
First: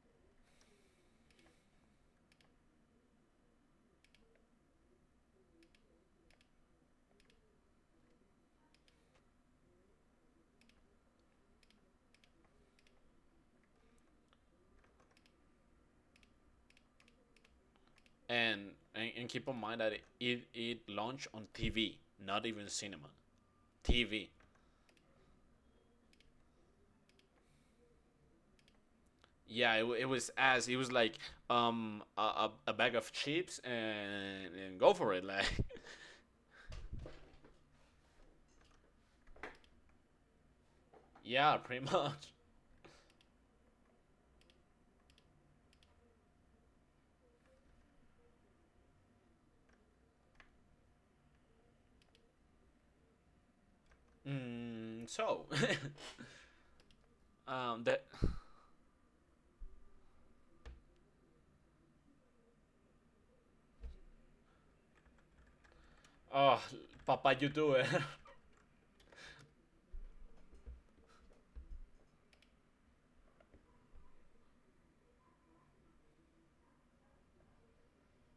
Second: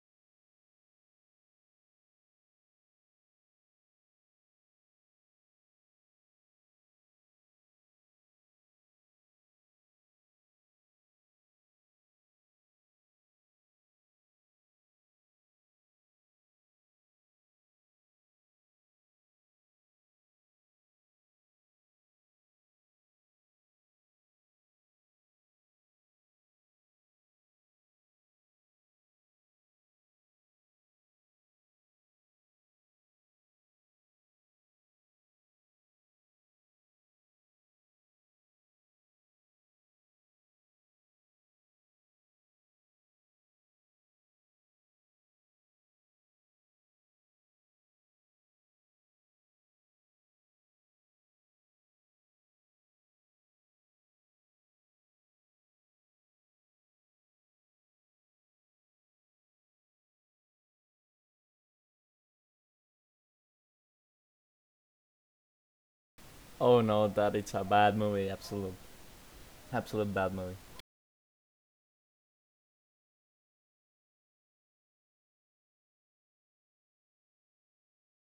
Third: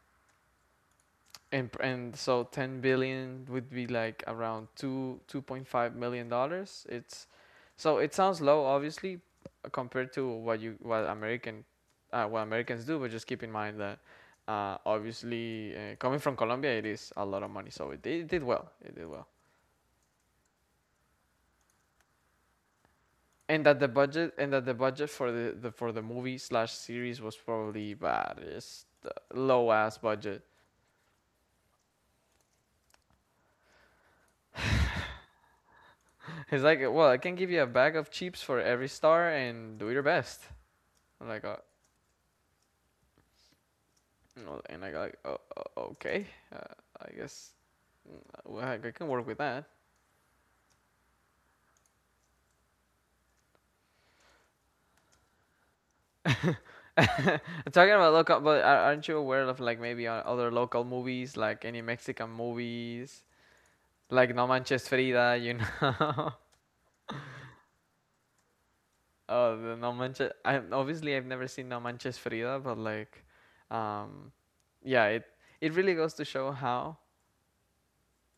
[SPEAKER 1] And and so ten billion would be like around two two point five million dollars. It's so it sounds low obviously uh, compared to what you what American uh, what Americans do, but just keep in mind that uh, obviously uh, coming from Colombia it is a lot of money. So it, it did
[SPEAKER 3] And
[SPEAKER 1] well. It did
[SPEAKER 3] and,
[SPEAKER 1] well.
[SPEAKER 3] and keep in mind that it, it it launched on T V, not even cinema,
[SPEAKER 1] And that the
[SPEAKER 3] T V.
[SPEAKER 1] budget and that the budget for the, the for the movie slash series was probably bad. It's low
[SPEAKER 3] Yeah, it,
[SPEAKER 1] ass
[SPEAKER 3] it was
[SPEAKER 1] budget.
[SPEAKER 3] as it was like um a, a, a bag of chips and and go for it like
[SPEAKER 1] It's like well, I can give you a bag of chips for every star and do your best. And I
[SPEAKER 3] yeah
[SPEAKER 1] got,
[SPEAKER 3] pretty much.
[SPEAKER 1] and I got, like, oh, oh, okay, uh, I guess, mm, well, I can work with that.
[SPEAKER 3] Mm, so um
[SPEAKER 1] Talking
[SPEAKER 3] the
[SPEAKER 1] about local, but aren't you aware of like maybe other local movies, like any Mexican movies, like No Manches Frida, you know?
[SPEAKER 3] oh
[SPEAKER 2] Oh no,
[SPEAKER 3] papa
[SPEAKER 2] that
[SPEAKER 3] you
[SPEAKER 2] it's a
[SPEAKER 3] do it.
[SPEAKER 2] bad movie. Absolute,
[SPEAKER 1] Oh, the No
[SPEAKER 2] absolute
[SPEAKER 1] Manches.
[SPEAKER 2] bad movie.
[SPEAKER 1] I obviously I've never seen No Manches Frida, but like, um, yeah, it it really goes to show how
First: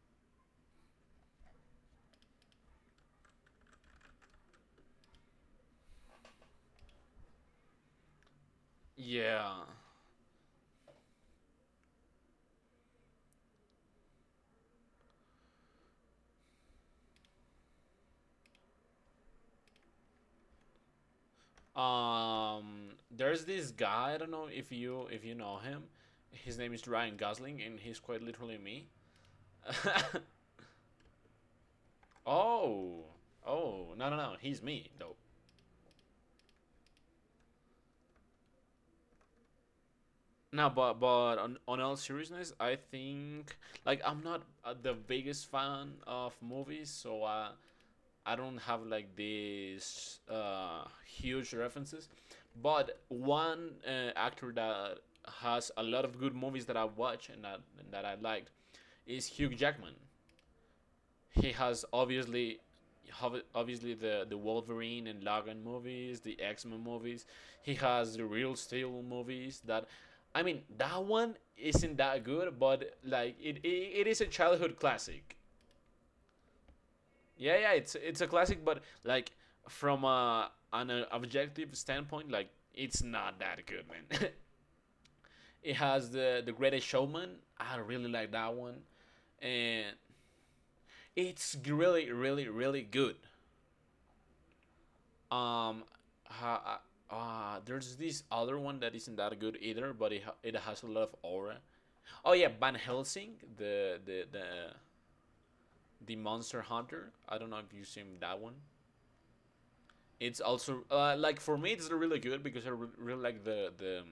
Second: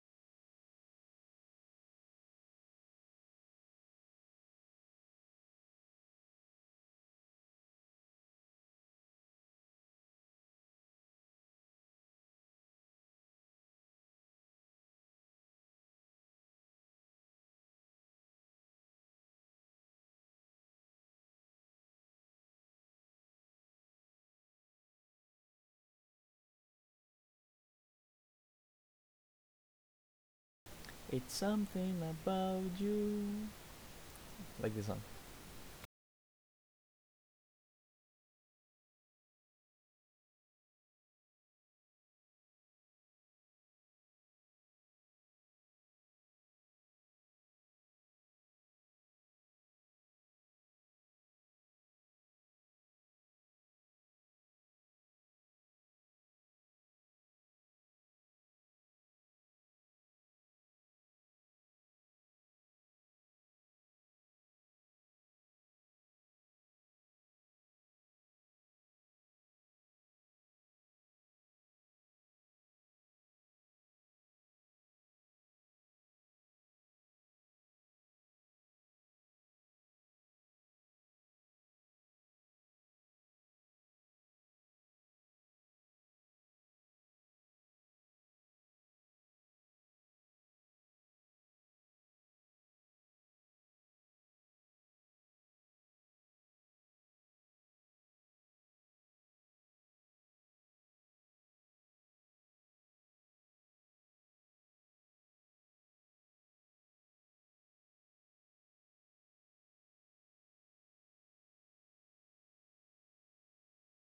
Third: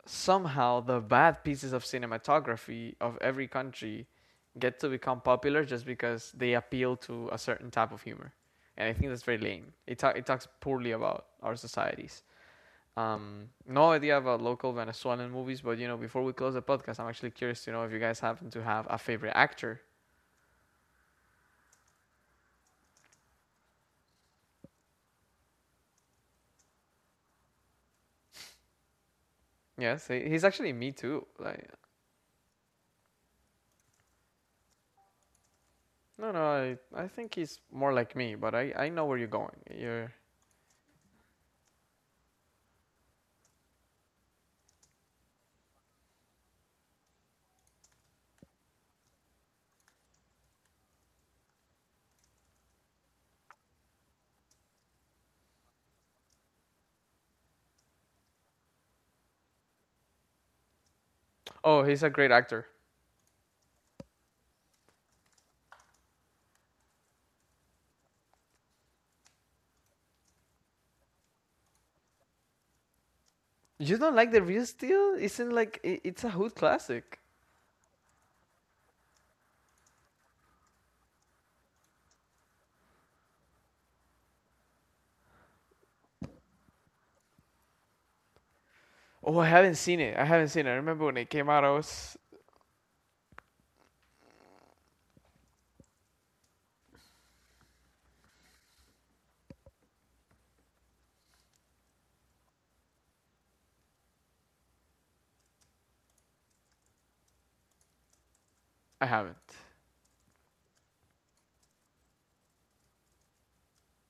[SPEAKER 1] somehow the bad pieces of cinematography of every country get to become popular just because they appeal to a certain type of humor. And I think that's very
[SPEAKER 3] Yeah,
[SPEAKER 1] lame. It, ta- it talks poorly about our societies. Um, no idea about local Venezuelan movies, but you know, before we close the podcast, I'm actually curious to know if you guys happen to have a favorite actor.
[SPEAKER 3] um there's this guy, I don't know if you if you know him, his name is Ryan Gosling and he's quite literally me.
[SPEAKER 1] Yes, he's actually me too.
[SPEAKER 2] It's
[SPEAKER 1] Like,
[SPEAKER 2] something about
[SPEAKER 3] Oh,
[SPEAKER 2] you.
[SPEAKER 3] oh, no, no, no. He's
[SPEAKER 2] Like this
[SPEAKER 3] me
[SPEAKER 2] one.
[SPEAKER 3] though.
[SPEAKER 1] no, no, I, I think he's more like me, but I, I know where you're going. You're,
[SPEAKER 3] No, but but on, on all seriousness, I think like I'm not uh, the biggest fan of movies, so I I don't have like these uh, huge references. But one uh, actor that has a lot of good movies that I watch and that and that I liked is Hugh Jackman. He has
[SPEAKER 1] oh, he's a great
[SPEAKER 3] obviously
[SPEAKER 1] actor.
[SPEAKER 3] obviously the the Wolverine and Logan movies, the X-Men movies. He has the Real Steel movies that, I mean, that one isn't that good, but like it, it,
[SPEAKER 1] You
[SPEAKER 3] it
[SPEAKER 1] don't
[SPEAKER 3] is a
[SPEAKER 1] like the real
[SPEAKER 3] childhood
[SPEAKER 1] steel?
[SPEAKER 3] classic.
[SPEAKER 1] Isn't like I it's a hood classic.
[SPEAKER 3] Yeah, yeah, it's it's a classic, but like from a, an uh, objective standpoint, like it's not that good, man. It has the the Greatest Showman. I really like that one,
[SPEAKER 1] Oh, I haven't
[SPEAKER 3] and
[SPEAKER 1] seen it. I haven't seen it. I remember when it came
[SPEAKER 3] it's
[SPEAKER 1] out. I
[SPEAKER 3] really,
[SPEAKER 1] was
[SPEAKER 3] really, really good. Um, ha, uh, uh, there's this other one that isn't that good either, but it, ha- it has a lot of aura. Oh yeah, Van Helsing, the the the the Monster Hunter. I don't know if you've seen that one.
[SPEAKER 1] I haven't
[SPEAKER 3] It's also uh, like for me, it's really good because I re- really like the the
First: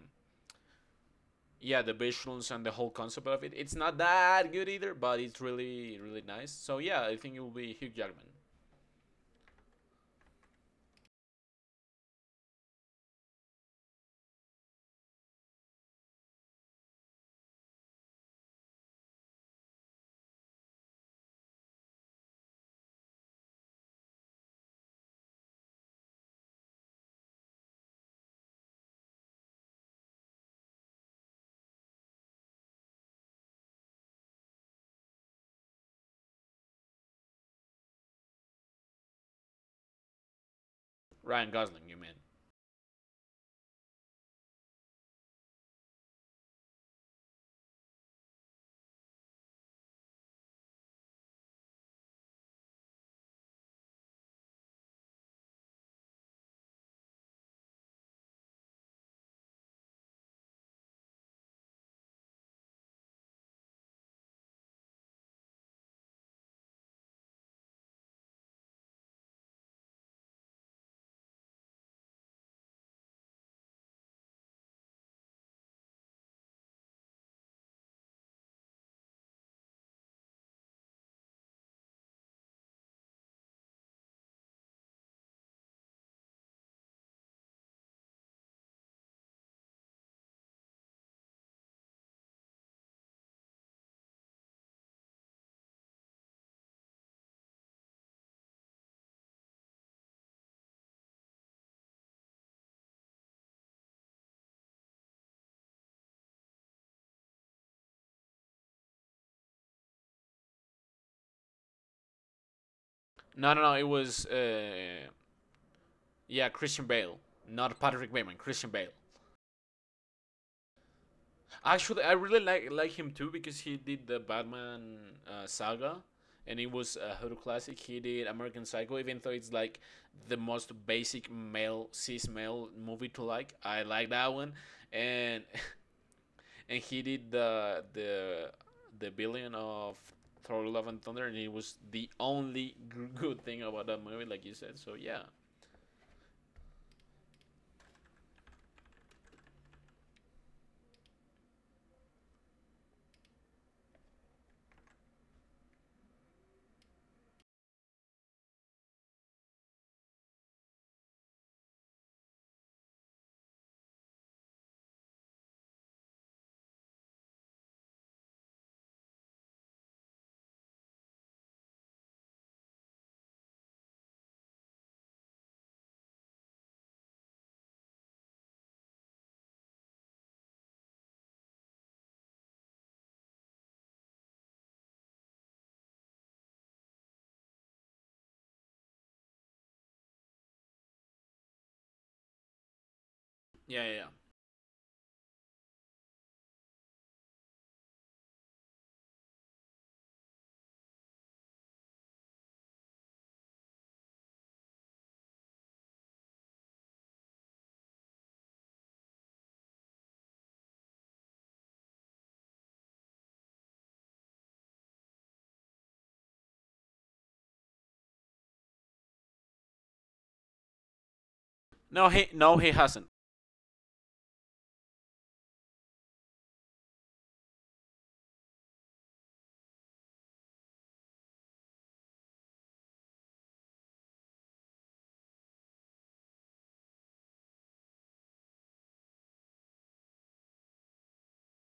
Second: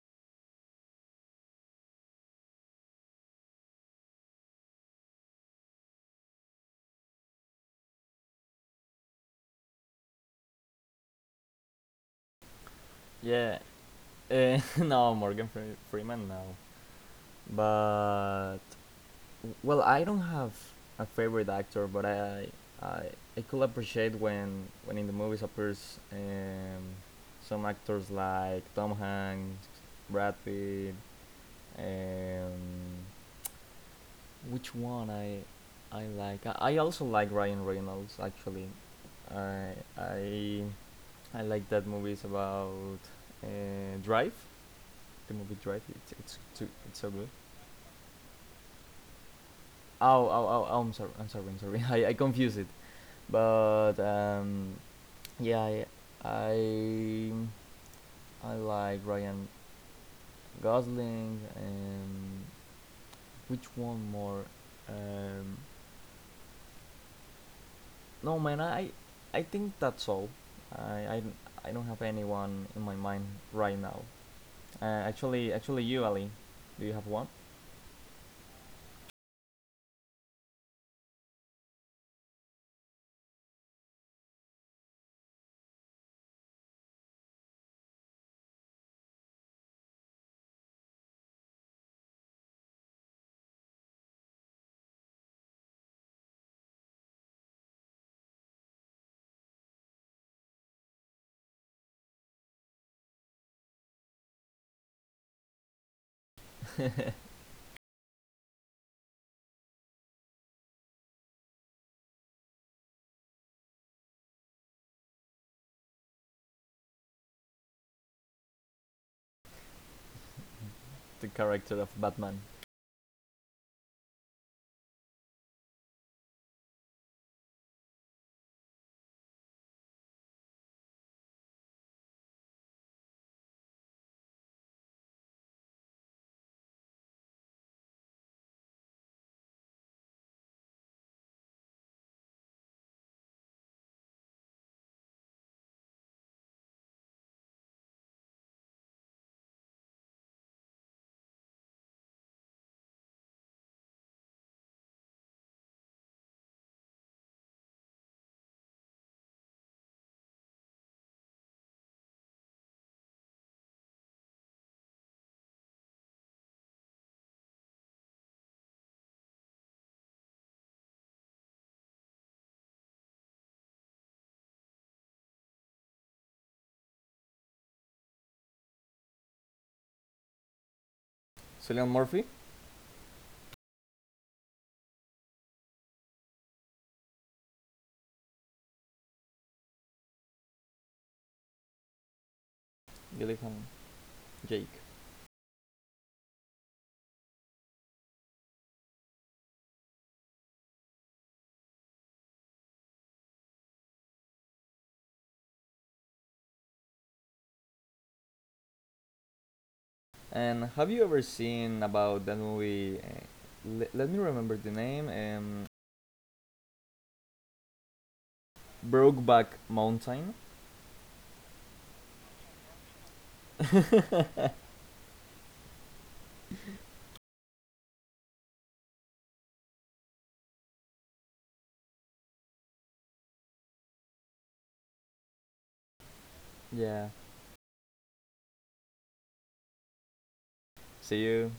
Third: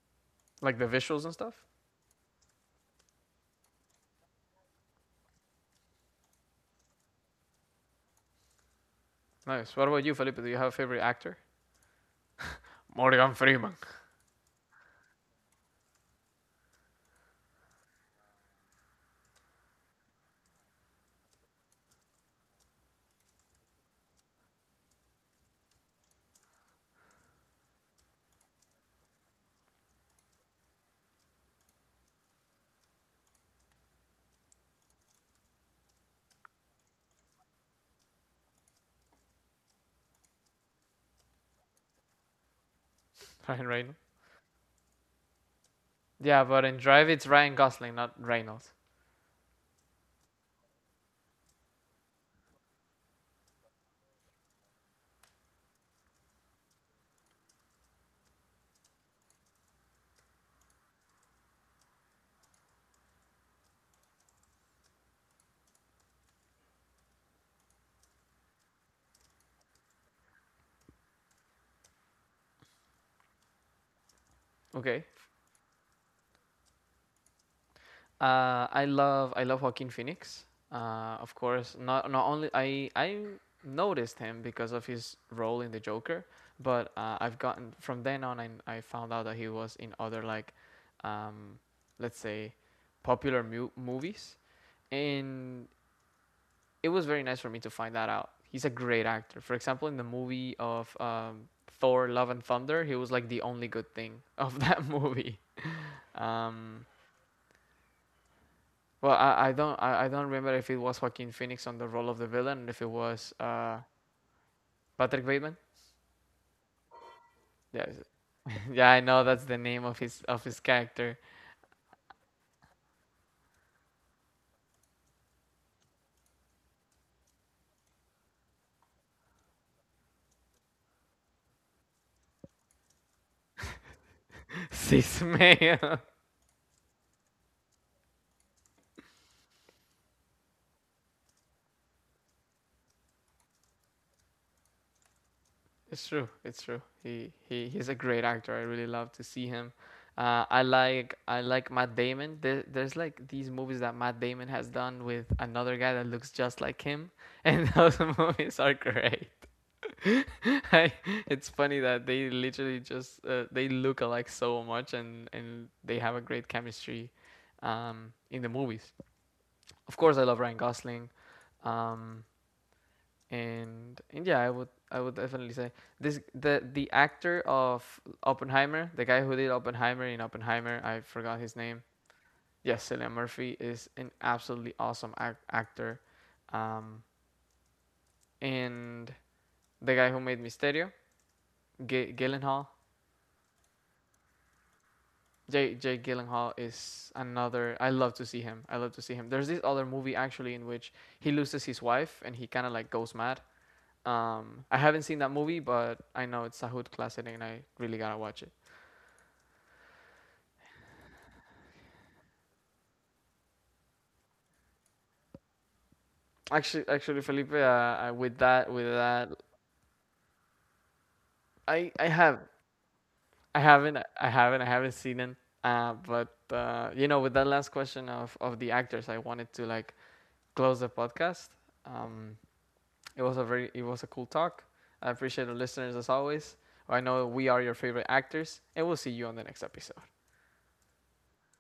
[SPEAKER 1] Like the visuals and stuff.
[SPEAKER 3] yeah the visuals and the whole concept of it. It's not that good either, but it's really really nice. So yeah, I think it will be Hugh Jackman.
[SPEAKER 1] Nice. What about you, Felipe? Do you have a favorite actor? Morgan
[SPEAKER 2] Yeah.
[SPEAKER 1] Freeman.
[SPEAKER 2] Uh, no, Morgan Fre- Freeman. No. But well, I don't have a favorite actor, but I I, I could appreciate when when in the movies appears um, some actors like Tom Hanks, Brad Pitt, and which one I I like. I, I also like Ryan Reynolds actually. I I I
[SPEAKER 3] Ryan
[SPEAKER 2] like
[SPEAKER 3] Gosling,
[SPEAKER 2] that
[SPEAKER 3] you mean?
[SPEAKER 2] movie. It's about uh,
[SPEAKER 1] Ryan Reynolds.
[SPEAKER 2] Drive. The movie Drive. It's it's
[SPEAKER 1] Yeah, but
[SPEAKER 2] too,
[SPEAKER 1] in
[SPEAKER 2] it's
[SPEAKER 1] Drive
[SPEAKER 2] so
[SPEAKER 1] it's
[SPEAKER 2] good.
[SPEAKER 1] Ryan Gosling, not Reynolds.
[SPEAKER 2] Oh, oh, oh, oh, I'm sorry. I'm sorry. I'm sorry. I, I confuse it. But um, yeah, I, I I like Ryan Gosling, and which one more? Um, no man, I I think that's all. I I, I don't have anyone in my mind right now.
[SPEAKER 1] Okay.
[SPEAKER 2] Uh, actually, actually, you Ali, do you have one?
[SPEAKER 1] Uh, I love I love Joaquin Phoenix. Uh, of course, not not only I I noticed him because of his role in the Joker, but uh, I've gotten from then on I I found out that he was in other like, um, let's say, popular mu- movies, and it was very nice for me to find that out. He's a great actor. For example, in the movie of um, Thor: Love and Thunder, he was like the only good thing of that movie. Um,
[SPEAKER 2] The
[SPEAKER 1] Well, I, I don't I, I don't remember if it was Joaquin Phoenix on the role of the villain, and if it was
[SPEAKER 3] No, no, no.
[SPEAKER 1] uh,
[SPEAKER 3] It was uh,
[SPEAKER 1] Patrick Bateman.
[SPEAKER 3] yeah, Christian Bale, not
[SPEAKER 1] Yeah, is it-
[SPEAKER 3] Patrick Bateman. Christian Bale.
[SPEAKER 1] yeah, I know that's the name of his of his character,
[SPEAKER 2] character of
[SPEAKER 3] Actually, I really
[SPEAKER 2] Batman.
[SPEAKER 3] like like him too because he did the Batman uh, saga, and it was a horror classic. He did American Psycho, even though it's like the most basic male cis male movie to like. I like that one,
[SPEAKER 1] Sis
[SPEAKER 3] and
[SPEAKER 1] Mayo.
[SPEAKER 3] and he did the the the billion of Thor: Love and Thunder, and it was the only good thing about that movie, like you said. So yeah,
[SPEAKER 1] It's true, it's true. He he he's a great actor. I really love to see him. Uh, I like I like Matt Damon. There, there's like these movies that Matt Damon has done with another guy that looks just like him, and those movies are great. I, it's funny that they literally just uh, they look alike so much and and they have a great chemistry um in the movies. Of course I love Ryan Gosling. Um and and yeah, I would I would definitely say this the the actor of Oppenheimer, the guy who did Oppenheimer in Oppenheimer, I forgot his name.
[SPEAKER 2] Cillian Murphy,
[SPEAKER 1] Yes, Cillian Murphy is an absolutely awesome ac- actor. Um and the guy who made Mysterio, G- Gyllenhaal,
[SPEAKER 2] you live on
[SPEAKER 3] yeah, yeah. Yeah.
[SPEAKER 2] Jake.
[SPEAKER 1] Jake Jake Gyllenhaal is another. I love to see him. I love to see him. There's this other movie actually in which he loses his wife and he kind of like goes mad. Um, I haven't seen that movie, but I know it's a hood classic and I really gotta watch it.
[SPEAKER 2] And have you ever seen about that movie? Uh, le- let me remember the name. Um,
[SPEAKER 1] Actually, actually, Felipe, uh, uh, with that, with that,
[SPEAKER 2] Brokeback Mountain.
[SPEAKER 1] I
[SPEAKER 3] No,
[SPEAKER 1] I
[SPEAKER 3] he
[SPEAKER 1] have
[SPEAKER 3] no he hasn't.
[SPEAKER 1] I haven't I haven't I haven't seen it. Uh, but uh, you know, with that last question of of the actors, I wanted to like close the podcast. Um, It was a very it was a cool talk. I appreciate the listeners as always. I
[SPEAKER 2] Yeah.
[SPEAKER 1] know we are your favorite actors, and we'll see you on the next episode.
[SPEAKER 2] See you.